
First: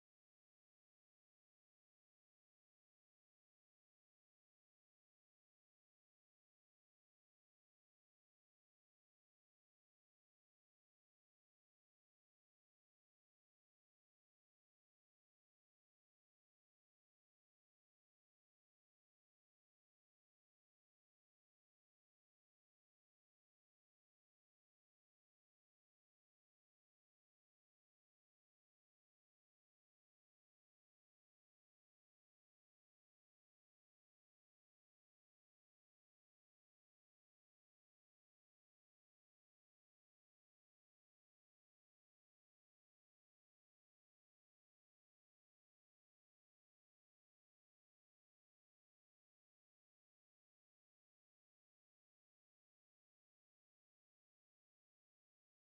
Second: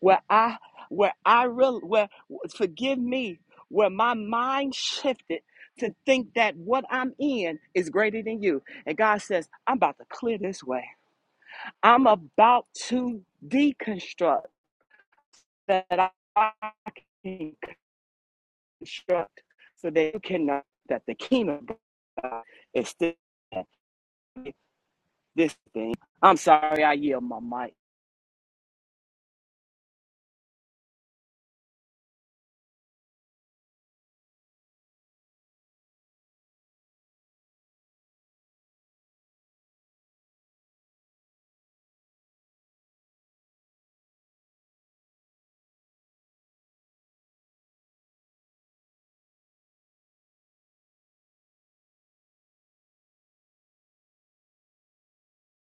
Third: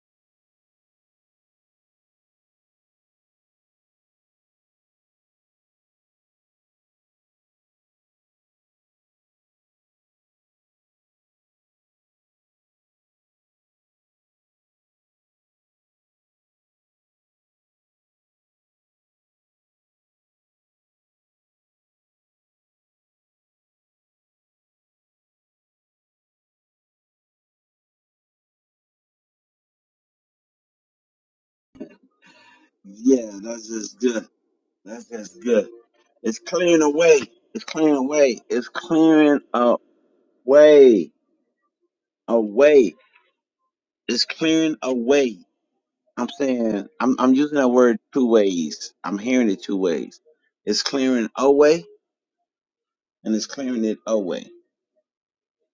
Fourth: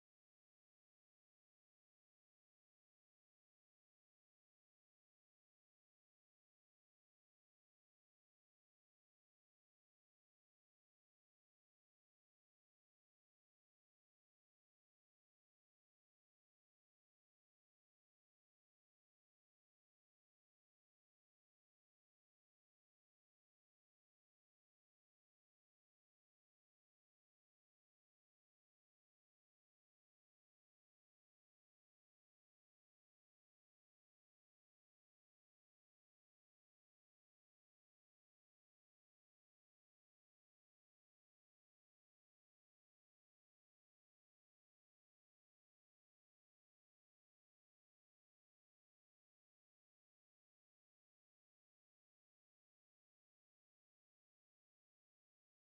Speaker 2: where I where I real where forgive me where my mind shifted to think that what I'm in is greater than you. And God says, I'm about to clear this way. I'm about to deconstruct that I can instruct so that you cannot that the kingdom of God is still this thing. I'm sorry, I yield my mic.
Speaker 1: Yeah, that's just good. That's just good. It's clearing away. It's clearing away. It's clearing away. Away. It's clearing away. I'm saying I'm I'm using that word two ways. I'm hearing it two ways. It's clearing away and it's clearing it away.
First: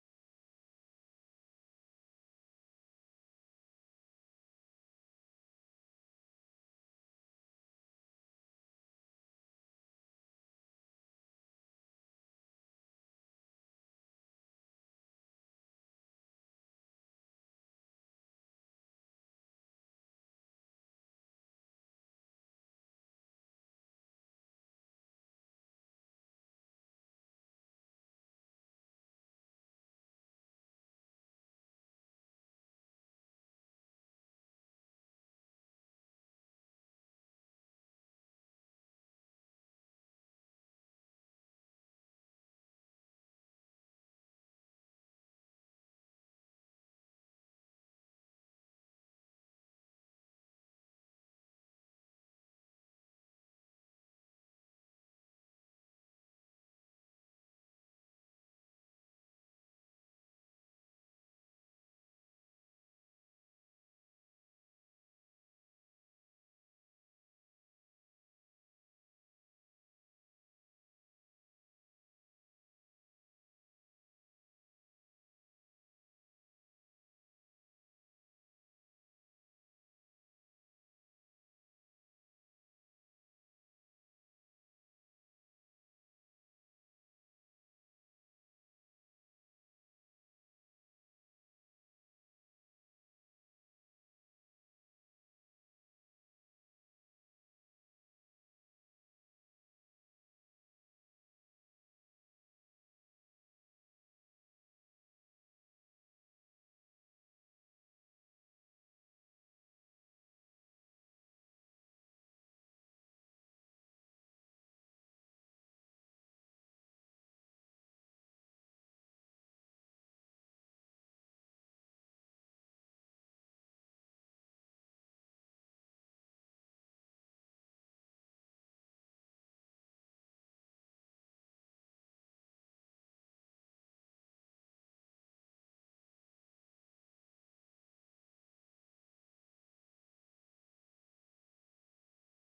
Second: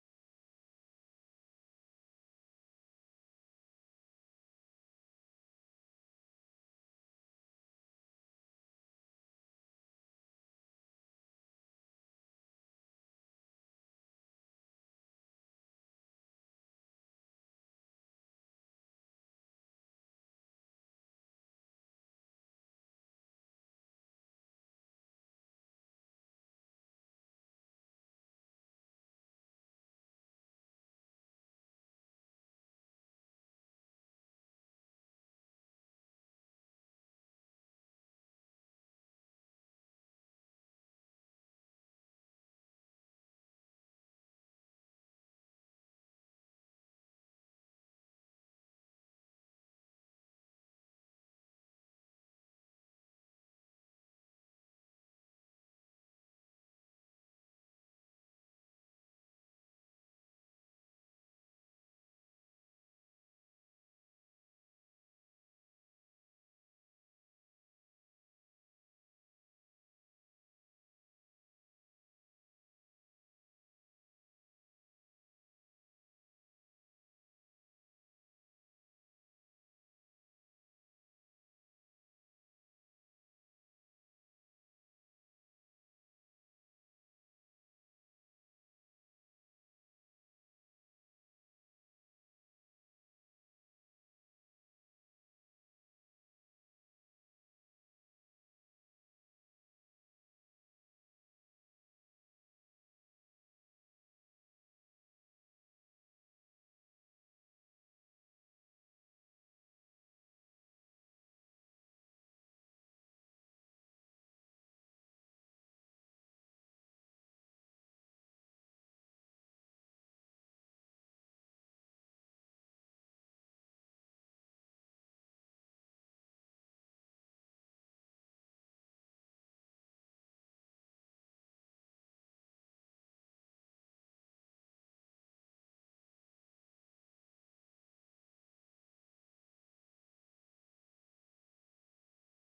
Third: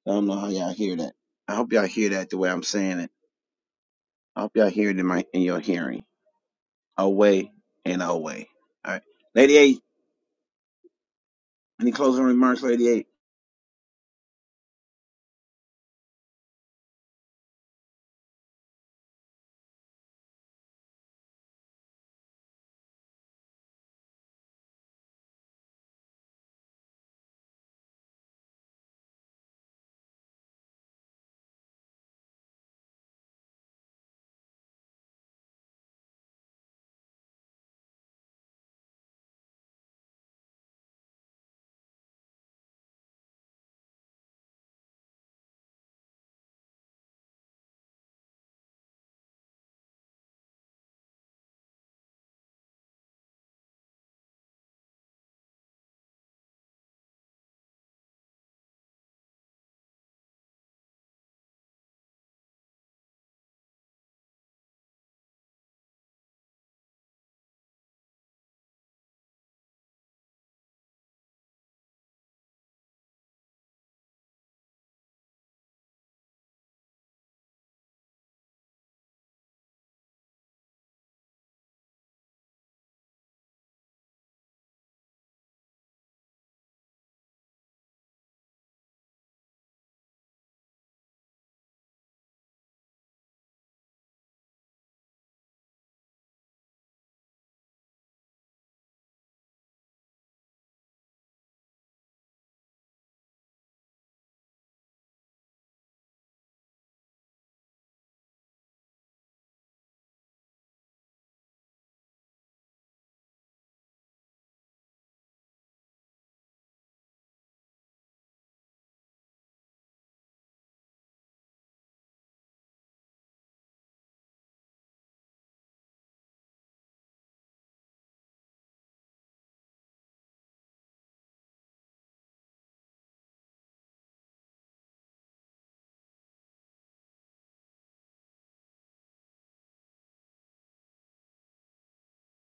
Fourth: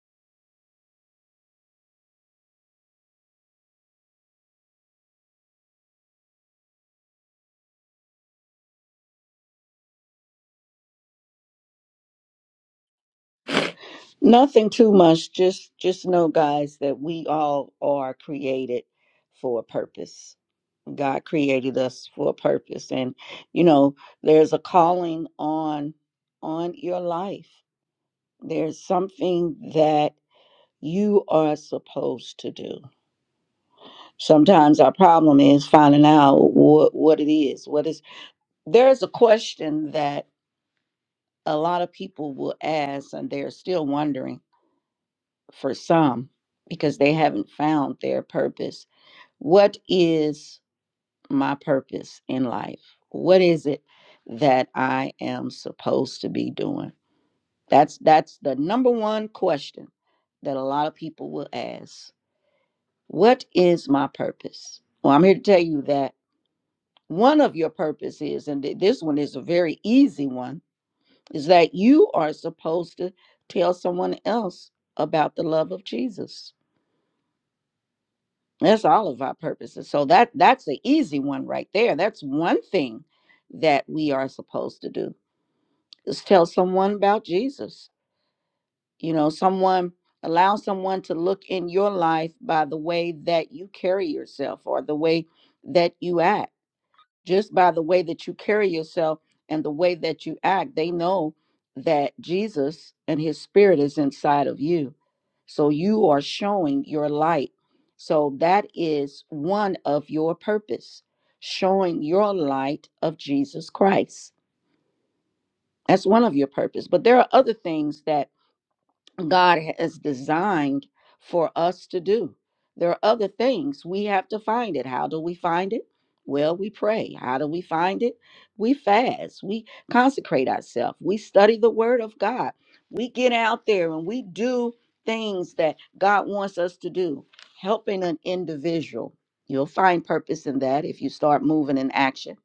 Speaker 1: I don't know how y'all hear that. I hope y'all hear that the way I'm saying it. I hope y'all hear it in my in your hearing. Away and away. All right. Lady eight. Any closing remarks, Lady eight?
Speaker 3: Nothing too much. Just just know, guys, that we all are created for a purpose. God created us for a purpose and you know there's a calling on on your life. There's something that you are supposed to do. Sometimes our problem is finding out what what it is. What is there's a question that a lot of people will ask and they're still wondering for some because they haven't found their purpose. What is my purpose in life what is it that i am supposed to be doing that's that's the number one question that a lot of people will ask what is my purpose well i'm here to tell you that one of your purposes and th- this one is a very easy one is that you are supposed to tell someone else about the love of jesus that's all of our purposes so that that's the easy one right there that's one thing that we are supposed to do Just tell someone about Jesus. You know, someone allow someone to look in your life by the way that you carry yourself or the way that you act. Just by the way that you carry yourself and the way that you act, they know that Jesus and his spirit is inside of you. So you are showing your light. So that is one of your purpose, showing your light of Jesus Christ. That's one of your purpose. But there are other things that God has designed for us to do. There are other things we have to find it. How do we find it? Well, we pray. How do we find it? We fast. We consecrate ourselves. We study the word of God. We get out there and we do things that God wants us to do. Helping an individual, you'll find purpose in that if you start moving in action.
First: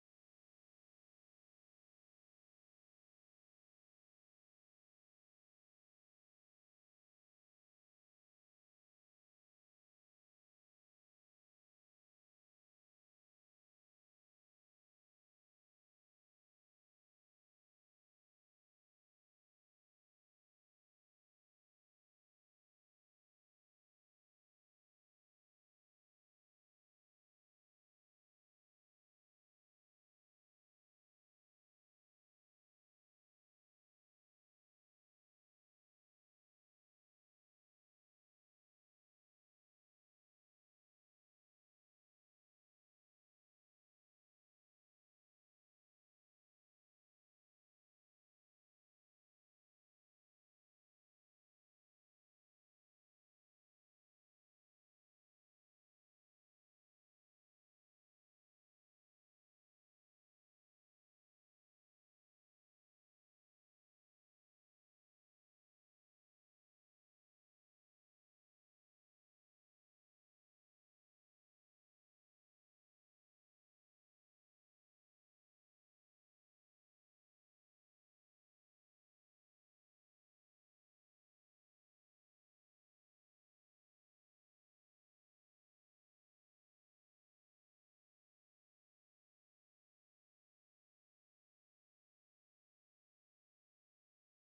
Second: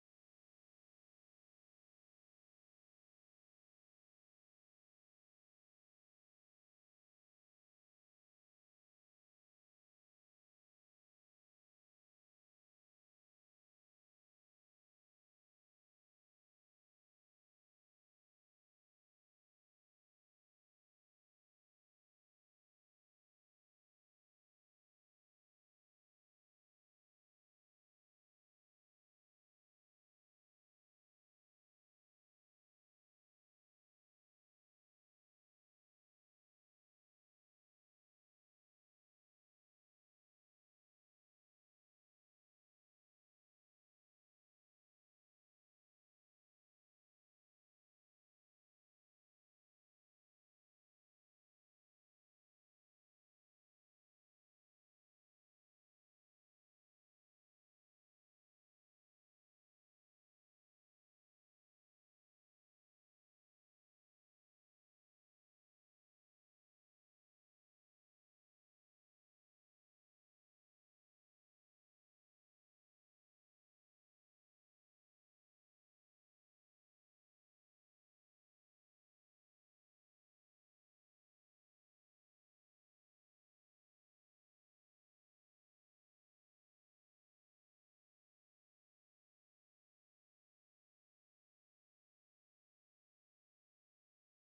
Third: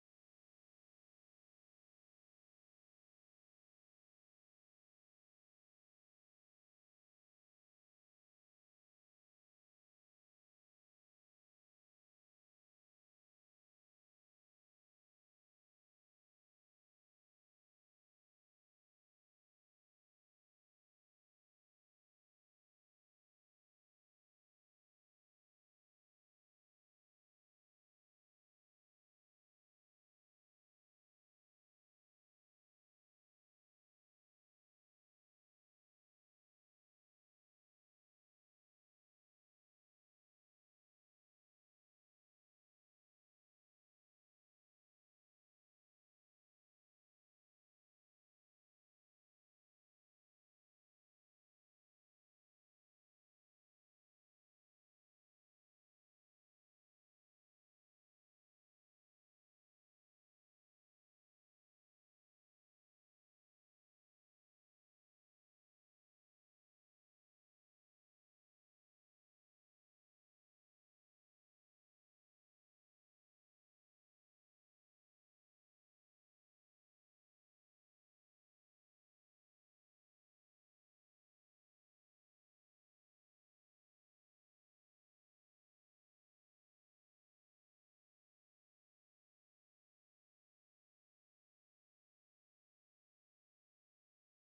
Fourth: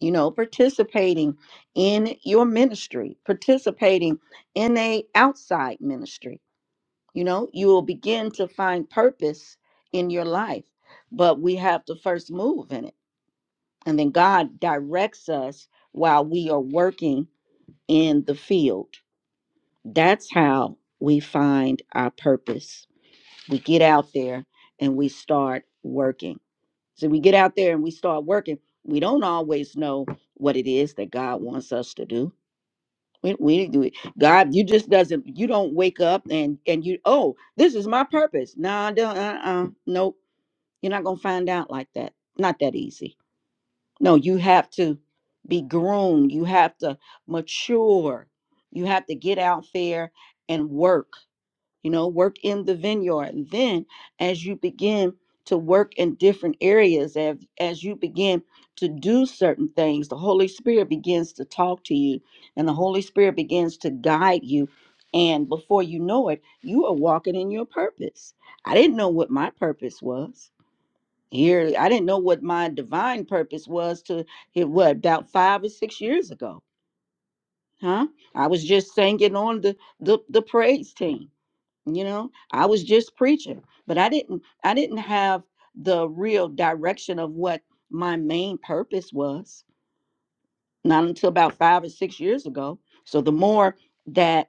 Speaker 3: You know, participating in your ministry, participating in a outside ministry you know, you will begin to find purpose in your life, but we have to first move in it. And then God directs us while we are working in the field. That's how we find our purpose. We get out there and we start working. So we get out there and we start working. We don't always know what it is that God wants us to do we, we didn't do it. God, you just doesn't. You don't wake up and and you. Oh, this is my purpose. Nah, don't. Uh, uh, nope. You're not gonna find out like that. Not that easy. No, you have to be groomed. You have to mature. You have to get out there and work you know work in the vineyard and then as you begin to work in different areas as, as you begin to do certain things the holy spirit begins to talk to you and the holy spirit begins to guide you and before you know it you are walking in your purpose i didn't know what my purpose was here i didn't know what my divine purpose was to it what about five or six years ago huh i was just singing on the the, the praise team you know i was just preaching but i didn't i didn't have the real direction of what my main purpose was not until about five or six years ago so the more that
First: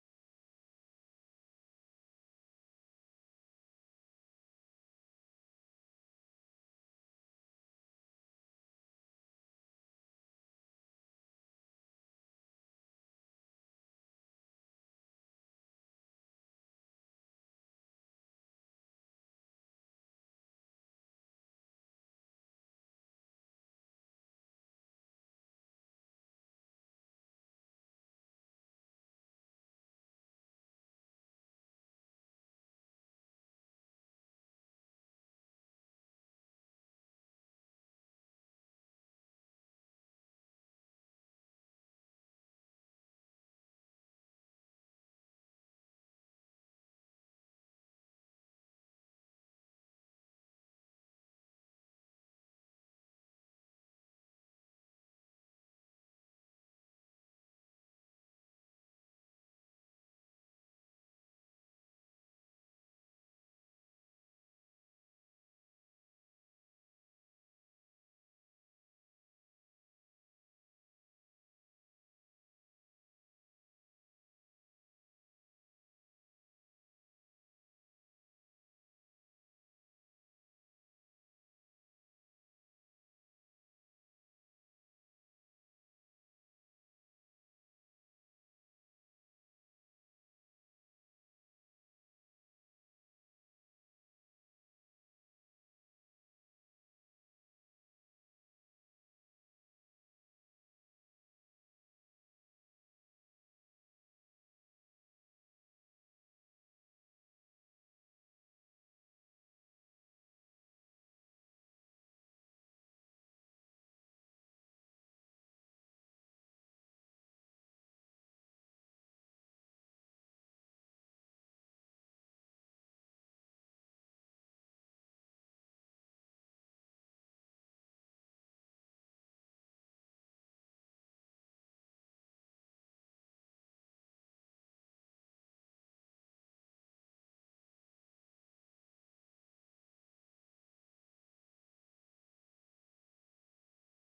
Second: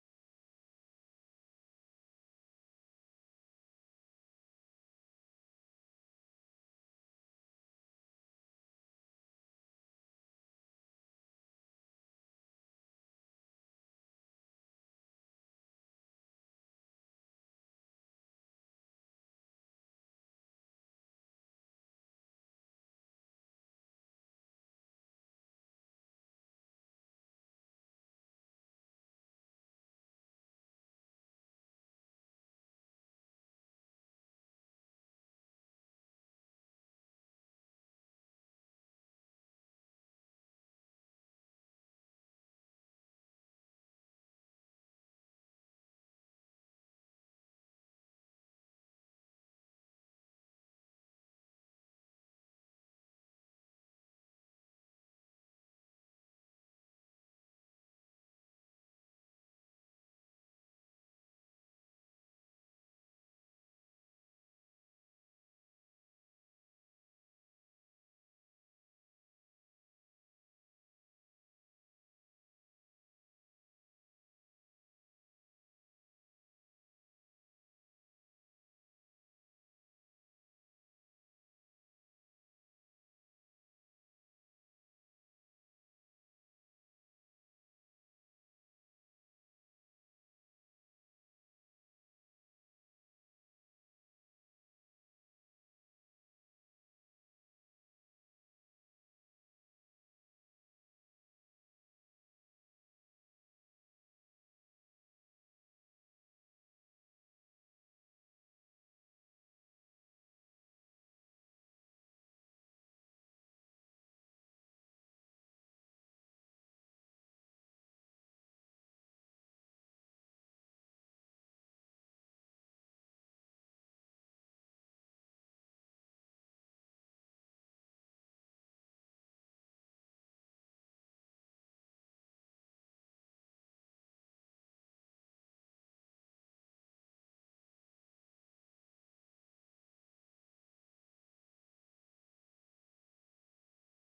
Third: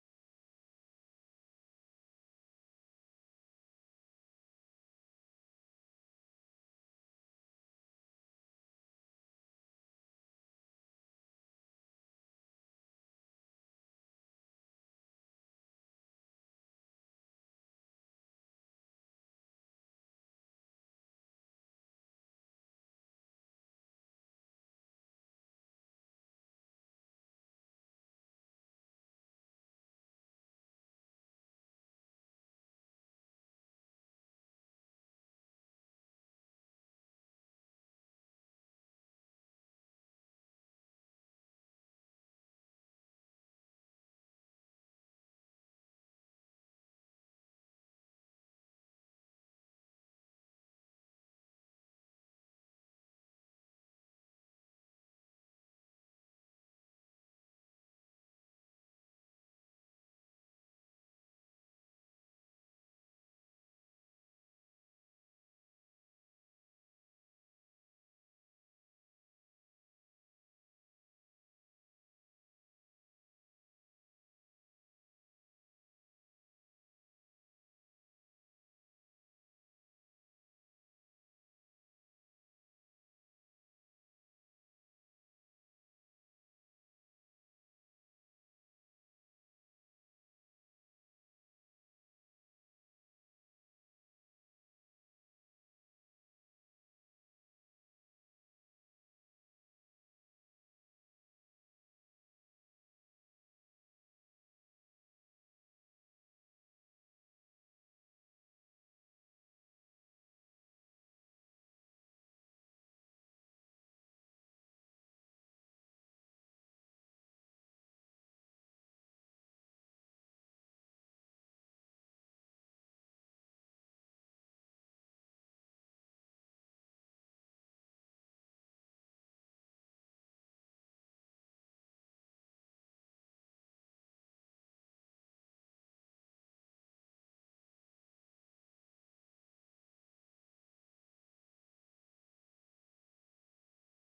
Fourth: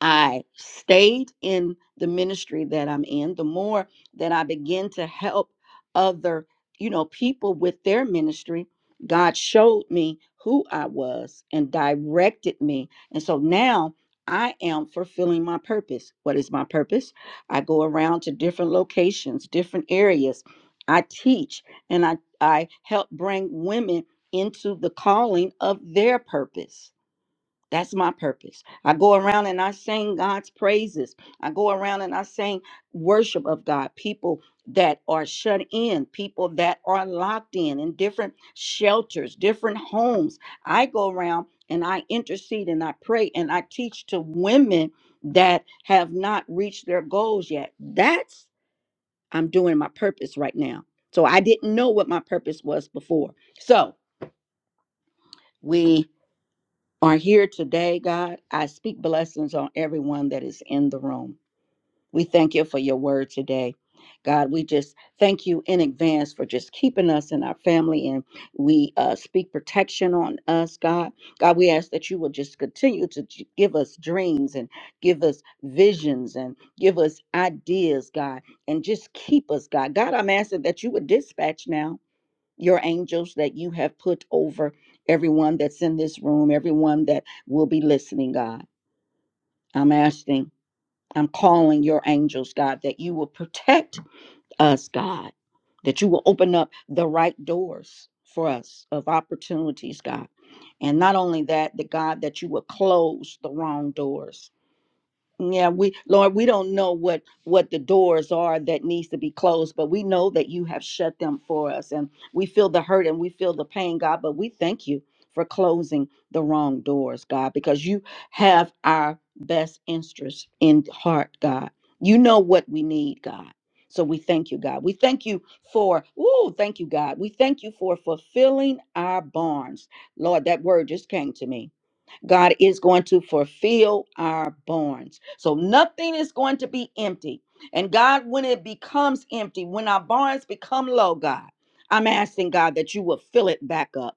Speaker 3: I stayed in the ministry that I'm in, the more that I begin to help other, you know, people with their ministry, God showed me who I was and directed me. And so now I am fulfilling my purpose. What is my purpose? I go around to different locations, different areas. I teach and I, I help bring women into the calling of their purpose that's my purpose. I go around and I sing God's praises. I go around and I sing worship of God. People that are shut in, people that are locked in in different shelters, different homes. I go around and I intercede and I pray and I teach to women that have not reached their goals yet. That's I'm doing my purpose right now. So I didn't know what my purpose was before. So, we are here today, God. I speak blessings on everyone that is in the room. We thank you for your word today. God, we just thank you in advance for just keeping us and our family, and we uh, speak protection on us, God. God, we ask that you will just continue to j- give us dreams and give us visions and give us ideas, God, and just keep us, God. God, I'm asking that you would dispatch now your angels that you have put over everyone that's in this room, everyone that will be listening, God. I'm asking, I'm calling your angels, God, that you will protect us, God, that you will open up the right doors for us of opportunities, God. And not only that, the God, that you will close the wrong doors yeah, we Lord, we don't know what what the doors are that needs to be closed, but we know that you have shut them for us and we feel the hurt and we feel the pain, God, but we thank you for closing the wrong doors, God, because you have our best interest in heart, God. You know what we need, God. So we thank you, God. We thank you for, ooh, thank you, God. We thank you for fulfilling our barns. Lord, that word just came to me God is going to fulfill our barns. So nothing is going to be empty. And God, when it becomes empty, when our barns become low, God, I'm asking God that you will fill it back up.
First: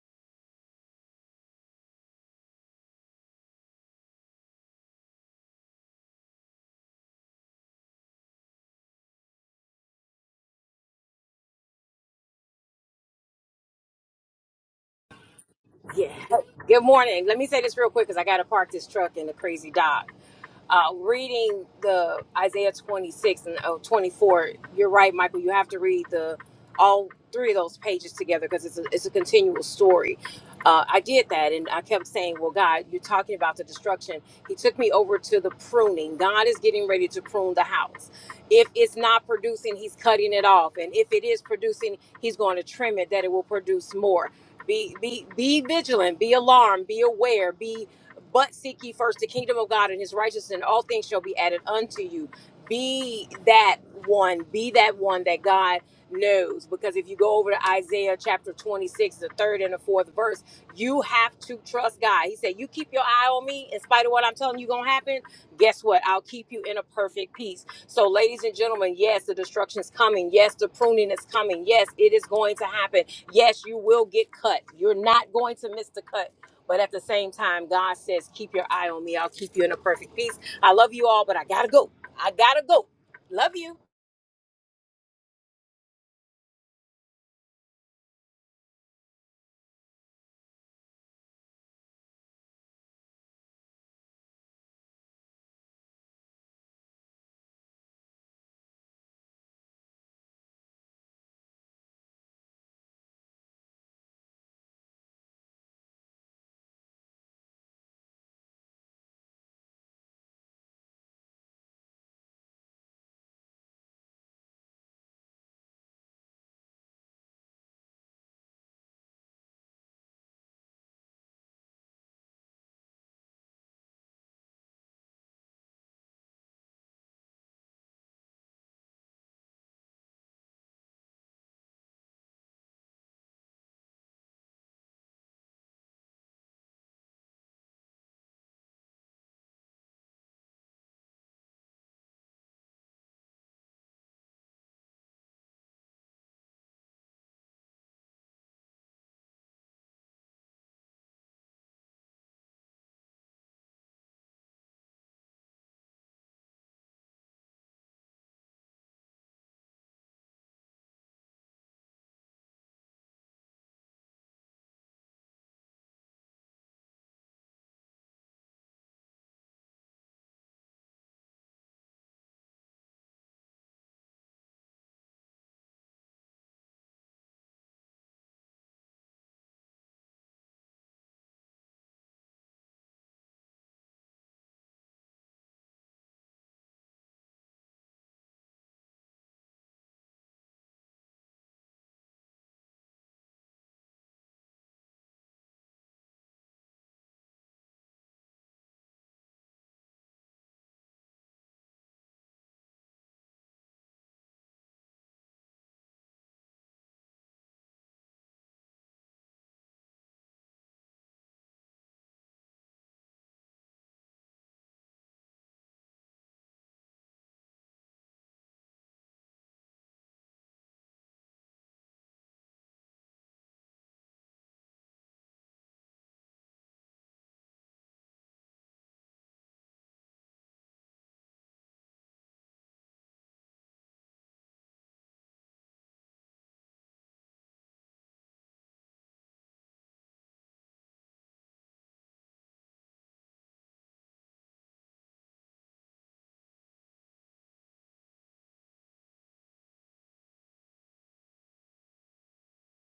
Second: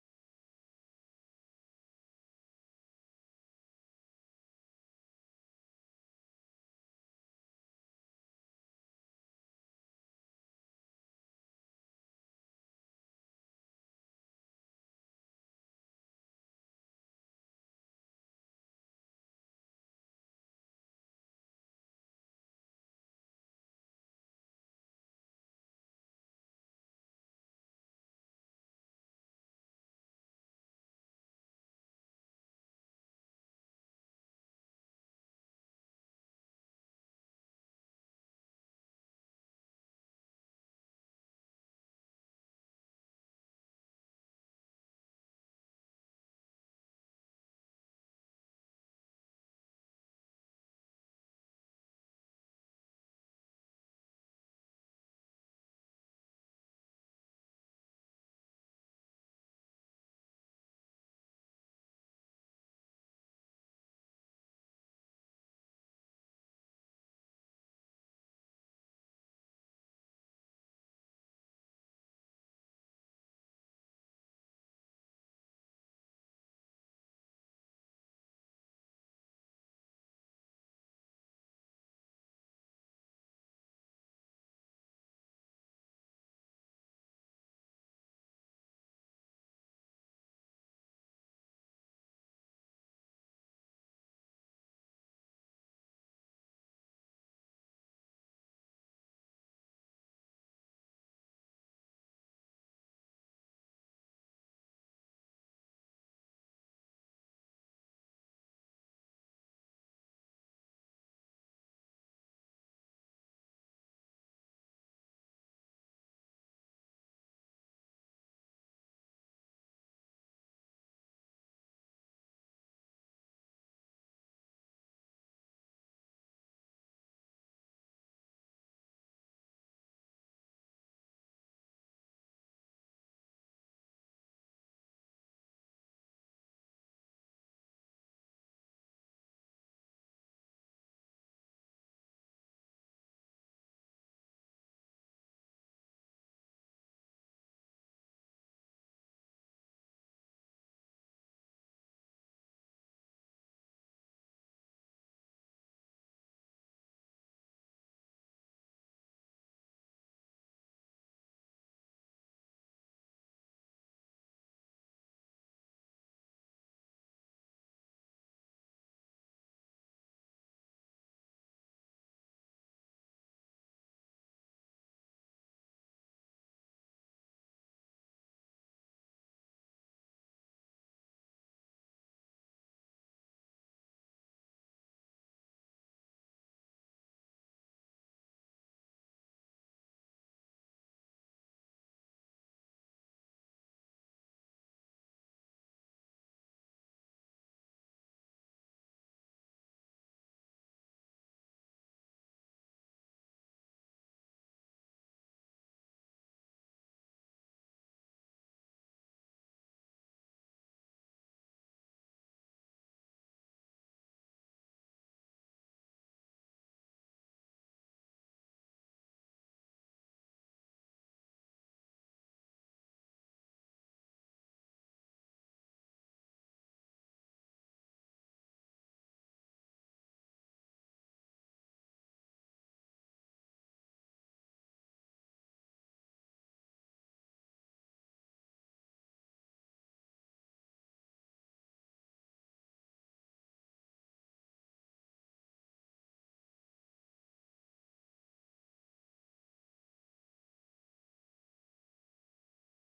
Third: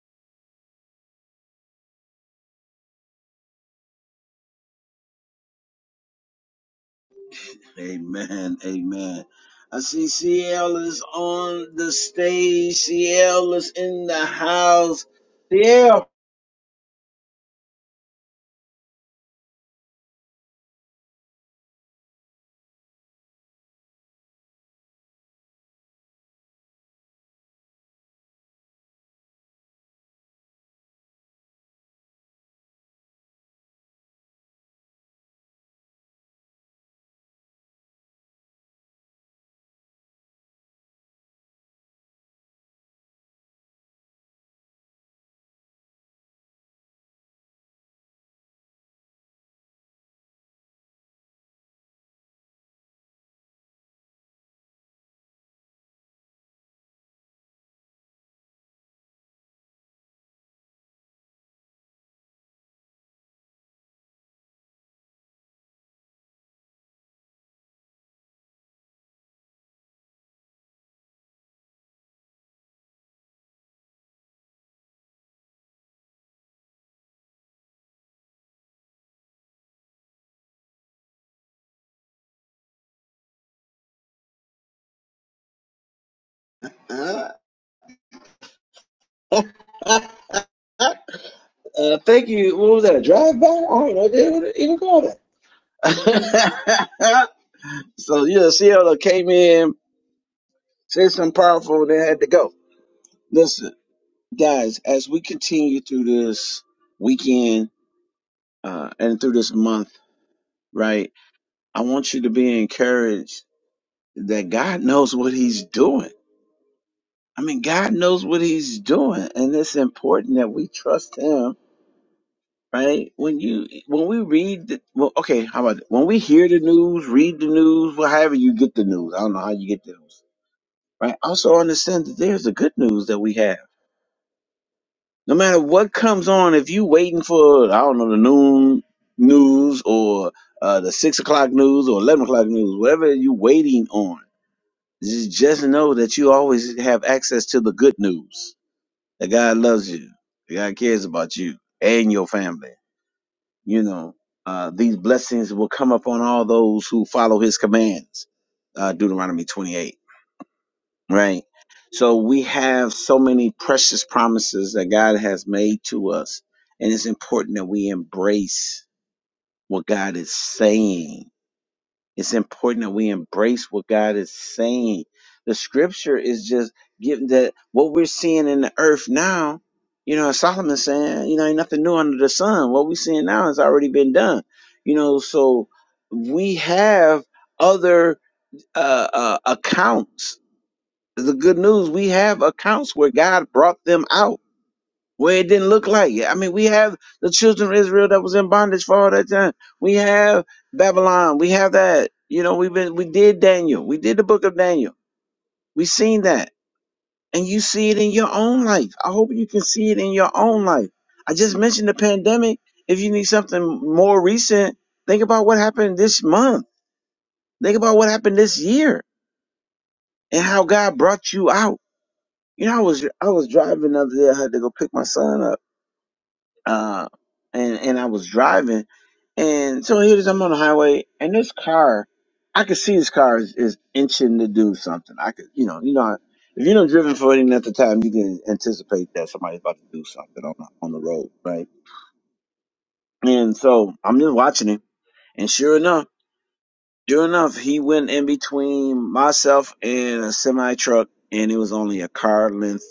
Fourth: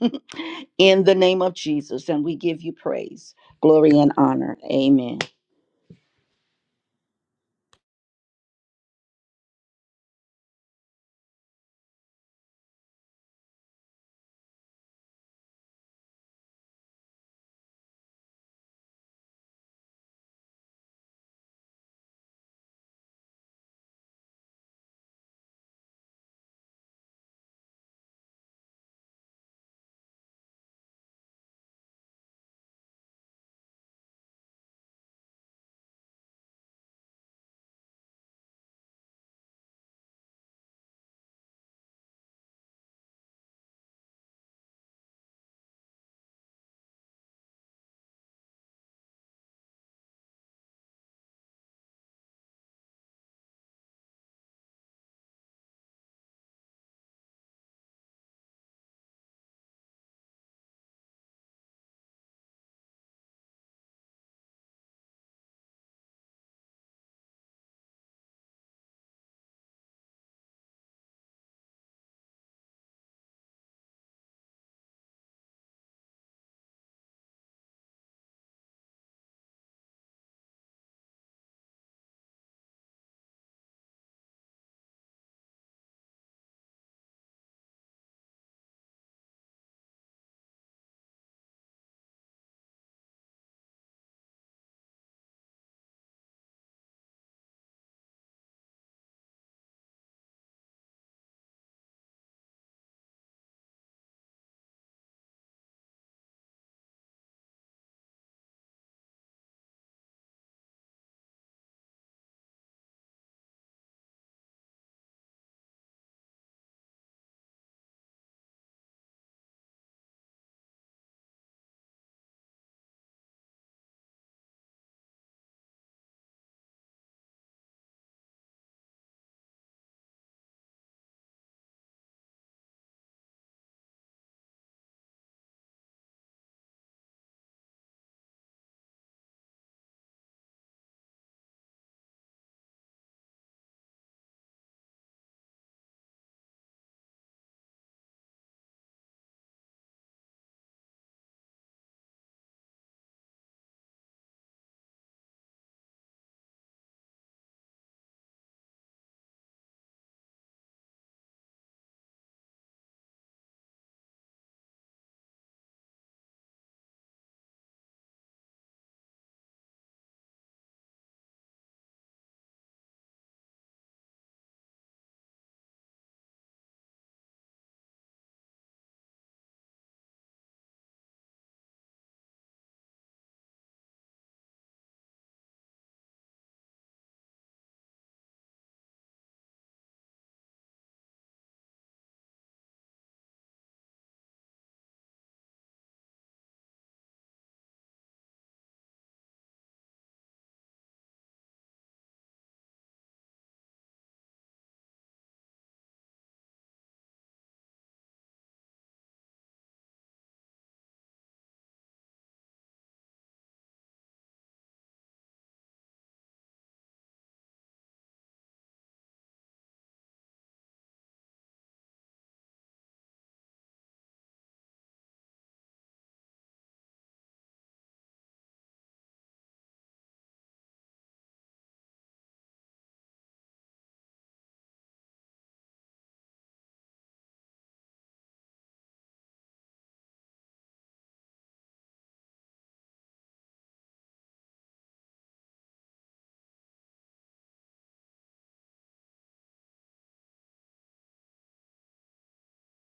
Speaker 3: in the name of Jesus. And we give you praise, glory, and honor. Amen.
Speaker 1: Amen. Amen. I see CL is on the stage. CL is in the house. CL.
Speaker 4: Yeah. Good morning. Let me say this real quick because I got to park this truck in the crazy dock. Uh, reading the Isaiah 26 and oh twenty-four, you're right, Michael. You have to read the all three of those pages together because it's a, it's a continual story. Uh, I did that and I kept saying, Well, God, you're talking about the destruction. He took me over to the pruning. God is getting ready to prune the house. If it's not producing, He's cutting it off. And if it is producing, He's going to trim it that it will produce more be be be vigilant be alarmed be aware be but seek ye first the kingdom of god and his righteousness and all things shall be added unto you be that one be that one that god knows because if you go over to isaiah chapter 26 the third and the fourth verse you have to trust god he said you keep your eye on me in spite of what i'm telling you gonna happen guess what i'll keep you in a perfect peace so, ladies and gentlemen, yes, the destruction is coming. Yes, the pruning is coming. Yes, it is going to happen. Yes, you will get cut. You're not going to miss the cut. But at the same time, God says, keep your eye on me. I'll keep you in a perfect peace. I love you all, but I gotta go. I gotta go. Love you.
Speaker 1: Uh, uh, thank you. What was that? A drive by? I don't know. They would even call that. so yeah, CL came in. Said something powerful and it had to go. Listen, guys, as we continue through this weekend uh, and through this month, right? I want you to be encouraged that God knows what He's doing. I mean, God knows what He's doing, and it's important that we trust Him, right? When you when we read, the, well, okay, how about it? when we hear the news, read the news, well, however you get the news. I don't know how you get the news, right? Also understand that there's the good news that we have No matter what comes on, if you waiting for I don't know the noon news or uh, the six o'clock news or eleven o'clock news, whatever you waiting on, just just know that you always have access to the good news. That God loves you. That God cares about you and your family. You know uh, these blessings will come upon all those who follow His commands. Uh, Deuteronomy twenty-eight right? So we have so many precious promises that God has made to us, and it's important that we embrace what God is saying. It's important that we embrace what God is saying. The scripture is just giving that what we're seeing in the earth now, you know, Solomon saying, you know, ain't nothing new under the sun. What we're seeing now has already been done, you know, so we have other uh, uh, accounts the good news we have accounts where god brought them out where it didn't look like it i mean we have the children of israel that was in bondage for all that time we have babylon we have that you know we've been we did daniel we did the book of daniel we seen that and you see it in your own life i hope you can see it in your own life i just mentioned the pandemic if you need something more recent think about what happened this month think about what happened this year and how god brought you out You know, I was I was driving the other day. I had to go pick my son up, uh, and and I was driving, and so here it is. I'm on the highway, and this car, I could see this car is, is inching to do something. I could, you know, you know, if you don't driven for any length of time, you can anticipate that somebody's about to do something on the, on the road, right? And so I'm just watching him, and sure enough, sure enough, he went in between myself and a semi truck, and it was only a car length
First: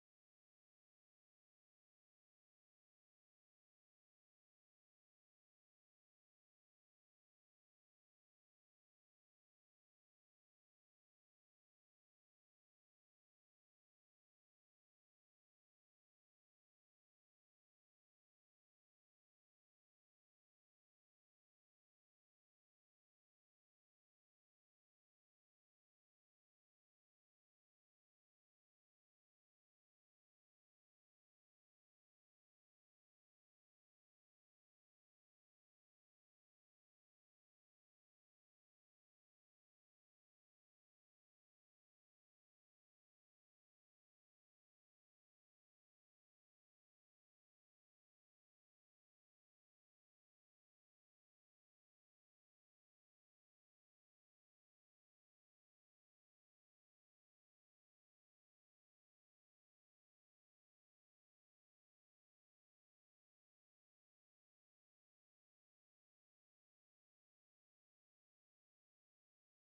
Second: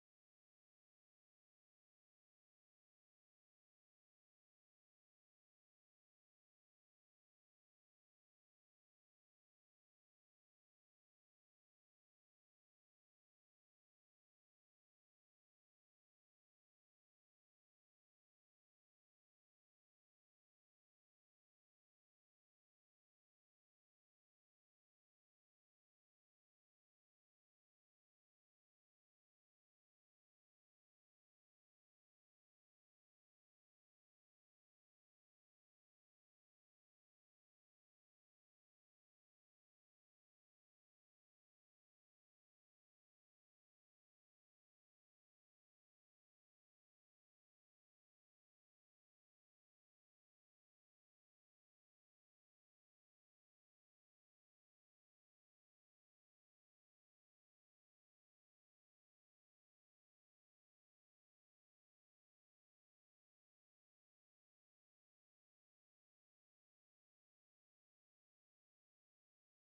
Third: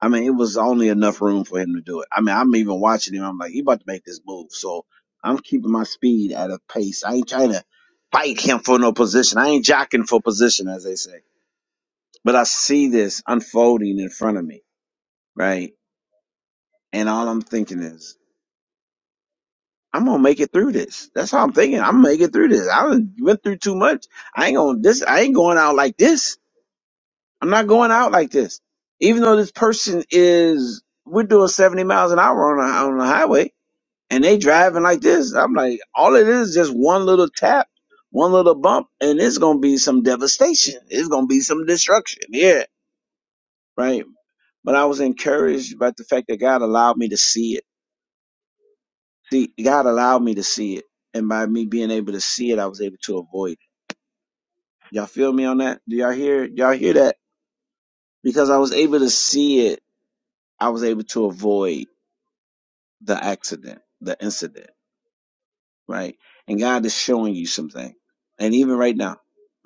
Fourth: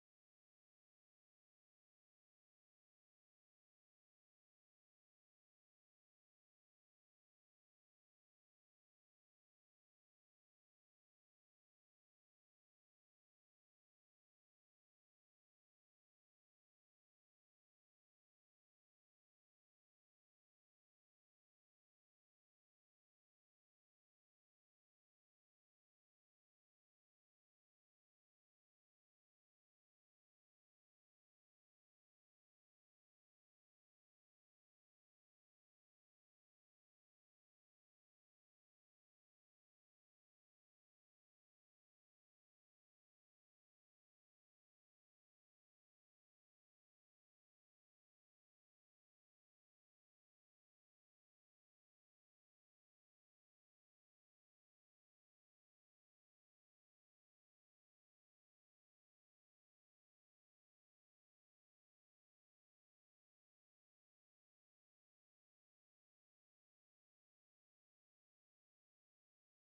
Speaker 1: I mean, it was only enough room for him to do it. I mean, I'm even watching him. I'm like, he about to make this move. So I'm keeping my speed at a pace. I ain't trying to fight him for no position. I ain't jockeying for position, as they say. But I see this unfolding in front of me, right? And all I'm thinking is, I'm gonna make it through this. That's how I'm thinking. I'm gonna make it through this. I done went through too much. I ain't gonna this. I ain't going out like this. I'm not going out like this. Even though this person is, we're doing 70 miles an hour on a, on the highway and they driving like this. I'm like, all it is is just one little tap, one little bump, and it's gonna be some devastation. It's gonna be some destruction. Yeah, right. But I was encouraged by the fact that God allowed me to see it. See, God allowed me to see it, and by me being able to see it, I was able to avoid it. Y'all feel me on that? Do y'all hear? Y'all hear that? Because I was able to see it, I was able to avoid the accident, the incident right? And God is showing you something. And even right now,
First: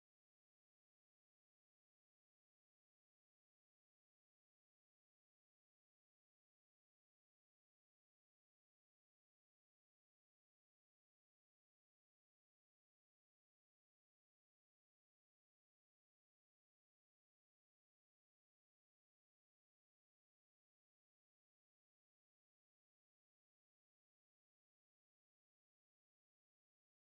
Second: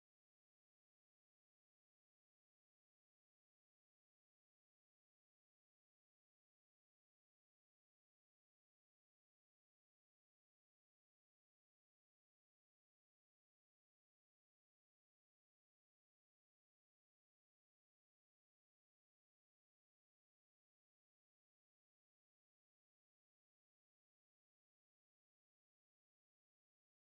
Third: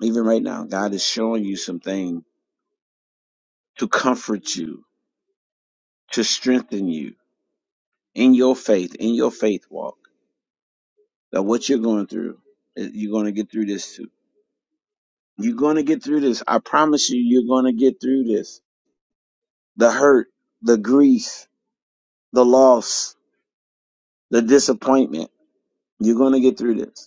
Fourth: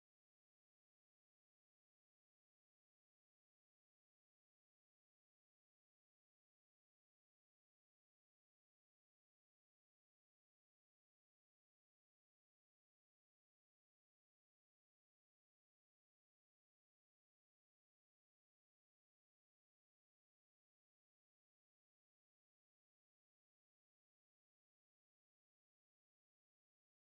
Speaker 1: even right now, God is showing you something to comfort you, to strengthen you in your faith, in your faith walk. That what you're going through, eh, you're going to get through this too. You're going to get through this. I promise you, you're going to get through this. The hurt, the grief, the loss, the disappointment. You're going to get through this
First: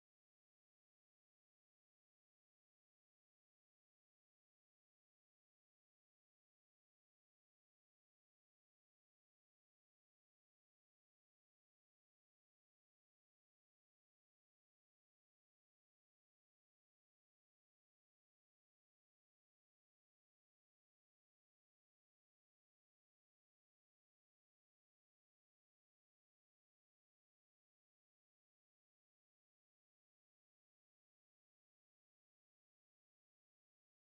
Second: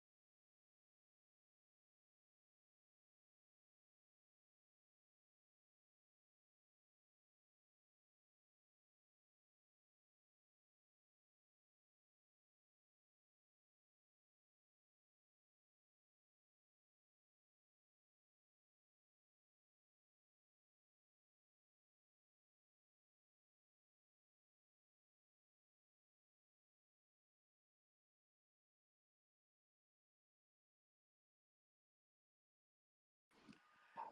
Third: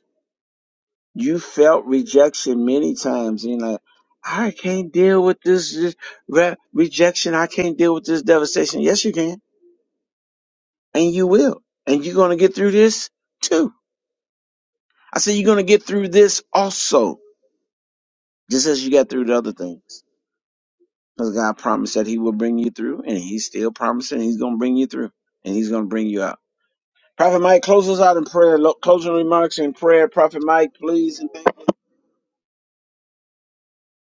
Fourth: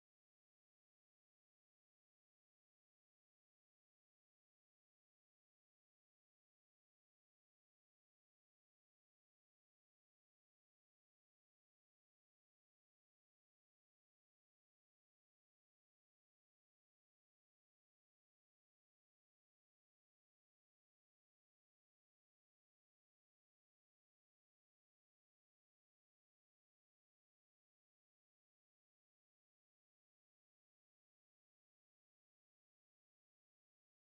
Speaker 1: you felt rejection many times and you're like i can't deal with this, this re- rejection i can't deal with this devastation yes you can and you will and you're going to get through this too i said you're going to get through this also just as you got through the other things because god promised that he will bring you through and he's still promising he's going to bring you through and he's going to bring you out prophet mike close us out in prayer Lo- closing remarks in prayer prophet mike please And thank-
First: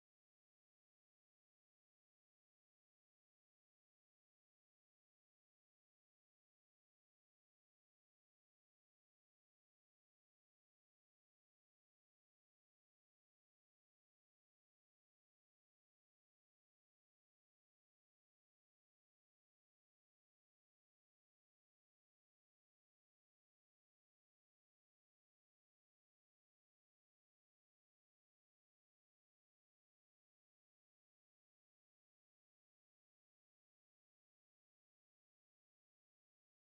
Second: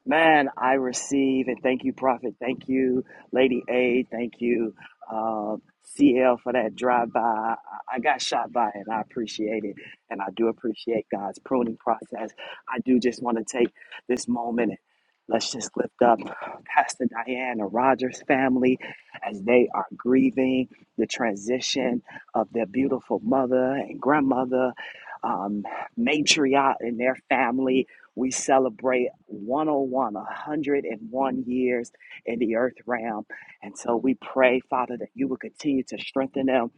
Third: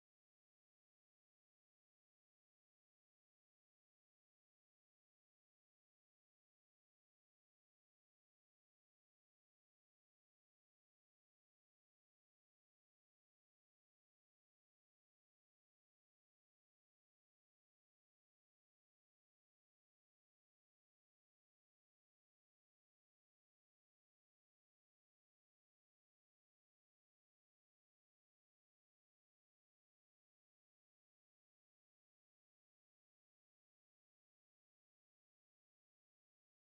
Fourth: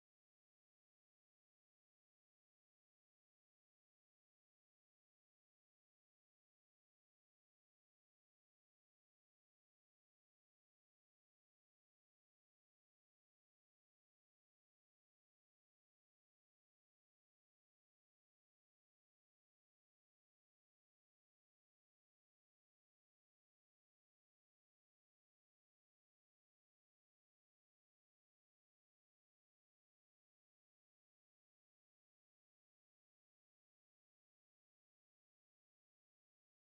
Speaker 2: Man, I receive and thank you, Prophet. Thank you, Lady A. Thank you, um, CL, for that drive by. I I got shot by and I appreciate it. And I do appreciate God's pruning process. I do just want to take this moment and let's just lift up Pastor Diana Rogers' family as they are grieving the transition of their beautiful mother and grandmother, um, matriarch in their family we celebrate 101, years in the earth realm. And so we pray, Father, that you will continue to strengthen them.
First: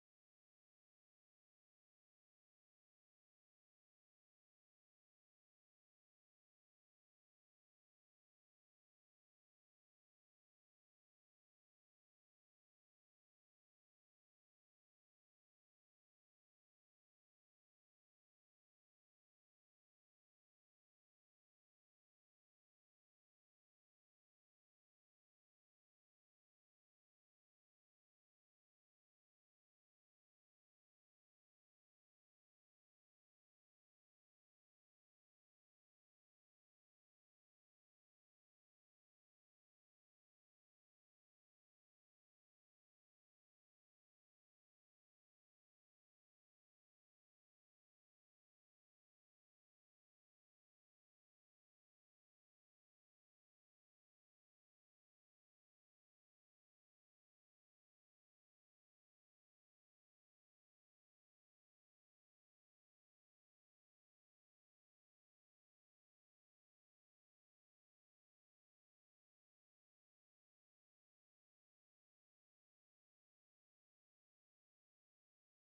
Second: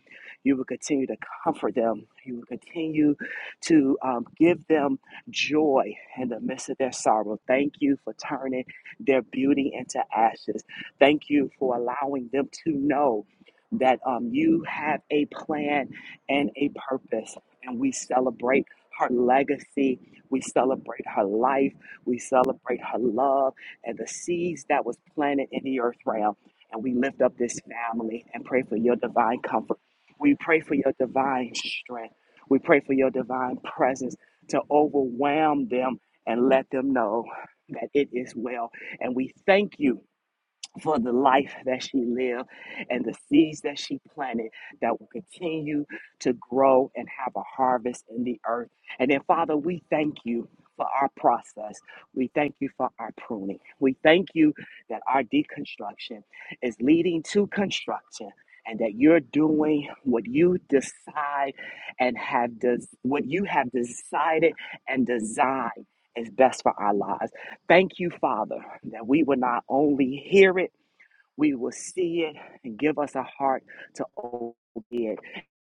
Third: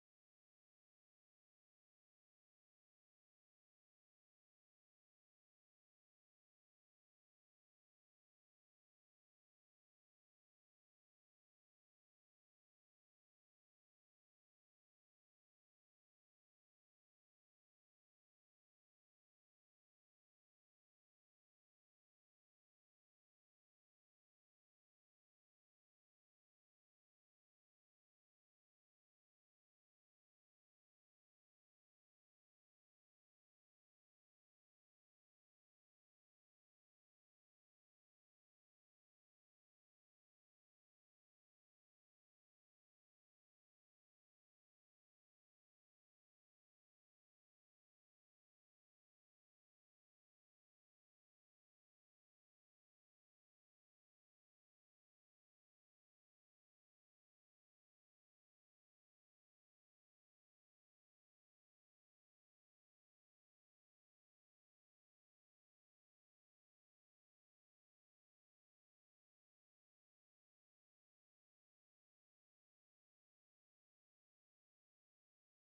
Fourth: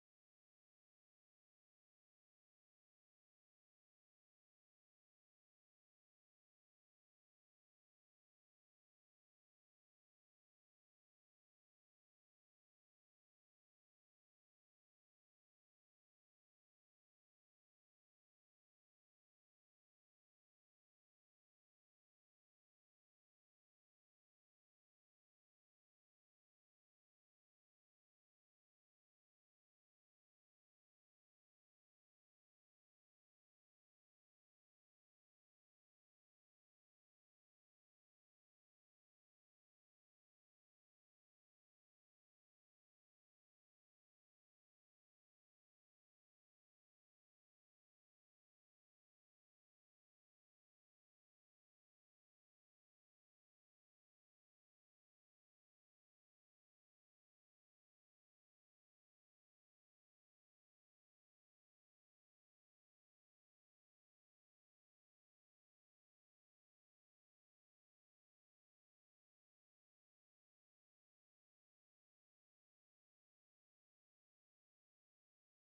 Speaker 2: You will continue to comfort them. You will continue to um, give them joy in the midst of their sorrow. Thank you for turning their beauty into ashes. Thank you for allowing them to know that um, you have a plan and a purpose. And we celebrate her legacy we celebrate her life. We celebrate her love and the seeds that was planted in the earth realm. And we lift up this family and pray for your divine comfort. We pray for your divine strength. We pray for your divine presence to overwhelm them and let them know that it is well. And we thank you for the life that she lived and the seeds that she planted that will continue to grow and have a harvest in the earth. And then, Father, we thank you for our process. We thank you for our pruning. We thank you that our deconstruction is leading to construction. And that you're doing what you decide and have des- what you have decided and designed is best for our lives. Thank you, Father, that we will not only hear it we will see it and give us a heart to obey it.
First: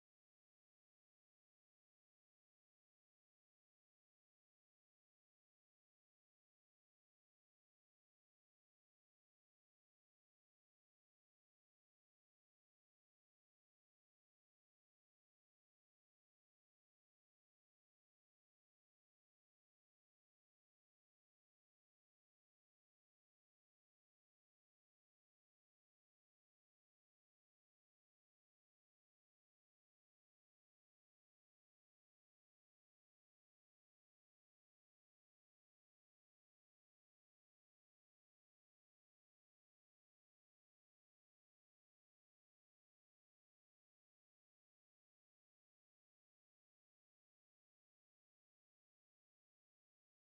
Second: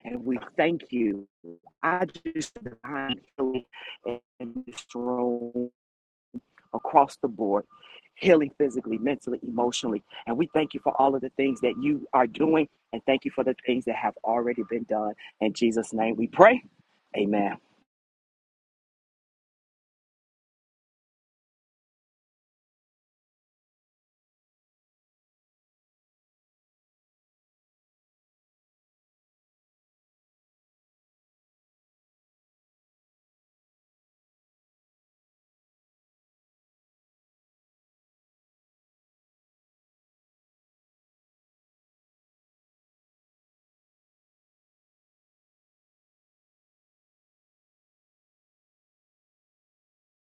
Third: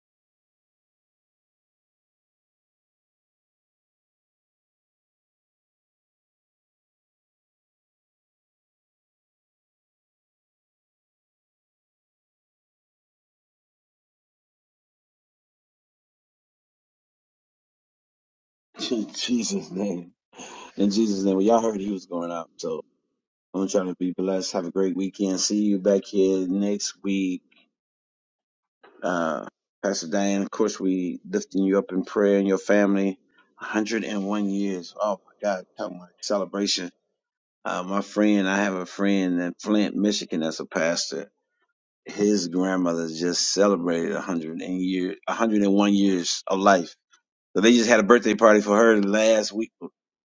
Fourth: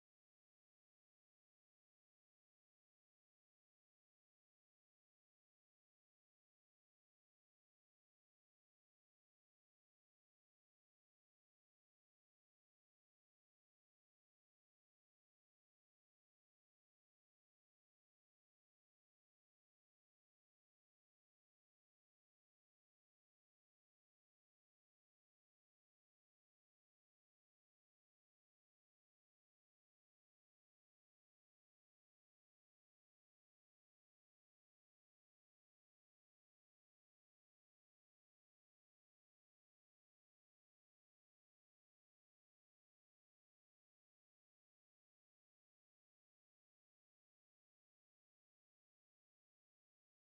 Speaker 2: And we thank you. I just divine healing in this room across the board, healing physically, mentally, emotionally. And we thank you for all of the things that you are doing and thank you for the things that have already been done. In Jesus' name we pray. Amen.
Speaker 1: in jesus name in jesus name well, y'all heard he was going out so I'm trying to be blessed. Have a great weekend. See you back here next week. Uh, Pastor Diane. of course, we lifting you up in prayer and your family. 101 years. Oh my God, talking about celebration. Uh, my friend, I have a friend in Flint, Michigan, that's a pastor. His grandmother just celebrated 100 and year, 101 years of life. So they just had a birthday party for her last week.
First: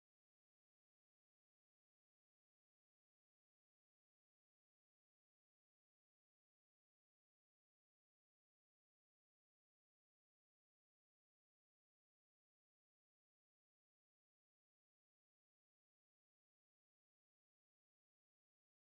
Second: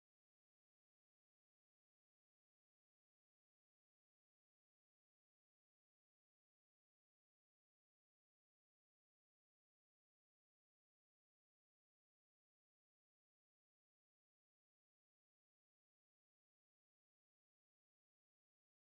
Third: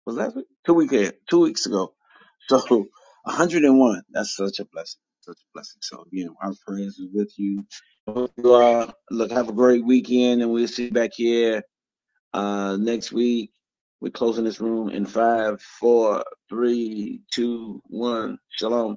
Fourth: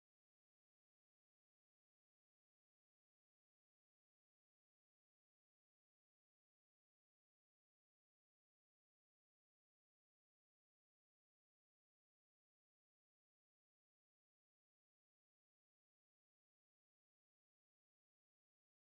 Speaker 1: Was last week? Two weeks, two weeks ago So 101. That's such a blessing. Such a blessing. So, you know, our prayers is with you. Hope you uh, look, have a great weekend, and we'll see you back here uh, next week. We're closing this room in five, four, three, two, one. Shalom.